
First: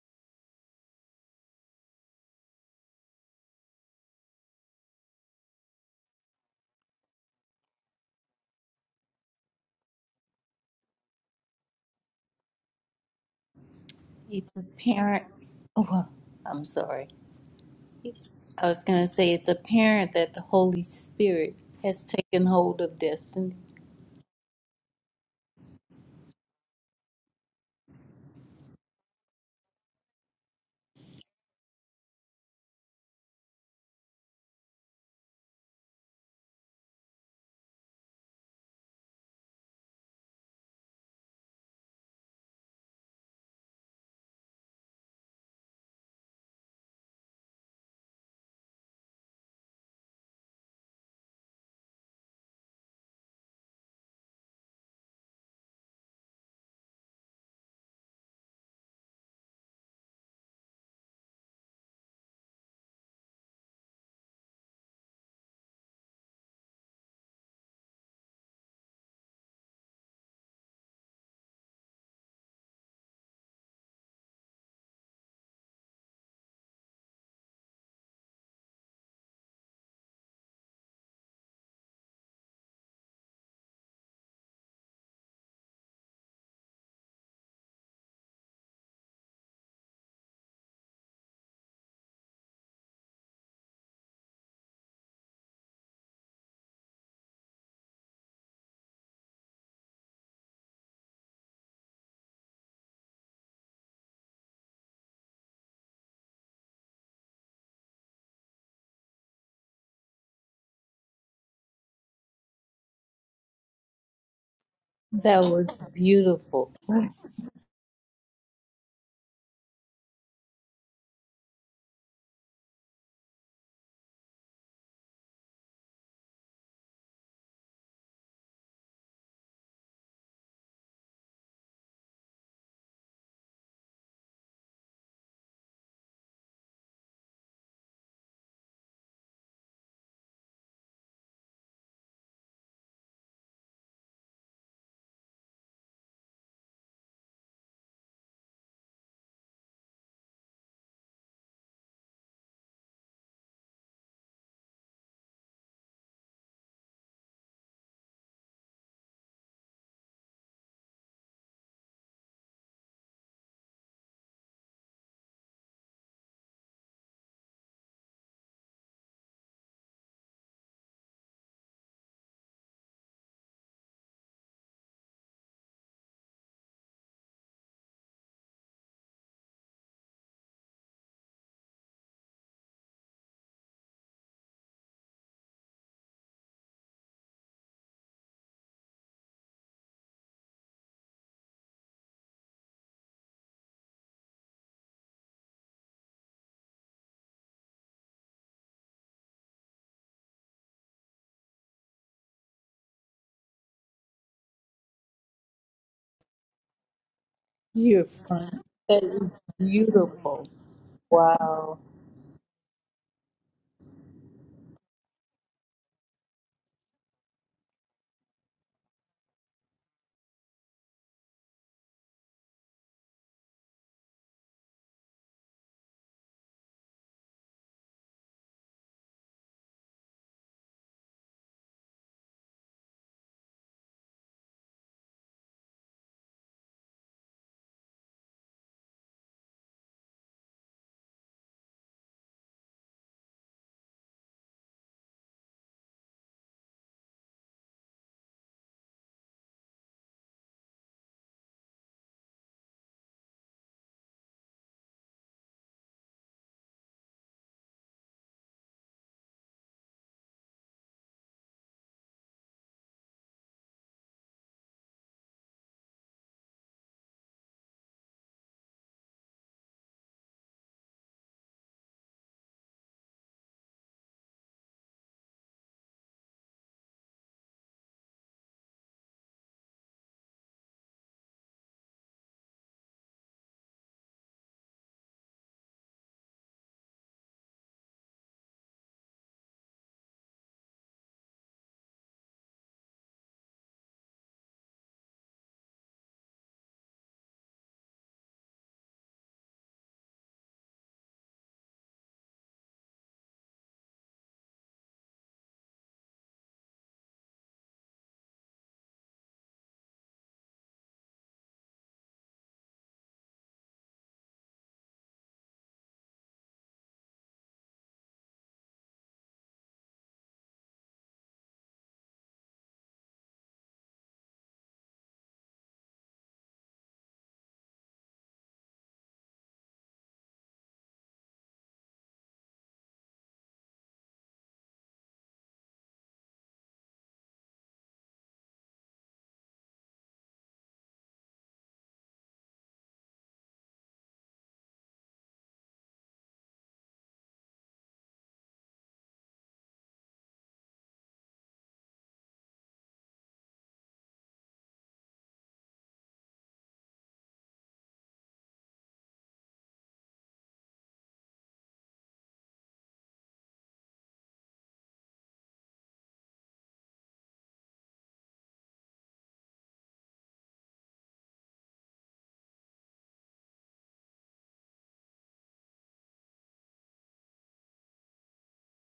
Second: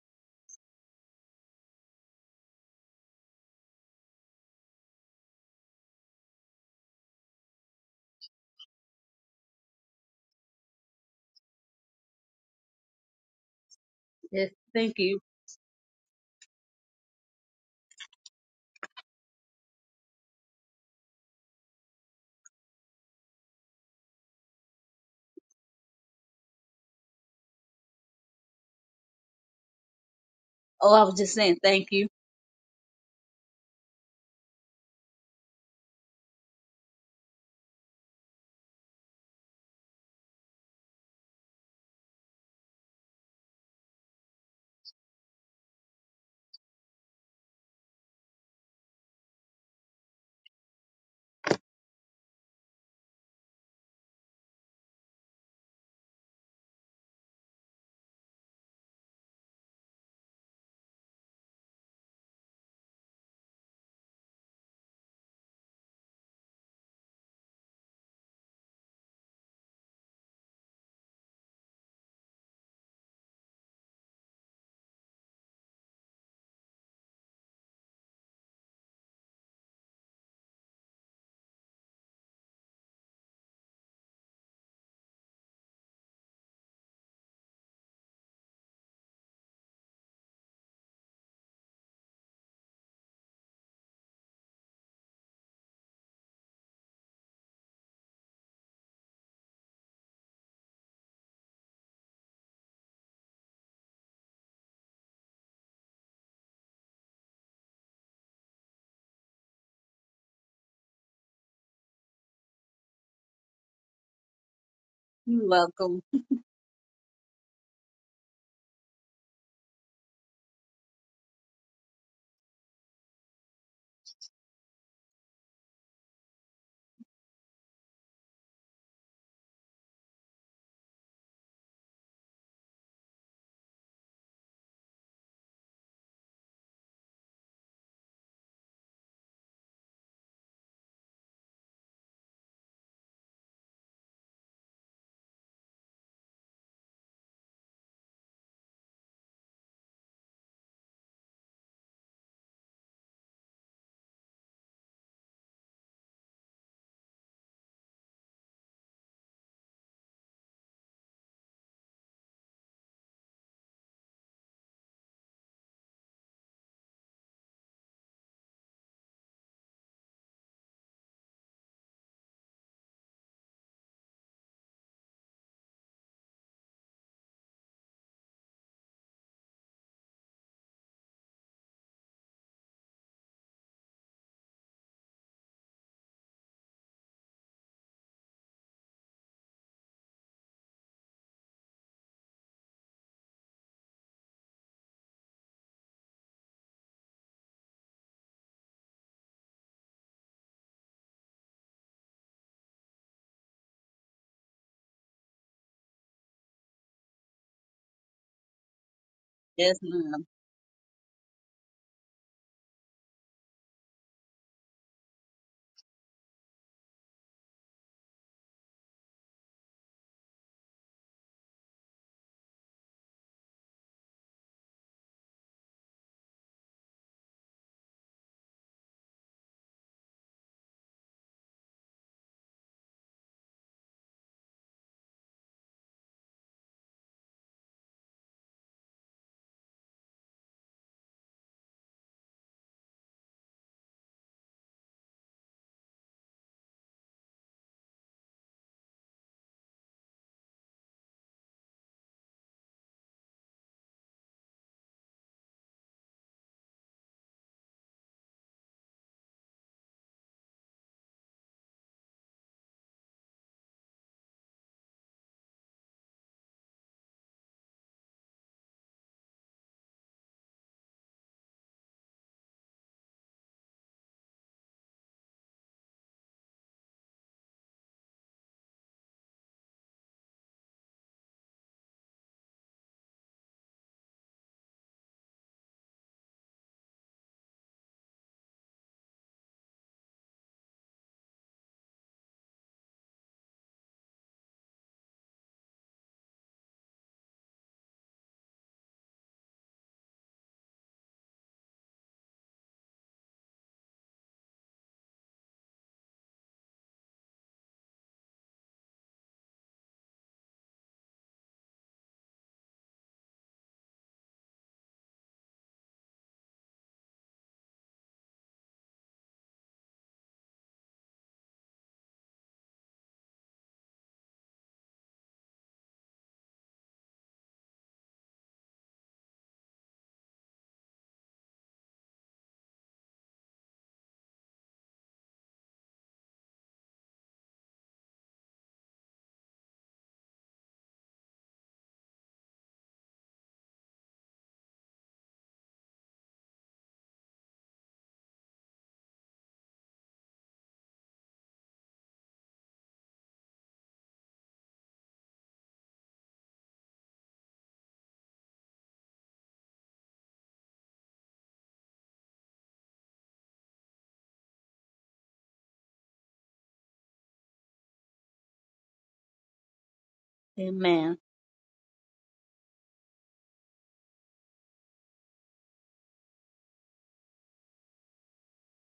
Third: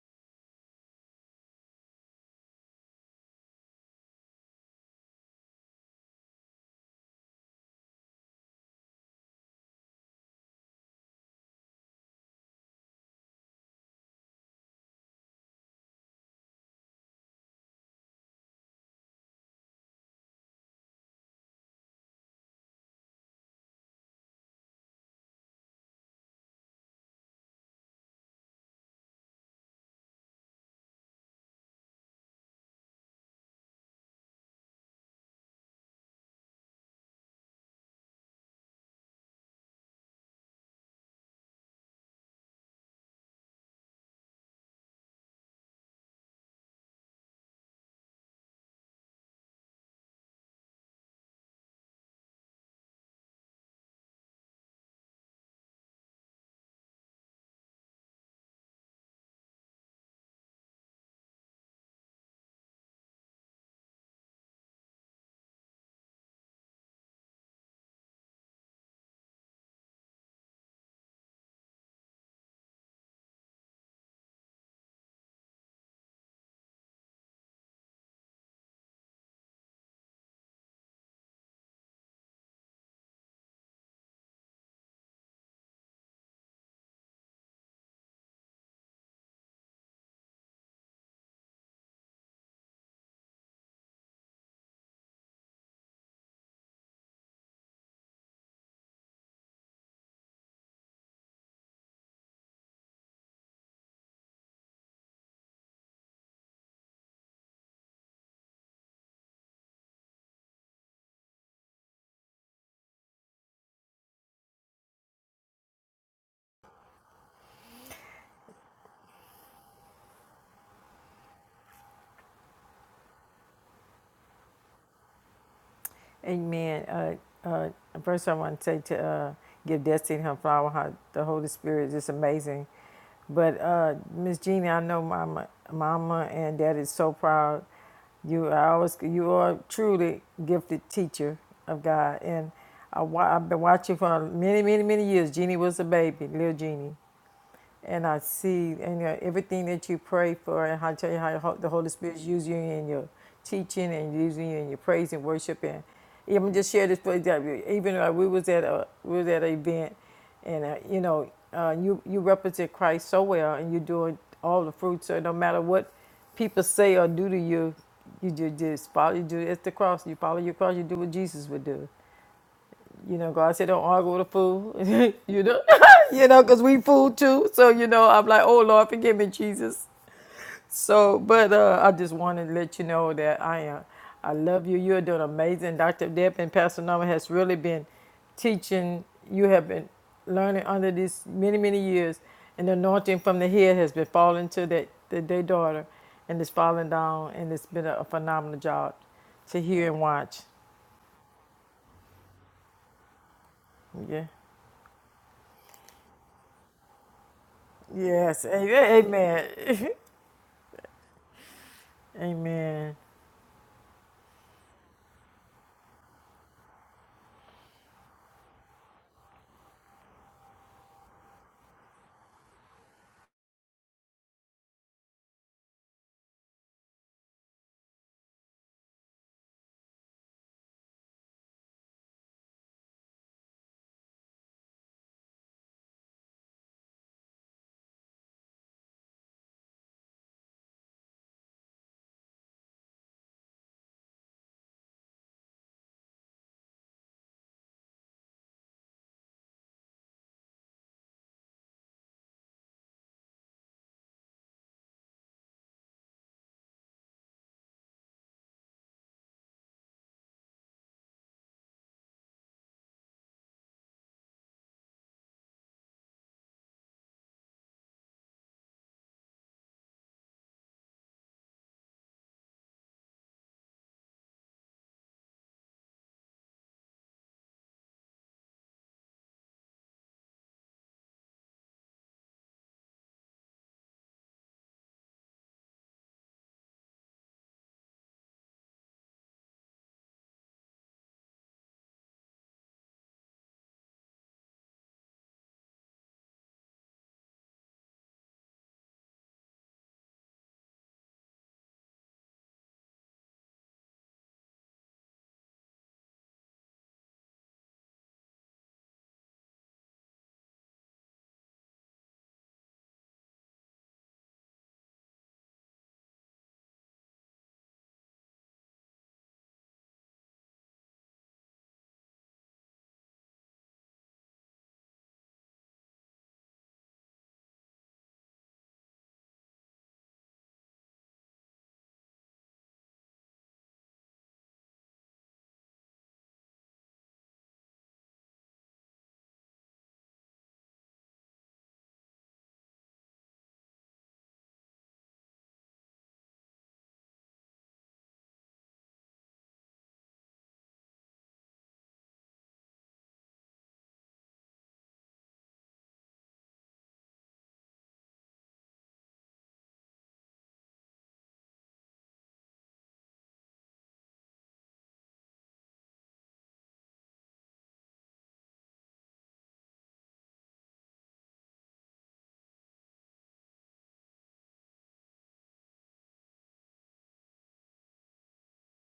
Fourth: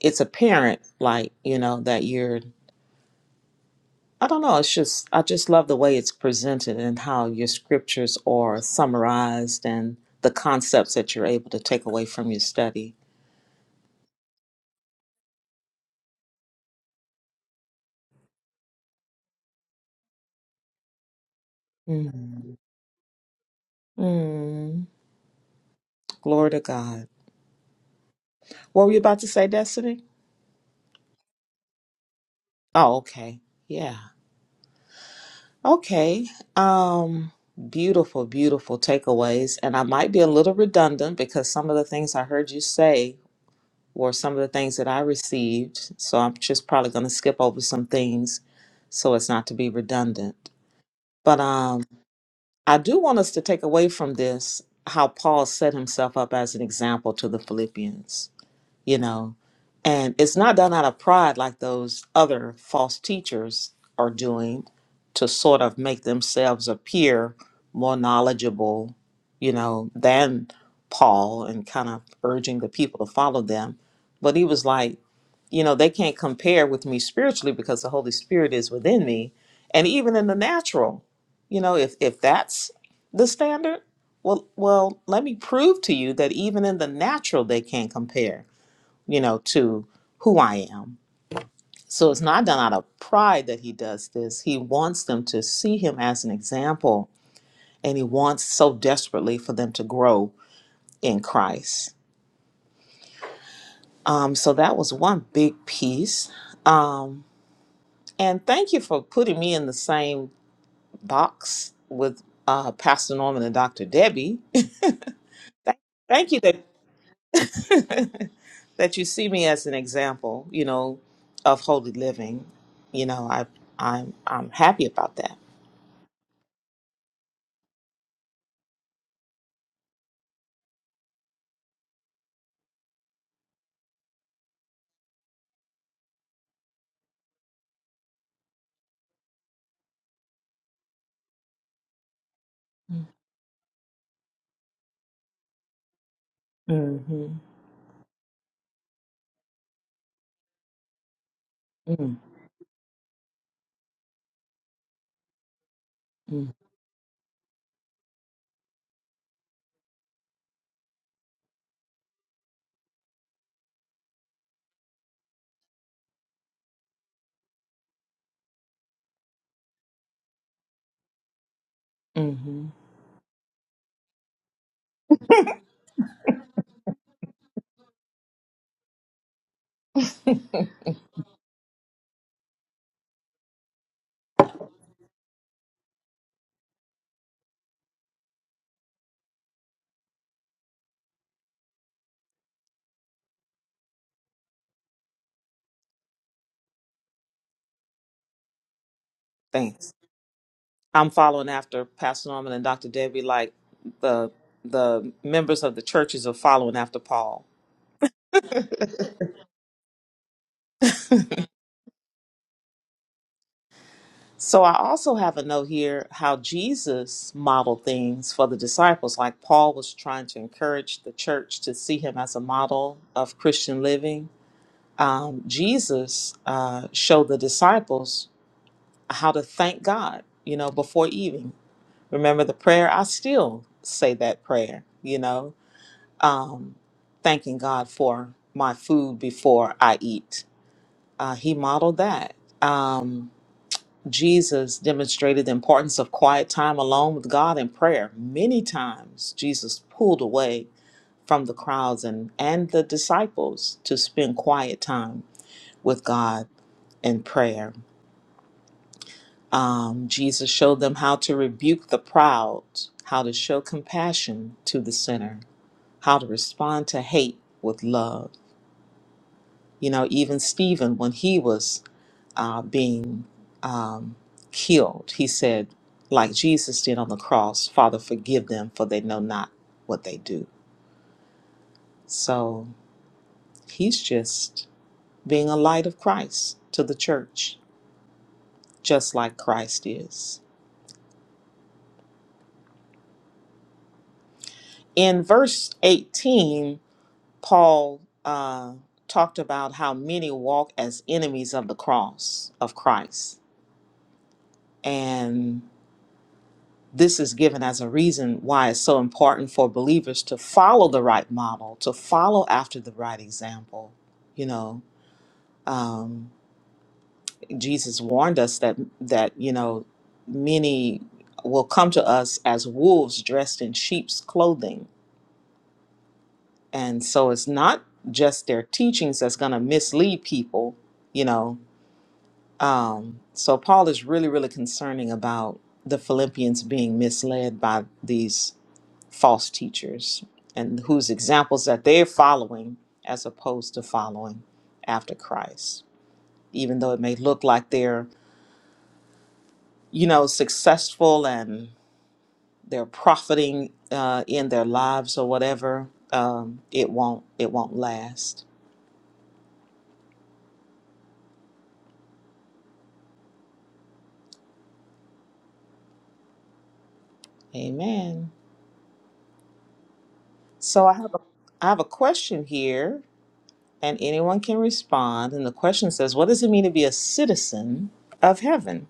Speaker 1: it's apparent, like, you know, that you're, I don't know, it's just, I just love the way it's presented and how your scriptures are summarized and the concepts that you're able to take away from your study.
Speaker 2: yes
Speaker 4: It's
Speaker 2: thank you
Speaker 4: apparent. Oh, well, I'm sorry. I was going to say it's apparent that the Holy Spirit has taken
Speaker 1: Mm.
Speaker 4: hold of destiny.
Speaker 1: Mm. Glory to God. What were you about to say, Destiny?
Speaker 2: Oh, I was just saying thank you.
Speaker 1: Oh, okay. Yeah. Okay. Um beautiful, beautiful takeaways. And I might be a little redundant because some of the things I heard you say were some of the things that I received. So I'm just probably going to skip over some things so as not to be redundant. But um I do want us to take away from this how Paul set himself up as an example to the Philippians you know. And it's not done out of pride like those other false teachers are doing to sort of make themselves appear more knowledgeable, you know, than Paul and kind of urging the people to follow them. But he was like, you know, they can't compare with me spiritually because the Holy Spirit is within me. And even in the natural, you know, if, if that's the standard, well, well, let me prove to you that even in the natural they can't compare you know, to who I am. So it's not done out of pride that he does this. He wants them to see him as an example, and he wants so desperately for them to grow in Christ. Um, so that was one big piece. Um, and thank you for putting me in the same box with uh, Pastor Norman and Dr. Debbie. [laughs]
Speaker 4: That
Speaker 2: You're
Speaker 4: was
Speaker 1: Th-
Speaker 2: welcome.
Speaker 1: Thank you
Speaker 4: beautiful.
Speaker 1: that [laughs] that you see me as an example, you know, of holy living. You know, I I'm I'm happy about that.
Speaker 3: Amen. Uh, uh, first, I want to say to uh, give Destiny her flower. Her, the Holy Spirit is just amazing. But uh, Miss Jeannie, I know Mama, Mama and Daddy is so proud. You are always you are truly gifted teacher of God, and I, I've been watching for many, many, many years. Jeannie was a baby, little Jeannie,
Speaker 1: Mm-hmm.
Speaker 3: and I see and uh, everything that you pray for, and I tell you how the Holy Spirit is
Speaker 1: Mm-hmm.
Speaker 3: using you in your teaching and using you in your praise and worship. And even just share this place that we- even uh, we was at a we was at an event, and uh, you know uh, you you represent Christ so well, and you're doing all the fruits. So no matter what people say or do to you, you just just follow. You do it's the cross. You follow your cross. You do what Jesus would do
Speaker 1: Mm-hmm.
Speaker 3: you know, God said don't argue with a fool. [laughs] you know, [laughs] you know, because we fool too. So you know, I'm like, oh Lord, forgive me, Jesus. So, but uh, I just wanted to let you know that I am. I love you. You're doing amazing. Dr. Deb and Pastor Norman has really been teaching. You have been learning under these many, many years. And the anointing from the head has been falling to that, the their daughter and it's falling down. And it's been a, a phenomenal job to hear
Speaker 1: Thanks.
Speaker 3: and watch.
Speaker 1: I'm following after Pastor Norman and Dr. Debbie, like
Speaker 3: Yeah.
Speaker 1: the the members of the churches are following after Paul.
Speaker 4: You're
Speaker 3: Yes. a-
Speaker 4: fun. That is
Speaker 3: Amen. [laughs]
Speaker 2: Yes, ma'am.
Speaker 4: beautiful. Wow.
Speaker 3: Amen.
Speaker 1: So I also have a note here how Jesus modeled things for the disciples. Like Paul was trying to encourage the church to see him as a model of Christian living. Um, Jesus uh, showed the disciples how to thank God, you know, before eating remember the prayer i still say that prayer you know thanking god for my food before i eat uh, he modeled that um, jesus demonstrated the importance of quiet time alone with god in prayer many times jesus pulled away from the crowds and, and the disciples to spend quiet time with god in prayer um, jesus showed them how to rebuke the proud how to show compassion to the sinner how to respond to hate with love. You know, even Stephen, when he was uh, being um, killed, he said, like Jesus did on the cross, Father, forgive them, for they know not what they do. So he's just being a light of Christ to the church, just like Christ is. In verse 18, Paul uh, talked about how many walk as enemies of the cross of Christ. And this is given as a reason why it's so important for believers to follow the right model, to follow after the right example. You know, um, Jesus warned us that that you know many will come to us as wolves dressed in sheep's clothing, and so it's not just their teachings that's going to mislead people. You know, um, so Paul is really, really concerning about the Philippians being misled by these false teachers and whose examples that they're following as opposed to following after Christ. Even though it may look like they're, you know, successful and they're profiting uh, in their lives or whatever, um, it won't it won't last. Amen. So I have
Speaker 2: Amen.
Speaker 1: a I have a question here, and anyone can respond. And the question says, "What does it mean to be a citizen of heaven?"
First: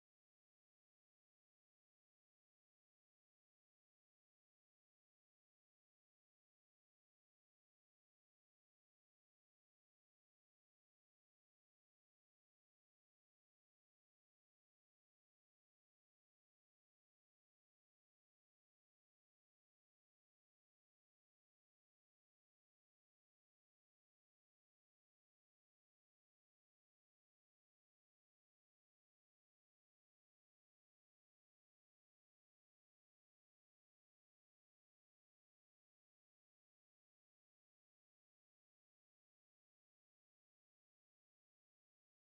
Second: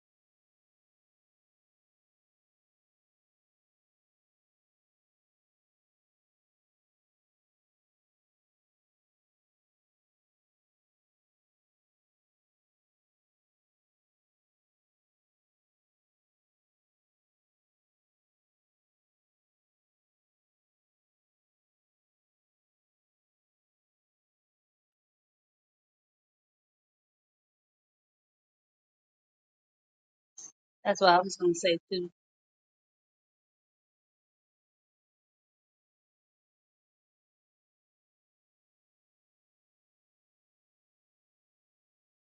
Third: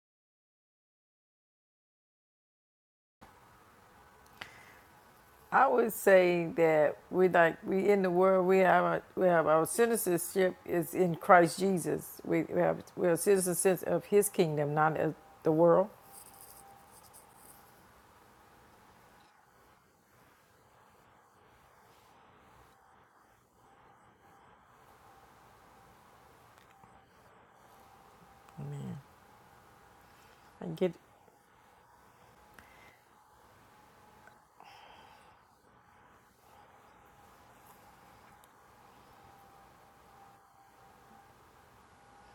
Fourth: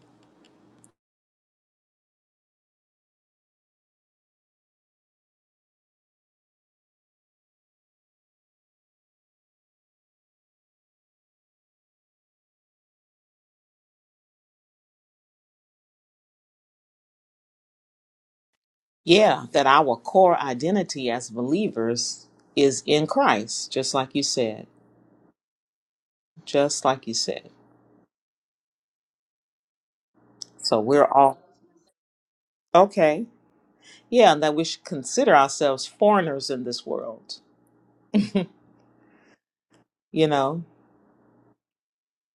Speaker 3: I would say that we like we in the world we have our, we have our citizenship is in Christ Jesus. We, we have we are citizens of His kingdom, not of the world.
Speaker 1: Yeah, that our core identity as believers is in Christ, just like you said. Just like you said.
Speaker 3: Amen. I
Speaker 1: So
Speaker 3: get
Speaker 2: That's
Speaker 1: we're
Speaker 2: what I was
Speaker 1: all
Speaker 2: gonna say too.
Speaker 1: okay. Yeah, and that we should consider ourselves foreigners in this world. [laughs] You know,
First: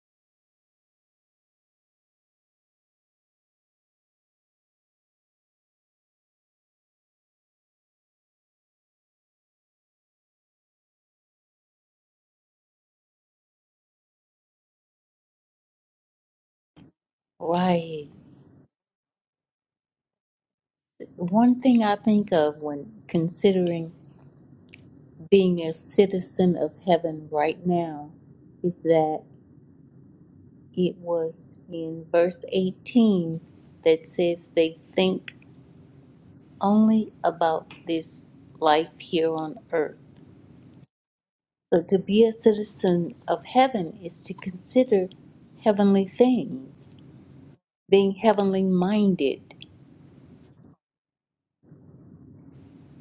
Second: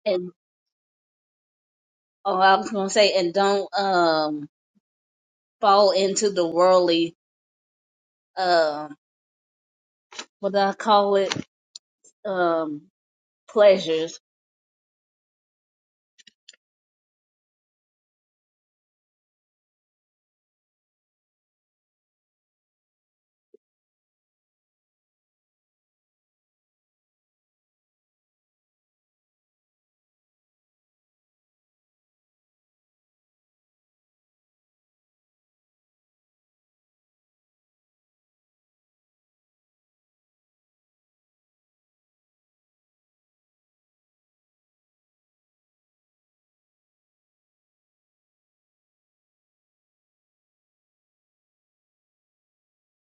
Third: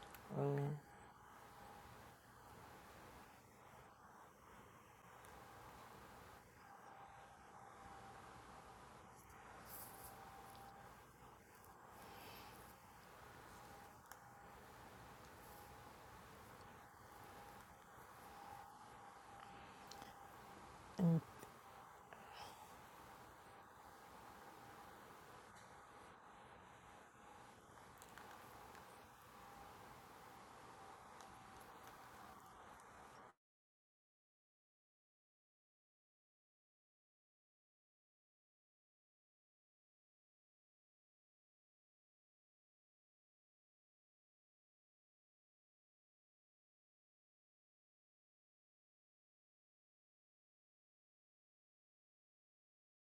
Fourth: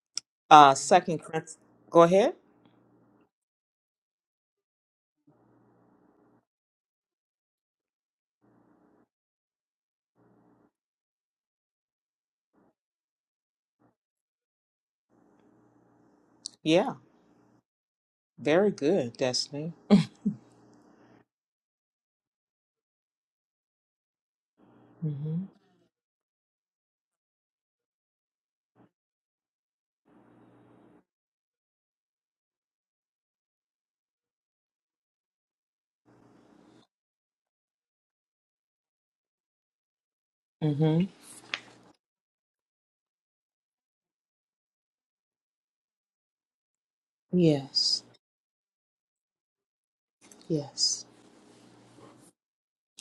Speaker 2: And
Speaker 1: uh, Second Corinthians. Go ahead.
Speaker 2: oh, I was gonna say, and don't um fall into the worldly um what do I call it um pleasures.
Speaker 1: Yeah,
Speaker 4: Right.
Speaker 1: very good, Destiny.
Speaker 4: One thing I think of when considering
Speaker 1: Mm-hmm.
Speaker 4: being a citizen of heaven right now is that it was in verse 18 that says they think only about this life here on earth.
Speaker 1: Mm-hmm.
Speaker 4: So to be a citizen of heaven is to consider heavenly things,
Speaker 1: Yes.
Speaker 4: being heavenly minded.
Speaker 1: Yes.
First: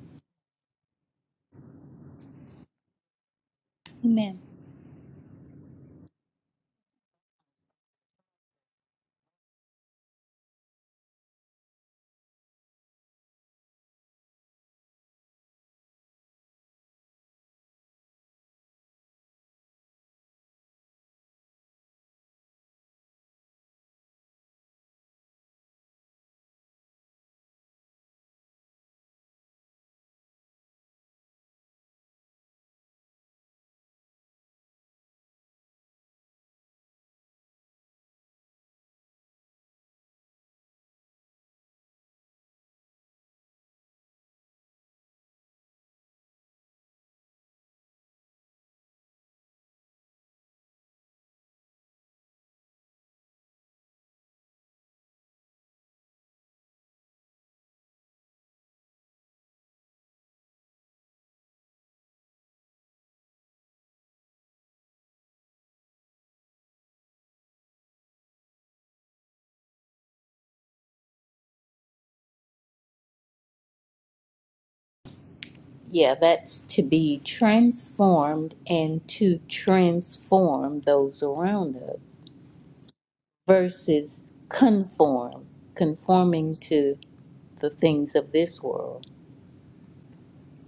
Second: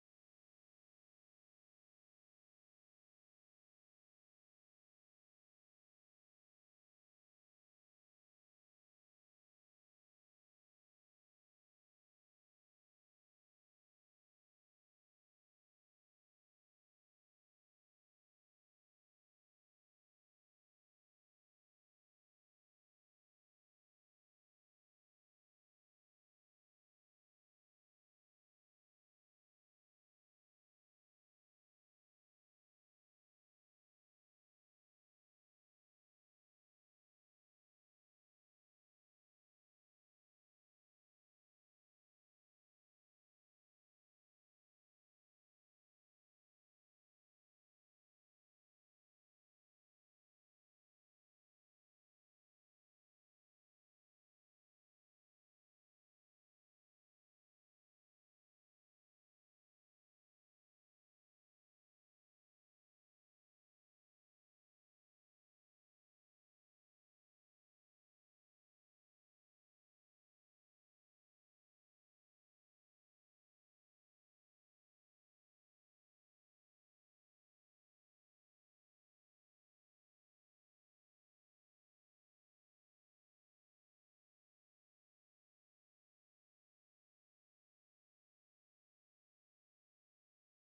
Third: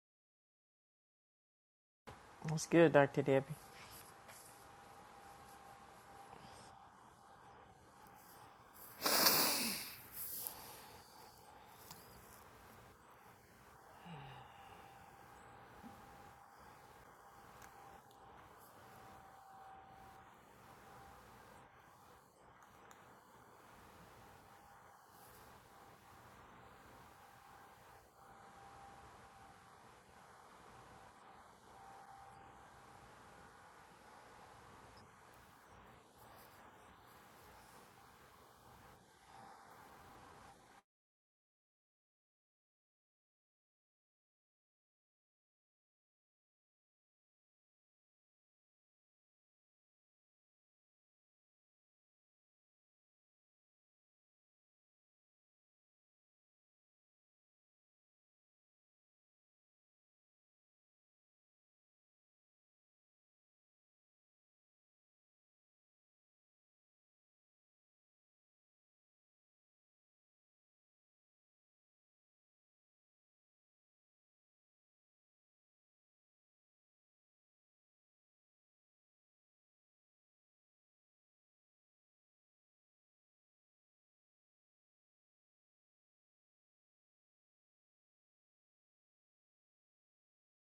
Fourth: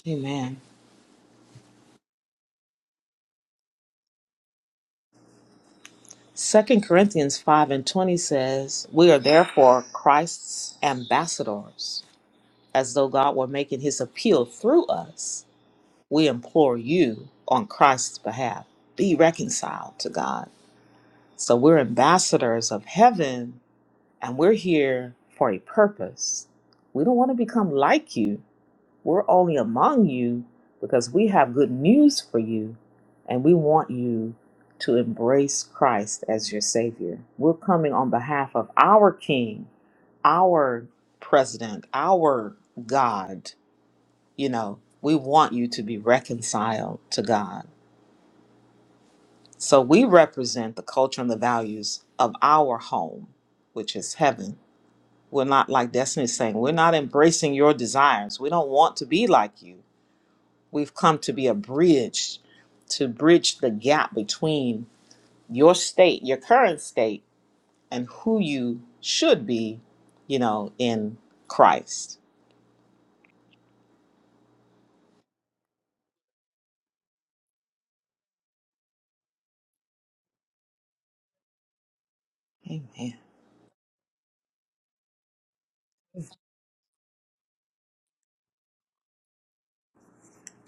Speaker 1: Amen.
Speaker 3: that's good, Doctor Debbie.
Speaker 4: Amen.
Speaker 1: Second Corinthians five and twenty says, "We are therefore Christ's ambassadors." as though God were making his appeal through us, we implore you on Christ's behalf be reconciled to God. So we're ambassadors of heaven and we're here for a purpose. We don't want to become like you. We're only among you because we have good news for you and we want you to embrace Christ as your Savior. We're coming on behalf of our King, our President, our God you know, we want you to be reconciled to God. So we represent the culture and the values of our home, which is heaven. We're not like Destiny's saying, we're not embracing your desires. We don't want to be like you. We've come to be a bridge to bridge the gap between your state, your current state, and who you should be, you know, in Christ.
Speaker 4: Yeah, that's to be transformed and to transform those around us
Speaker 1: Amen.
Speaker 4: versus conform, conforming to the things of this world.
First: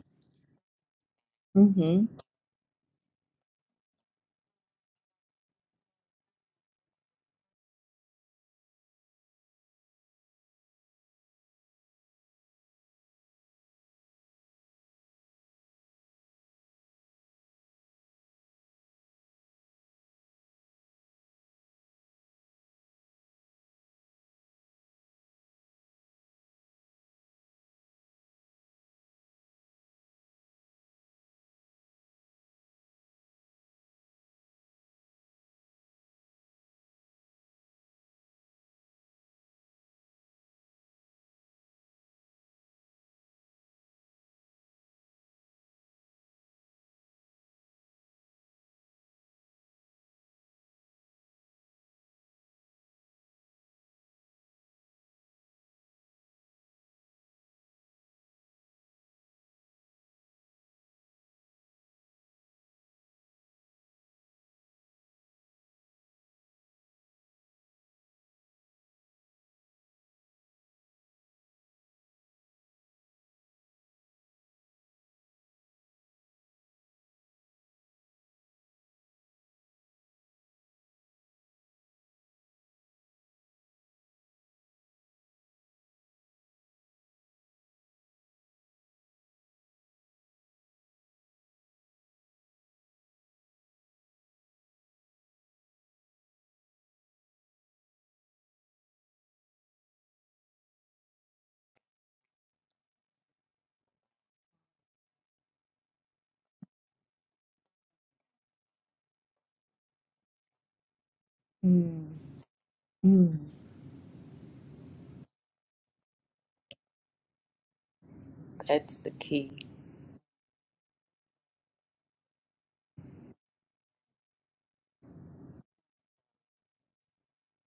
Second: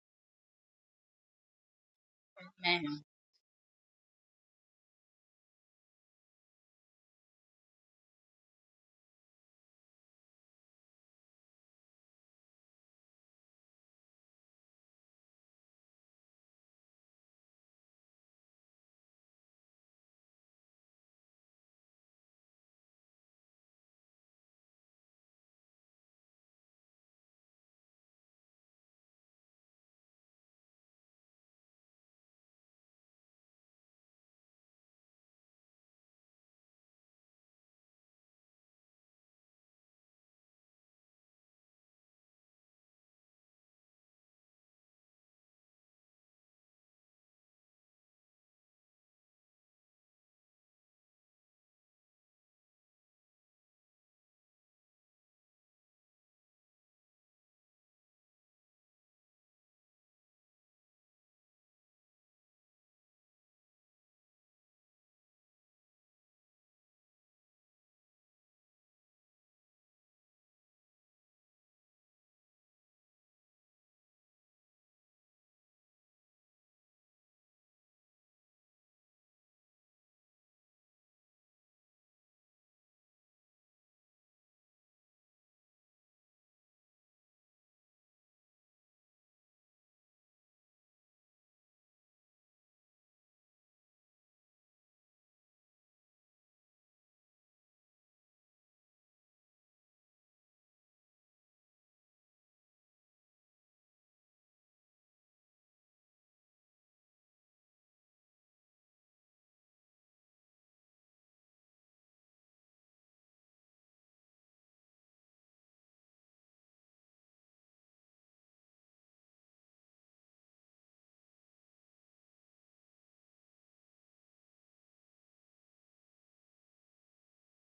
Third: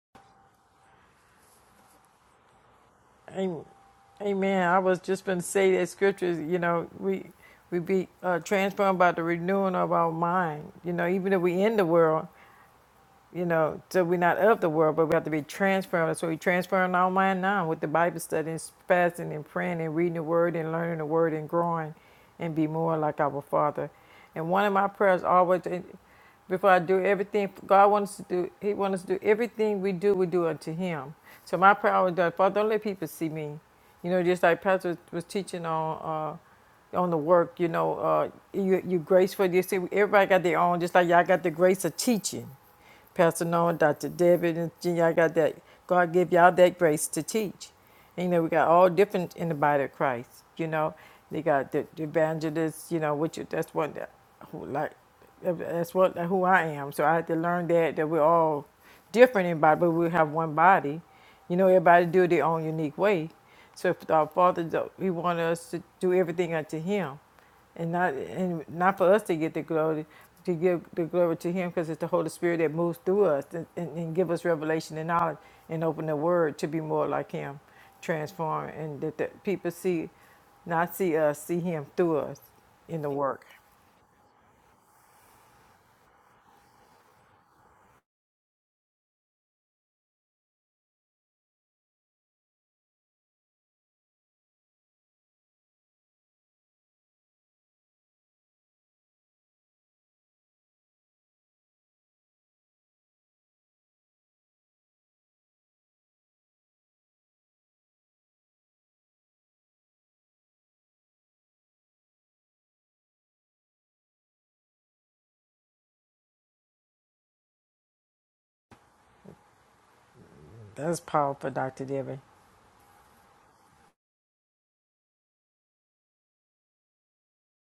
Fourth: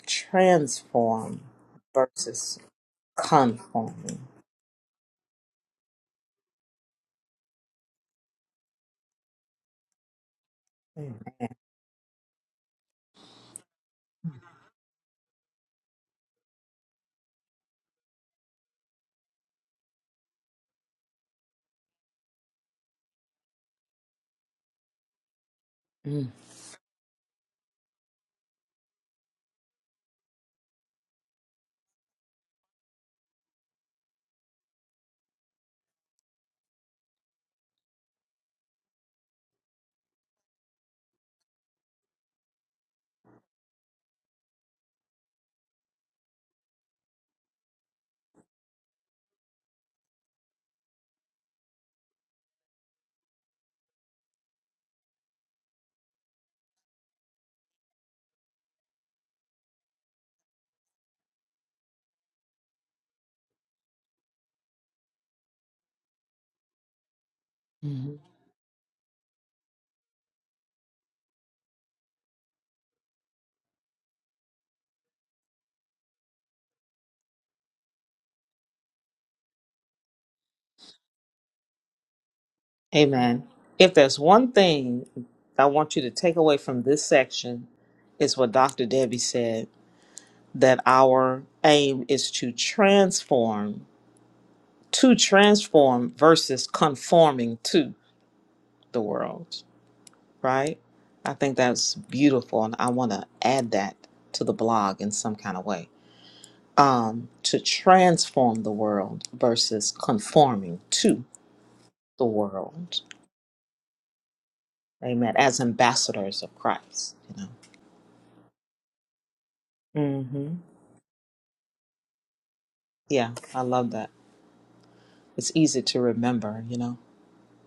Speaker 1: Transform
Speaker 4: Mm-hmm.
Speaker 1: versus
Speaker 2: Amen.
Speaker 3: Amen.
Speaker 1: conforming.
Speaker 3: Amen. I was just going to say that scriptures. You know, we we be uh, transformed by the renewing of our mind. You know, even if we in the world, you know, so we're not of the world, but we have to be transformed. So we transform our mind now with the Bible studies, fasting and praying and reading the word and learning the word and growing and be more like our Father. And one of my prayers always, before I do everything, God wants us to do, He wants us to do everything we do, we do unto Him. So my prayer always does, Father, don't let people see me. You know, just like Pastor was teaching on uh, on the work, you know, uh, you, you graceful. You see, everybody got their own, just like y'all got the grace of teaching. Pastor Noah, Dr. David, and Jean, I got that. God give y'all that grace to teach. And, you know, we got all different in the body of Christ. You know, they got the, the evangelists. You know, which that's what that, who, like that's what who I am. So I had to learn that that we're all different in body, but we have one body. You know, everybody do it their own unique way. So if our Father, do- He want us to do everything unto Him and not
Speaker 1: Mhm.
Speaker 3: and not for us to get the glory to give the glory to him because it's the holy spirit that moves through us and, and, and give us revelation and knowledge and open the word to be more like him transform and that the people see not see us see him through us in the work
Speaker 1: Amen. If there's one thing I want you to take away from this section, is what Dr. Debbie said that our aim is to transform, to transform versus conforming to the world, right? I think that's beautiful. And I want to add that to the blog in some kind of way um, to transform the world versus conforming to the
Speaker 4: Mm-hmm.
Speaker 1: world. Amen. As ambassadors of Christ, you know.
Speaker 4: That's the key.
Speaker 1: Mm-hmm.
Speaker 3: that's powerful dr debbie
Speaker 1: Yeah, I love that. It's easy to remember, you know,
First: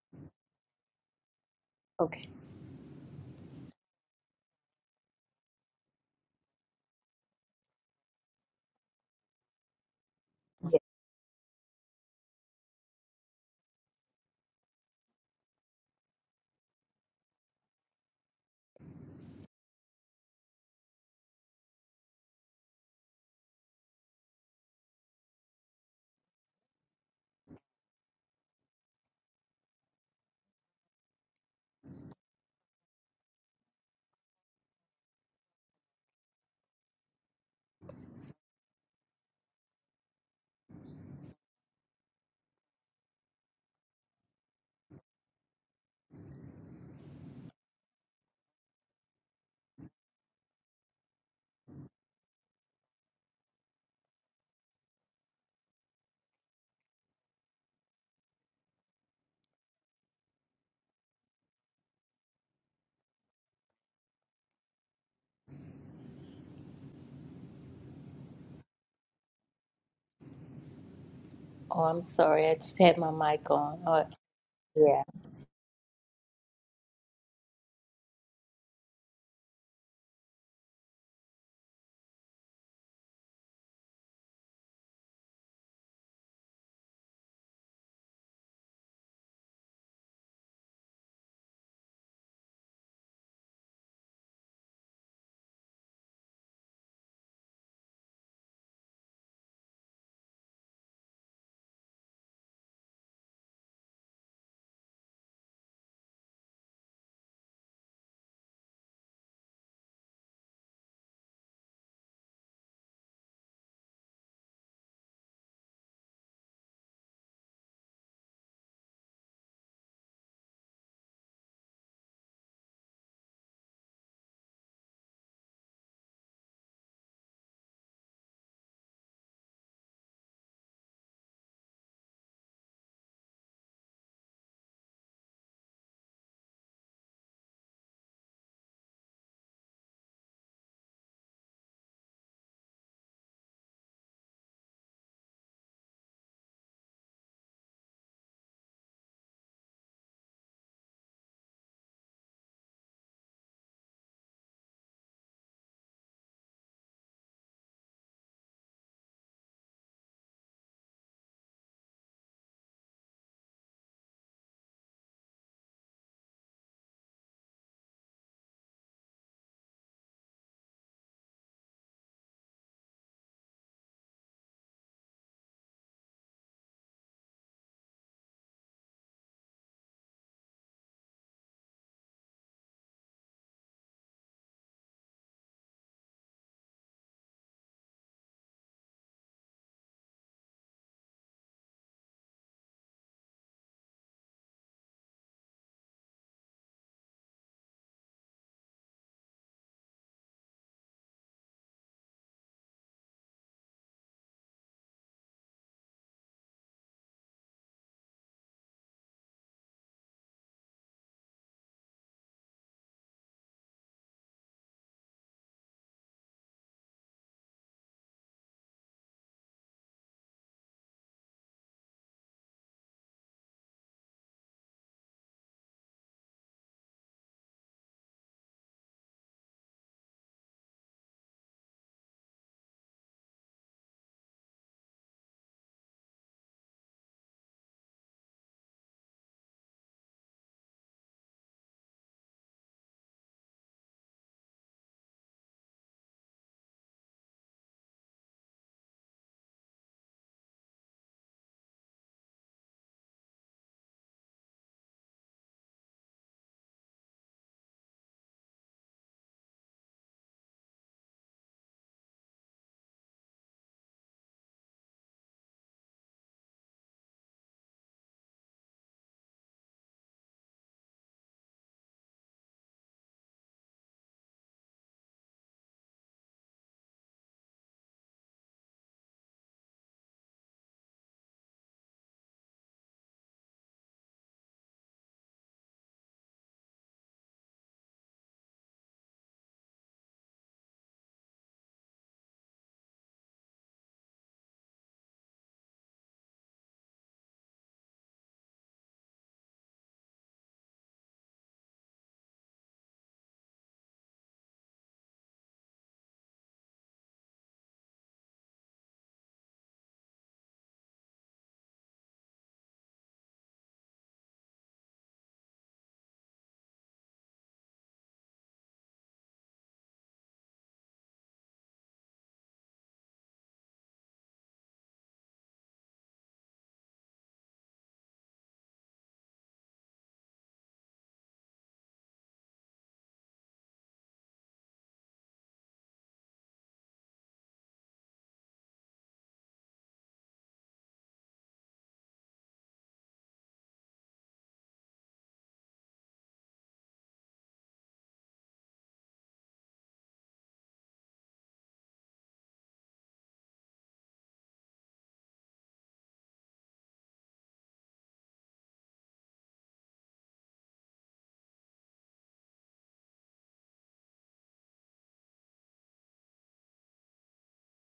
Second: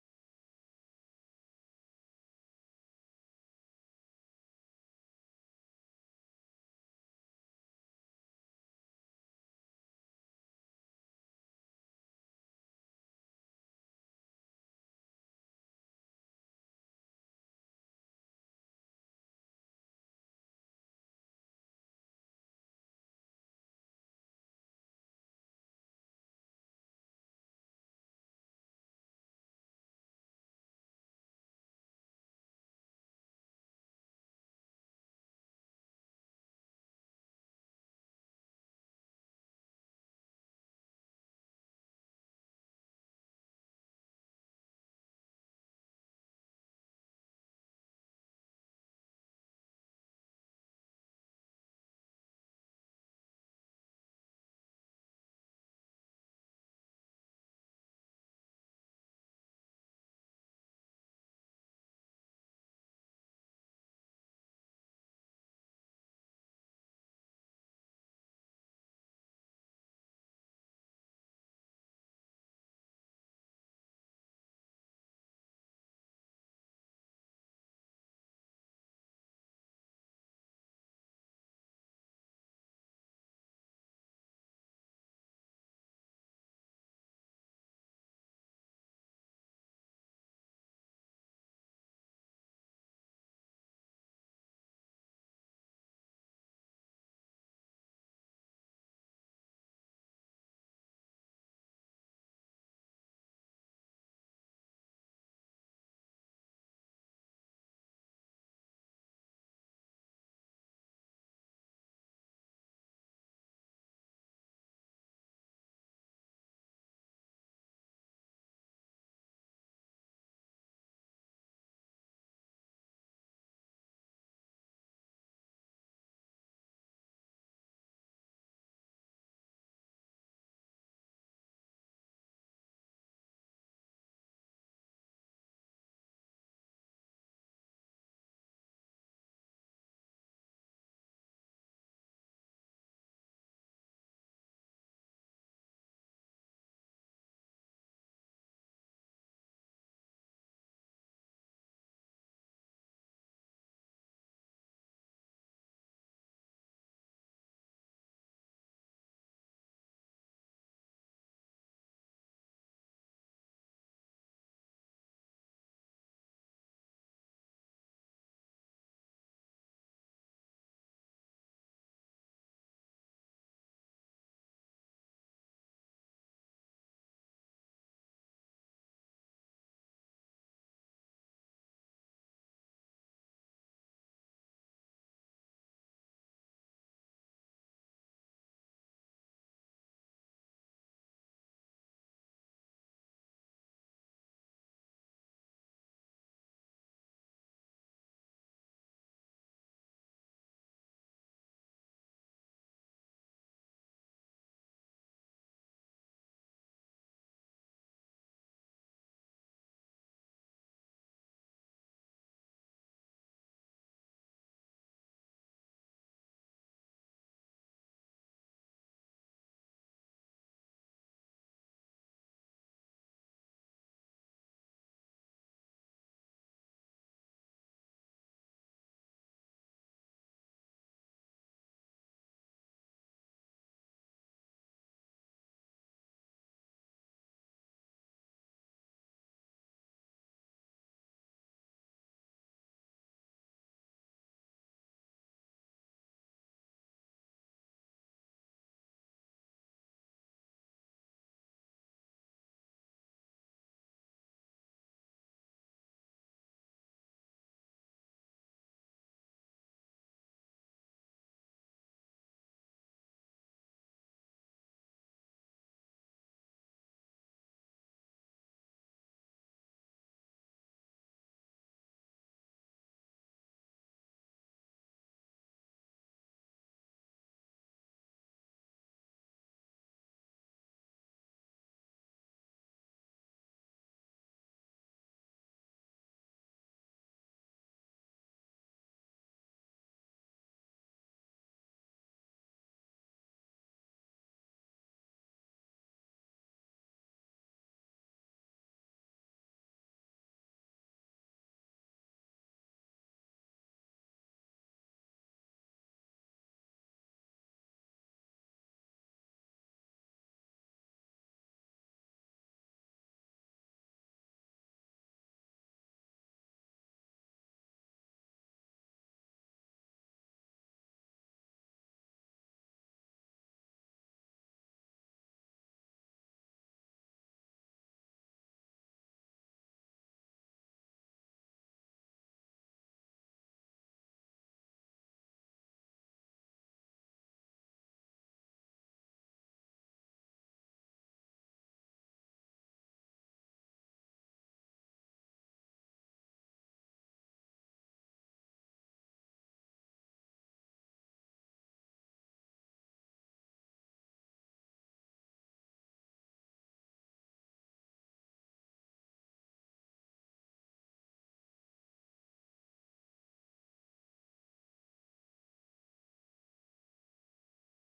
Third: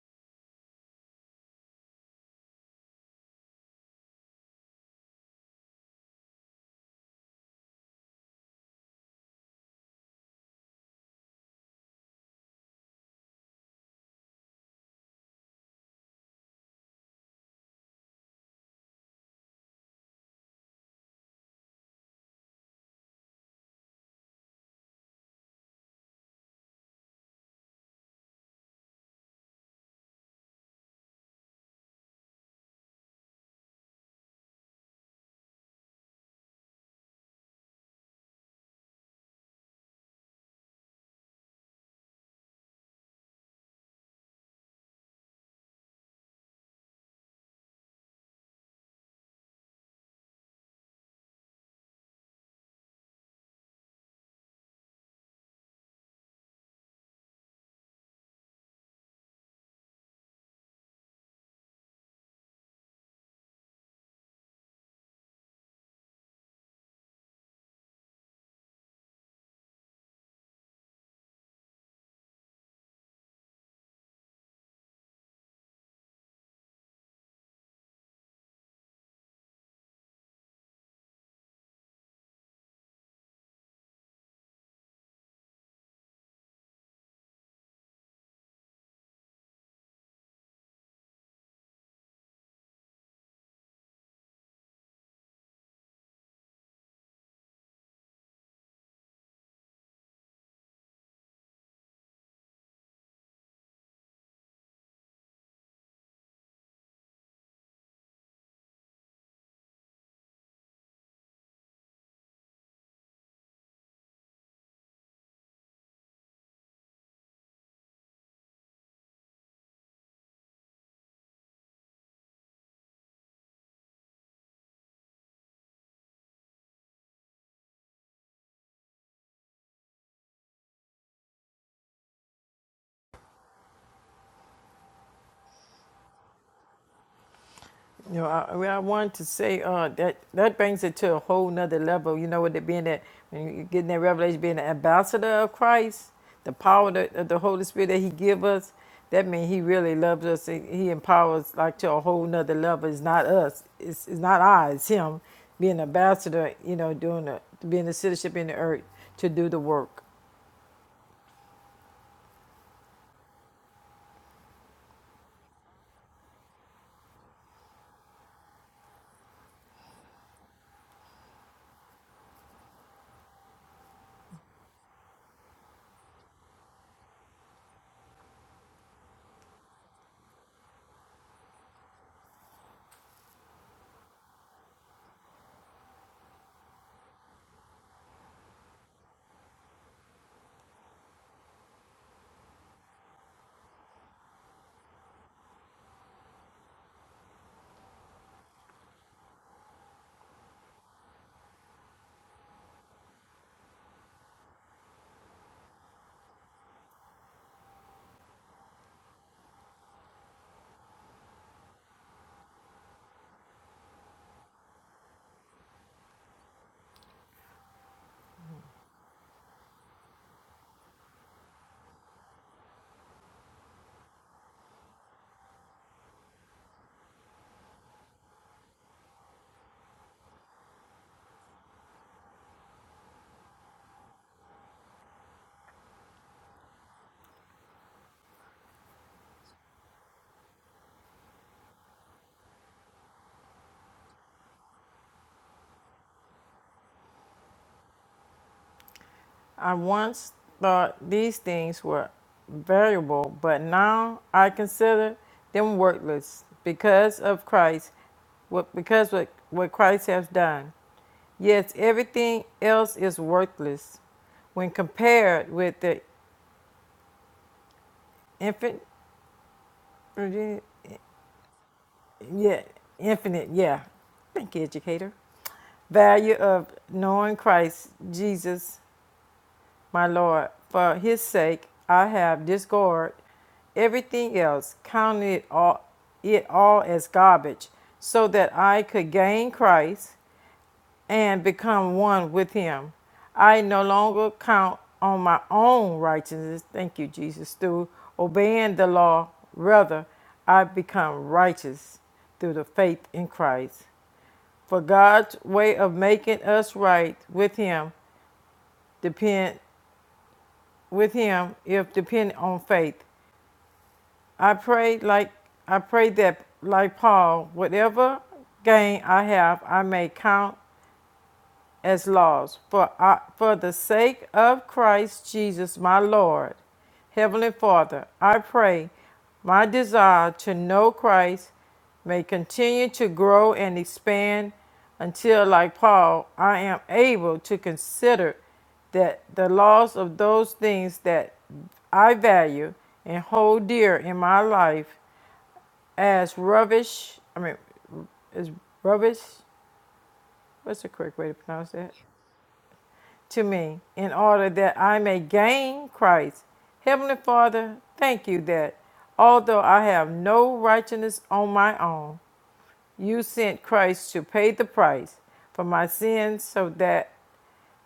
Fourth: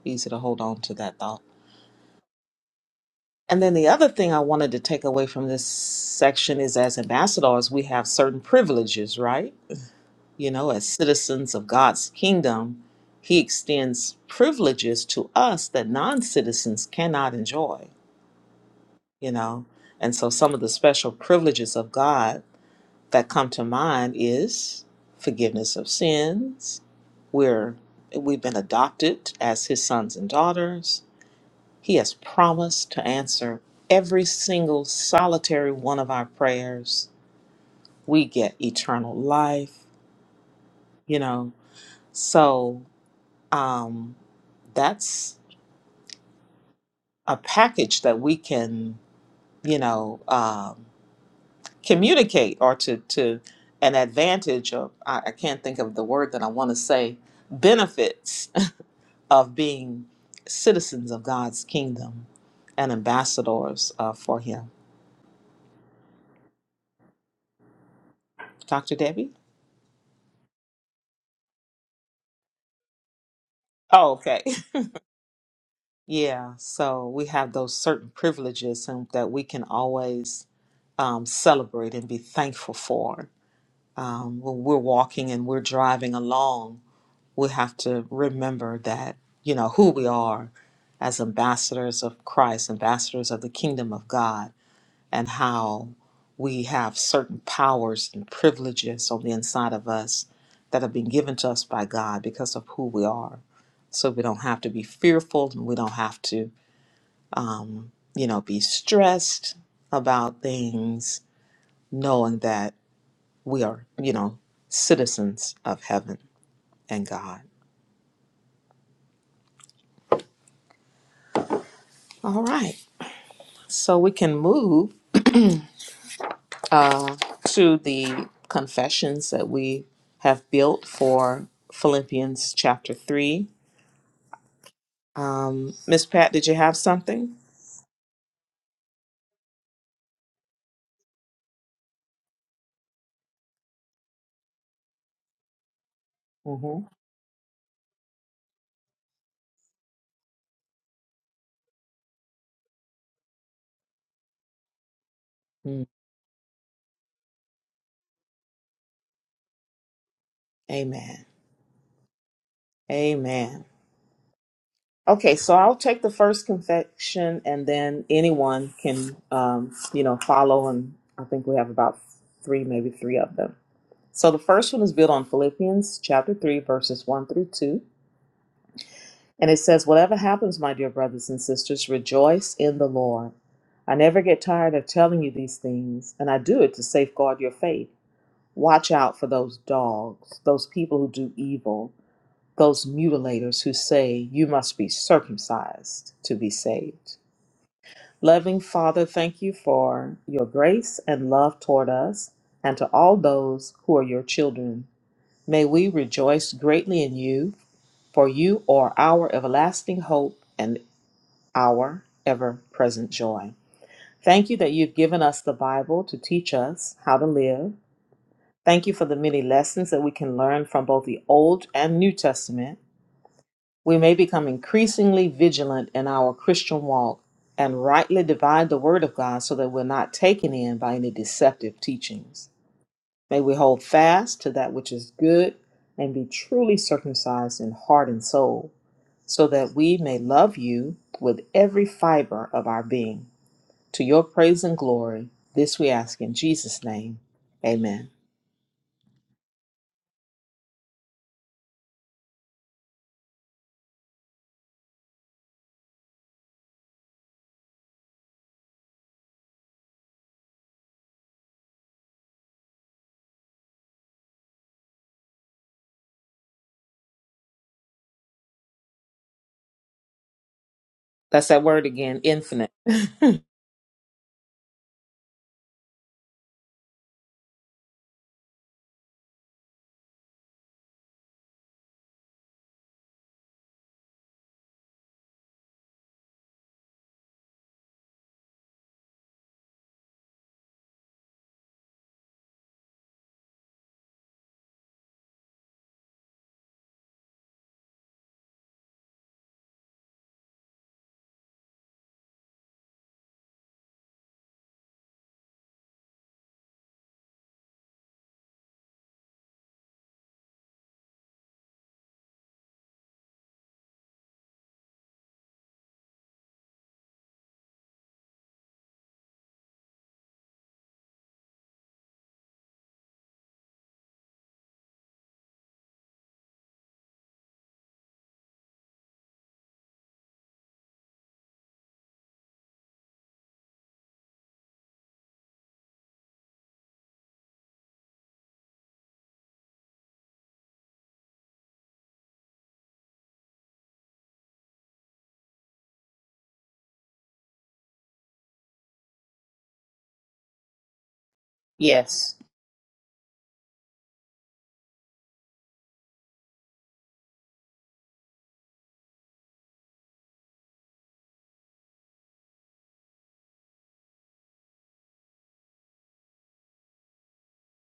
Speaker 1: easy to hold on to that thought.
Speaker 4: Okay.
Speaker 1: And then the other thing I wanted to take away from this section is as ambassadors, we have certain privileges, right? You know,
Speaker 4: Yeah.
Speaker 1: as citizens of God's kingdom, He extends privileges to us that non citizens cannot enjoy, you know. And so some of the special privileges of God that come to mind is forgiveness of sins. We're we've been adopted as his sons and daughters. He has promised to answer every single solitary one of our prayers. We get eternal life, you know. So um, that's a package that we can, you know, um, communicate or to to an advantage of. I, I can't think of the word that I want to say benefits of being citizens of God's kingdom and ambassadors uh, for Him. Dr. Debbie?
Speaker 4: Oh, I'm sorry. I just had my mic on. Oh,
Speaker 1: Oh, okay. [laughs]
Speaker 4: yeah.
Speaker 1: Yeah, so we have those certain privileges and that we can always um, celebrate and be thankful for. Um, when we're walking and we're driving along, we have to remember that, you know, who we are as ambassadors of Christ, ambassadors of the kingdom of God. and how we have certain powers and privileges on the inside of us that have been given to us by God because of who we are. So we don't have to be fearful and we don't have to, you know, be stressed about things, knowing that we are, you know, citizens of heaven and God. All right. So we can move uh, to the confessions that we have built for Philippians chapter 3 Um, Miss Pat, did you have something?
Speaker 3: You know, I, well, I wanted to say uh, that that brings it to a whole nother level. You know, with it being that when you're getting that revelation, being an ambassador of Christ, the power
Speaker 1: Mm-hmm.
Speaker 3: that, of the Holy Spirit that He give us, that means He really loves us. And he empowers like to a whole nother level. It's not us. It's, it's not I. It's Him being an
Speaker 1: Mm,
Speaker 3: ambassador. You know, doing the, being a citizenship in the earth to do the work.
Speaker 1: Amen. Amen. Okay, so I'll take the first confession, and then anyone can, um, you know, follow. And I think we have about three, maybe three of them. So the first one is built on Philippians chapter three, verses one through two, and it says, "Whatever happens, my dear brothers and sisters, rejoice in the Lord." I never get tired of telling you these things, and I do it to safeguard your faith. Watch out for those dogs, those people who do evil, those mutilators who say you must be circumcised to be saved. Loving Father, thank you for your grace and love toward us and to all those who are your children. May we rejoice greatly in you, for you are our everlasting hope and our ever present joy. Thank you that you've given us the Bible to teach us how to live Thank you for the many lessons that we can learn from both the Old and New Testament. We may become increasingly vigilant in our Christian walk and rightly divide the Word of God so that we're not taken in by any deceptive teachings. May we hold fast to that which is good and be truly circumcised in heart and soul, so that we may love you with every fiber of our being. To your praise and glory, this we ask in Jesus' name. Amen.
Speaker 3: I once thought these things were valuable, but now I consider them worthless because of Christ, what because what, what Christ has done. Yes, everything else is worthless when compared with the infinite,
Speaker 1: That's that word again,
Speaker 3: yeah,
Speaker 1: infinite. [laughs]
Speaker 3: infinite, yeah, thank you, educator, value of knowing Christ Jesus My Lord, for his sake I have discarded everything else, counting it all, it all as garbage, so that I could gain Christ and become one with him. I no longer count on my own righteousness, thank you, Jesus, through obeying the law. Rather, I become righteous through the faith in Christ. For God's way of making us right with him depends with him if dependent on faith. I prayed like I prayed that like Paul, whatever gain I have, I may count as laws for, I, for the sake of Christ Jesus, my Lord. Heavenly Father, I pray my desire to know Christ may continue to grow and expand until, like Paul, I am able to consider that the loss of those things that I value and hold dear in my life as rubbish, I mean, is rubbish, what's the correct way to pronounce that?
Speaker 1: yes.
Speaker 3: to me in order that I may gain Christ. Heavenly Father, thank you that although I have no righteousness on my own, you sent Christ to pay the price for my sins so that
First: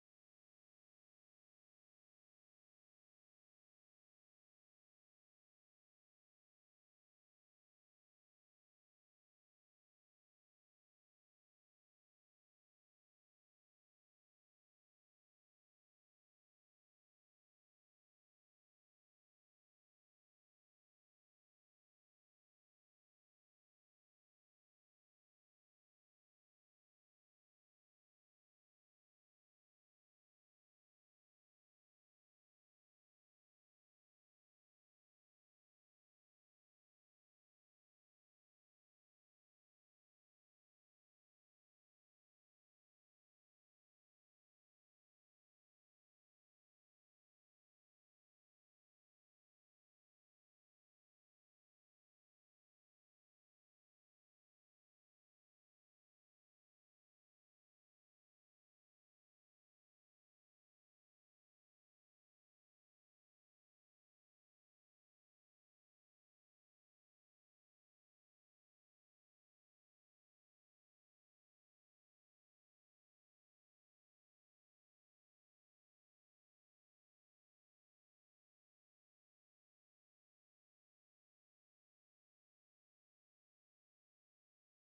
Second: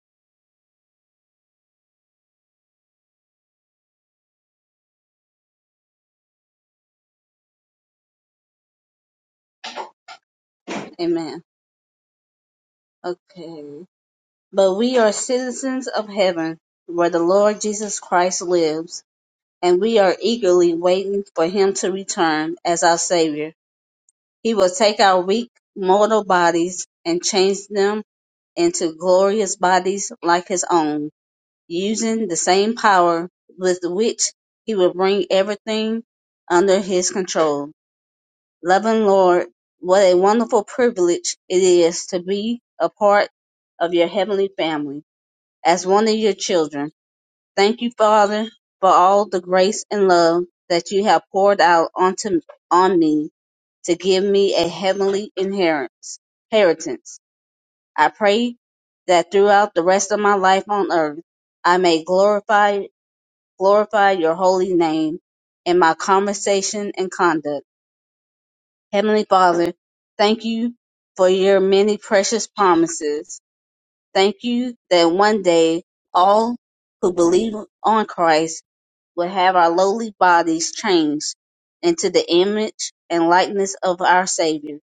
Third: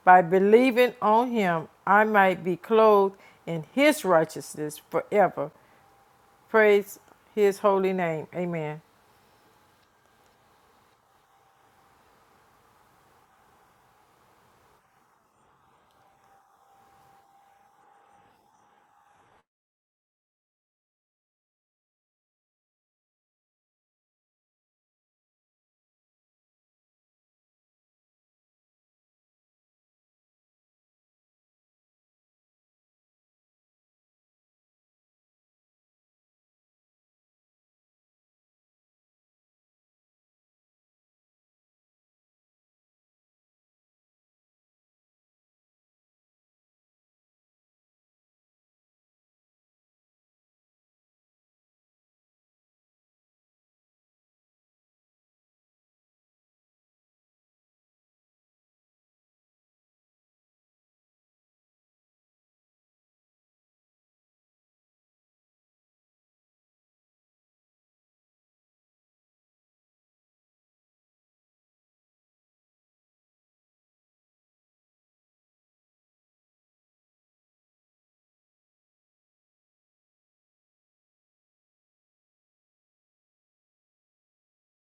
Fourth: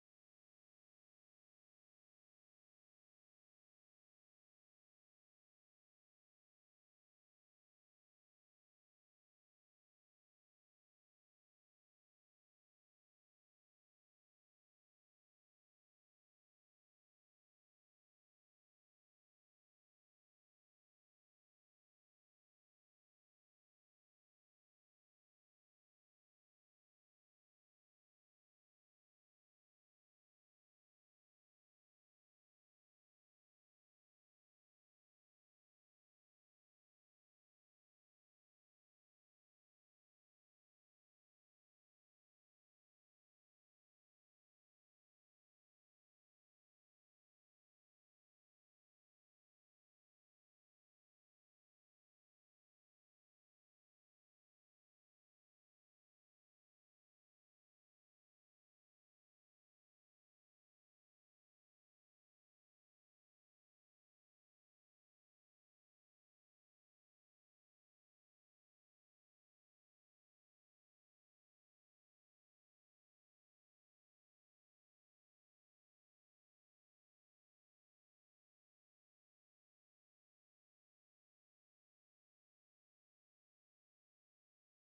Speaker 3: by believing on him I might be clothed in his righteousness forever. Praise his holy name. Amen.
Speaker 2: Amen. Okay. But we are citizens of heaven, where the Lord Jesus Christ lives, and we are eagerly waiting for Him to return as our Savior. He will take our weak mortal bodies and change them into glorious bodies like his own, using the same power with which he will bring everything under his control. Loving Lord, what a wonderful privilege it is to be a part of your heavenly family as one of your children. Thank you, Father, for all the grace and love that you have poured out onto on me to give me a heavenly inheritance. I pray that throughout the rest of my life on earth, I may glorify, glorify your holy name in my conversation and conduct. Heavenly Father, thank you for your many precious promises. Thank you that one day all who believe on Christ will have our lowly bodies changed into the image and likeness of our Savior.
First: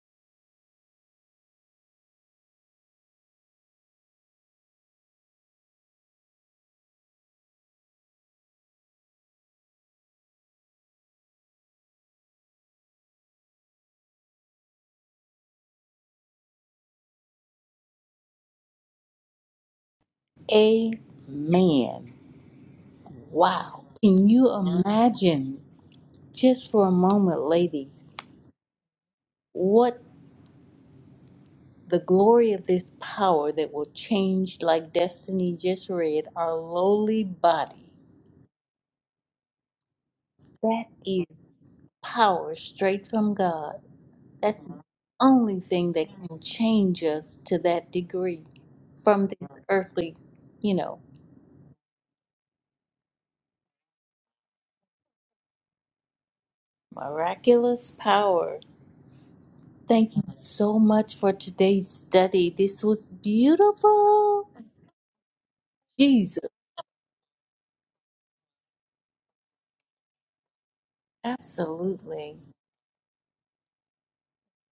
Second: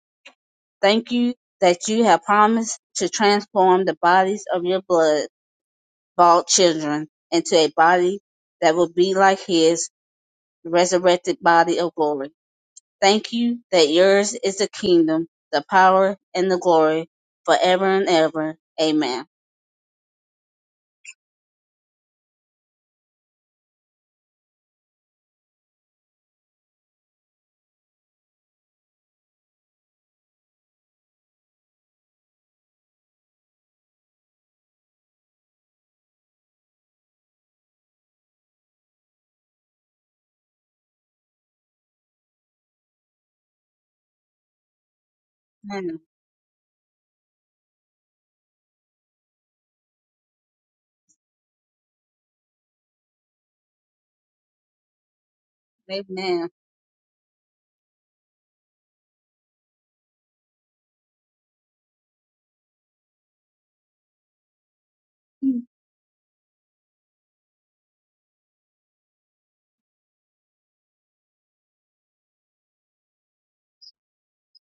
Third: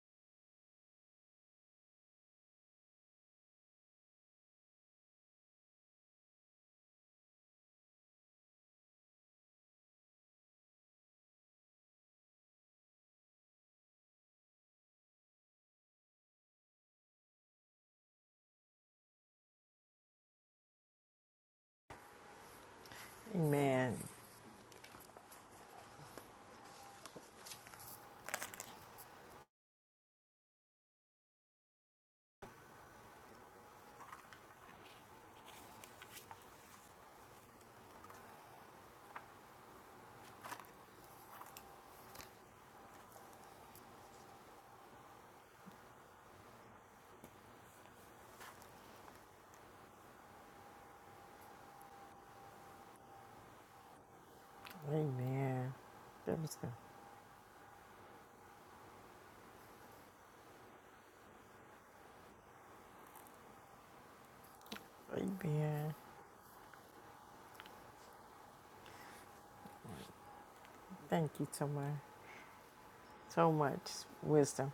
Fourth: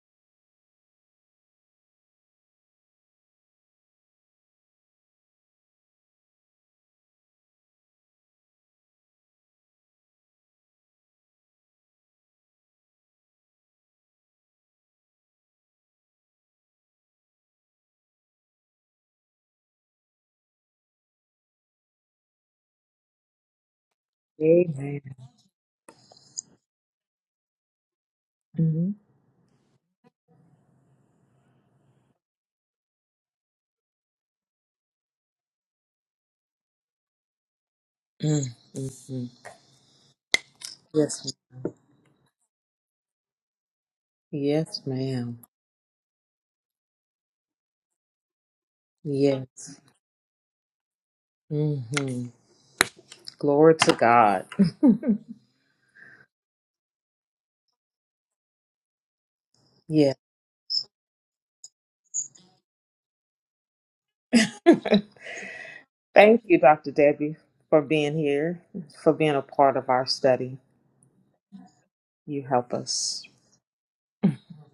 Speaker 2: Thank you that you have promised to transform the bodies of your blood bald children into a body that will be like his resurrected body of glory. Thank you that yours is the kingdom, the power, and the glory forever and ever. Amen.
Speaker 4: Amen. Wow.
Speaker 3: Amen.
Speaker 4: Can you
Speaker 1: Amen.
Speaker 4: imagine, just for a moment, ladies,
Speaker 1: hmm
Speaker 4: what The glory of this power that will change, like Destiny just read, our lowly bodies.
Speaker 1: Mm-hmm.
Speaker 4: That
Speaker 1: Yes.
Speaker 4: is power straight from God.
Speaker 1: ma'am.
Speaker 4: That's the
Speaker 1: Yes, ma'am.
Speaker 4: only thing
Speaker 2: Amen.
Speaker 4: that can change us to that degree from this
Speaker 1: Yes.
Speaker 4: earthly, you know,
Speaker 1: hmm Glory to God.
Speaker 3: Amen. That
Speaker 2: Amen.
Speaker 3: was good.
Speaker 4: miraculous power.
Speaker 1: Yeah.
Speaker 4: Thank you so much for today's study. This was beautiful.
Speaker 1: [laughs] Thank
Speaker 3: Amen.
Speaker 4: Jesus,
Speaker 1: you, Dr. Debbie, for being here, for being a part of our study.
Speaker 3: Thank you so much.
Speaker 4: absolutely.
Speaker 1: You help us.
Speaker 3: So much wisdom.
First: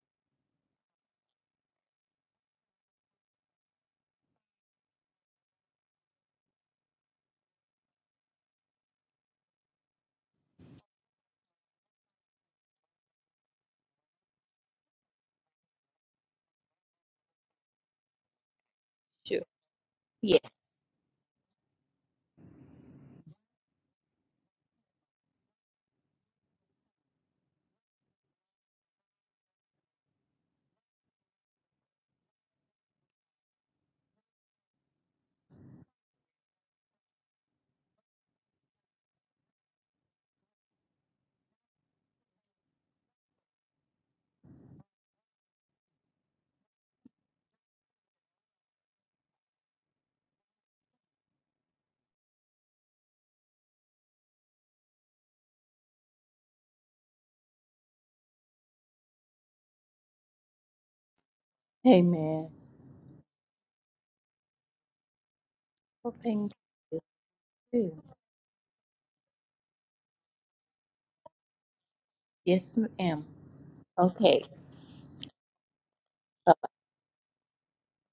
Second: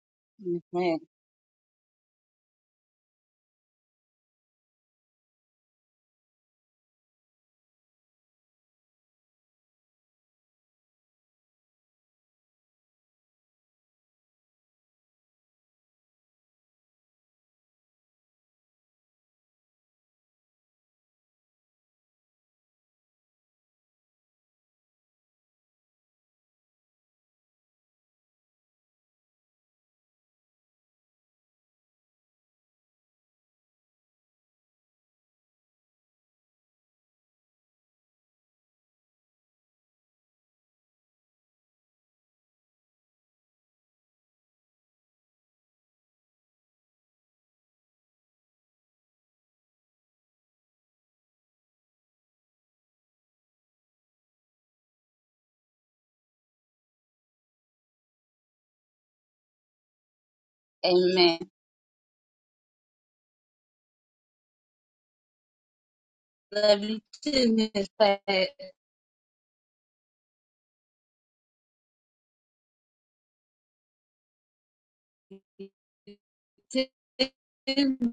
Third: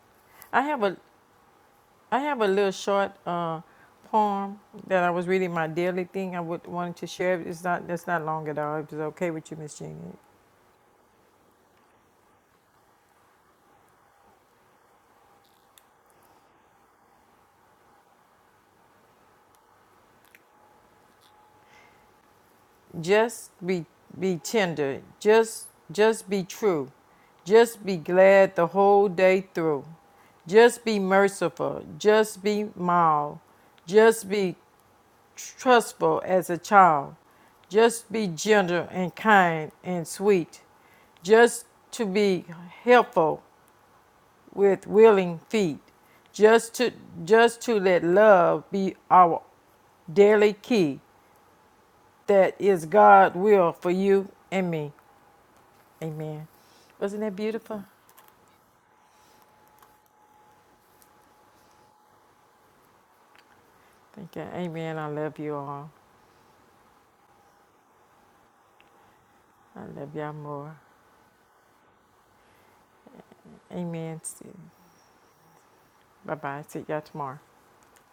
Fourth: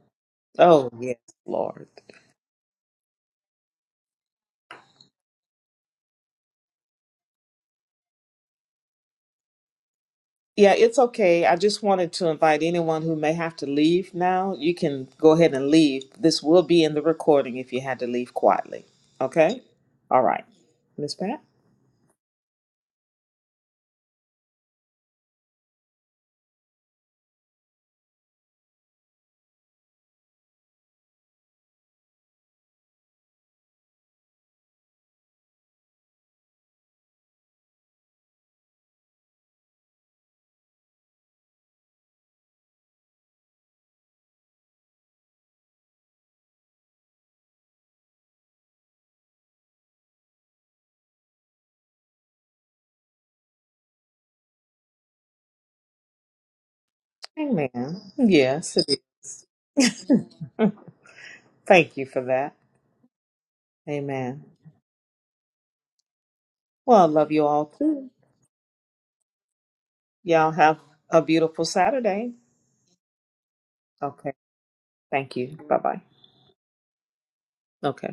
Speaker 3: I have
Speaker 1: Oh,
Speaker 3: a
Speaker 2: Amen.
Speaker 1: yes, Lord.
Speaker 3: I have a little short uh, poem that I was reading my daily thing. I would wanted to share. It's not that's not long at all. If it's okay with you, Miss Jeannie.
Speaker 1: Yeah, it's okay. I just wanted to invite anyone who may have to leave now. You can go ahead and leave. This will be in the recording if you had to leave quietly.
Speaker 4: Sure.
Speaker 1: Okay? All
Speaker 4: Yeah.
Speaker 1: right. Miss Pat?
Speaker 3: Just be be tender. Just just be true. Just be glad the whole day through. Just be merciful. Just be mild. Just be trustful as a child. Just be gentle and kind and sweet. Just to be helpful with willing feet, just to just to let love be our daily key. That is God's will for you and me. Amen. Wasn't that
Speaker 1: Amen.
Speaker 3: beautiful?
Speaker 1: Yes, it is.
Speaker 2: Amen.
Speaker 1: [laughs] Thank you for
Speaker 4: Amen.
Speaker 1: that.
Speaker 3: Thank you.
Speaker 1: Amen.
Speaker 3: Amen. I love you all.
Speaker 4: Well, thank
Speaker 2: Love you
Speaker 1: Well, I love you all
Speaker 2: too, Miss
Speaker 4: you.
Speaker 1: too.
Speaker 2: Pat.
Speaker 3: I love y'all
Speaker 1: Y'all
Speaker 3: more.
Speaker 1: have a beautiful Saturday.
Speaker 4: Yes, ma'am.
Speaker 3: Amen.
Speaker 1: Okay.
Speaker 4: Okay.
Speaker 1: Thank you. Bye bye.
Speaker 3: Bye
Speaker 4: Uh,
Speaker 3: bye. See y'all tomorrow.
Speaker 1: Okay.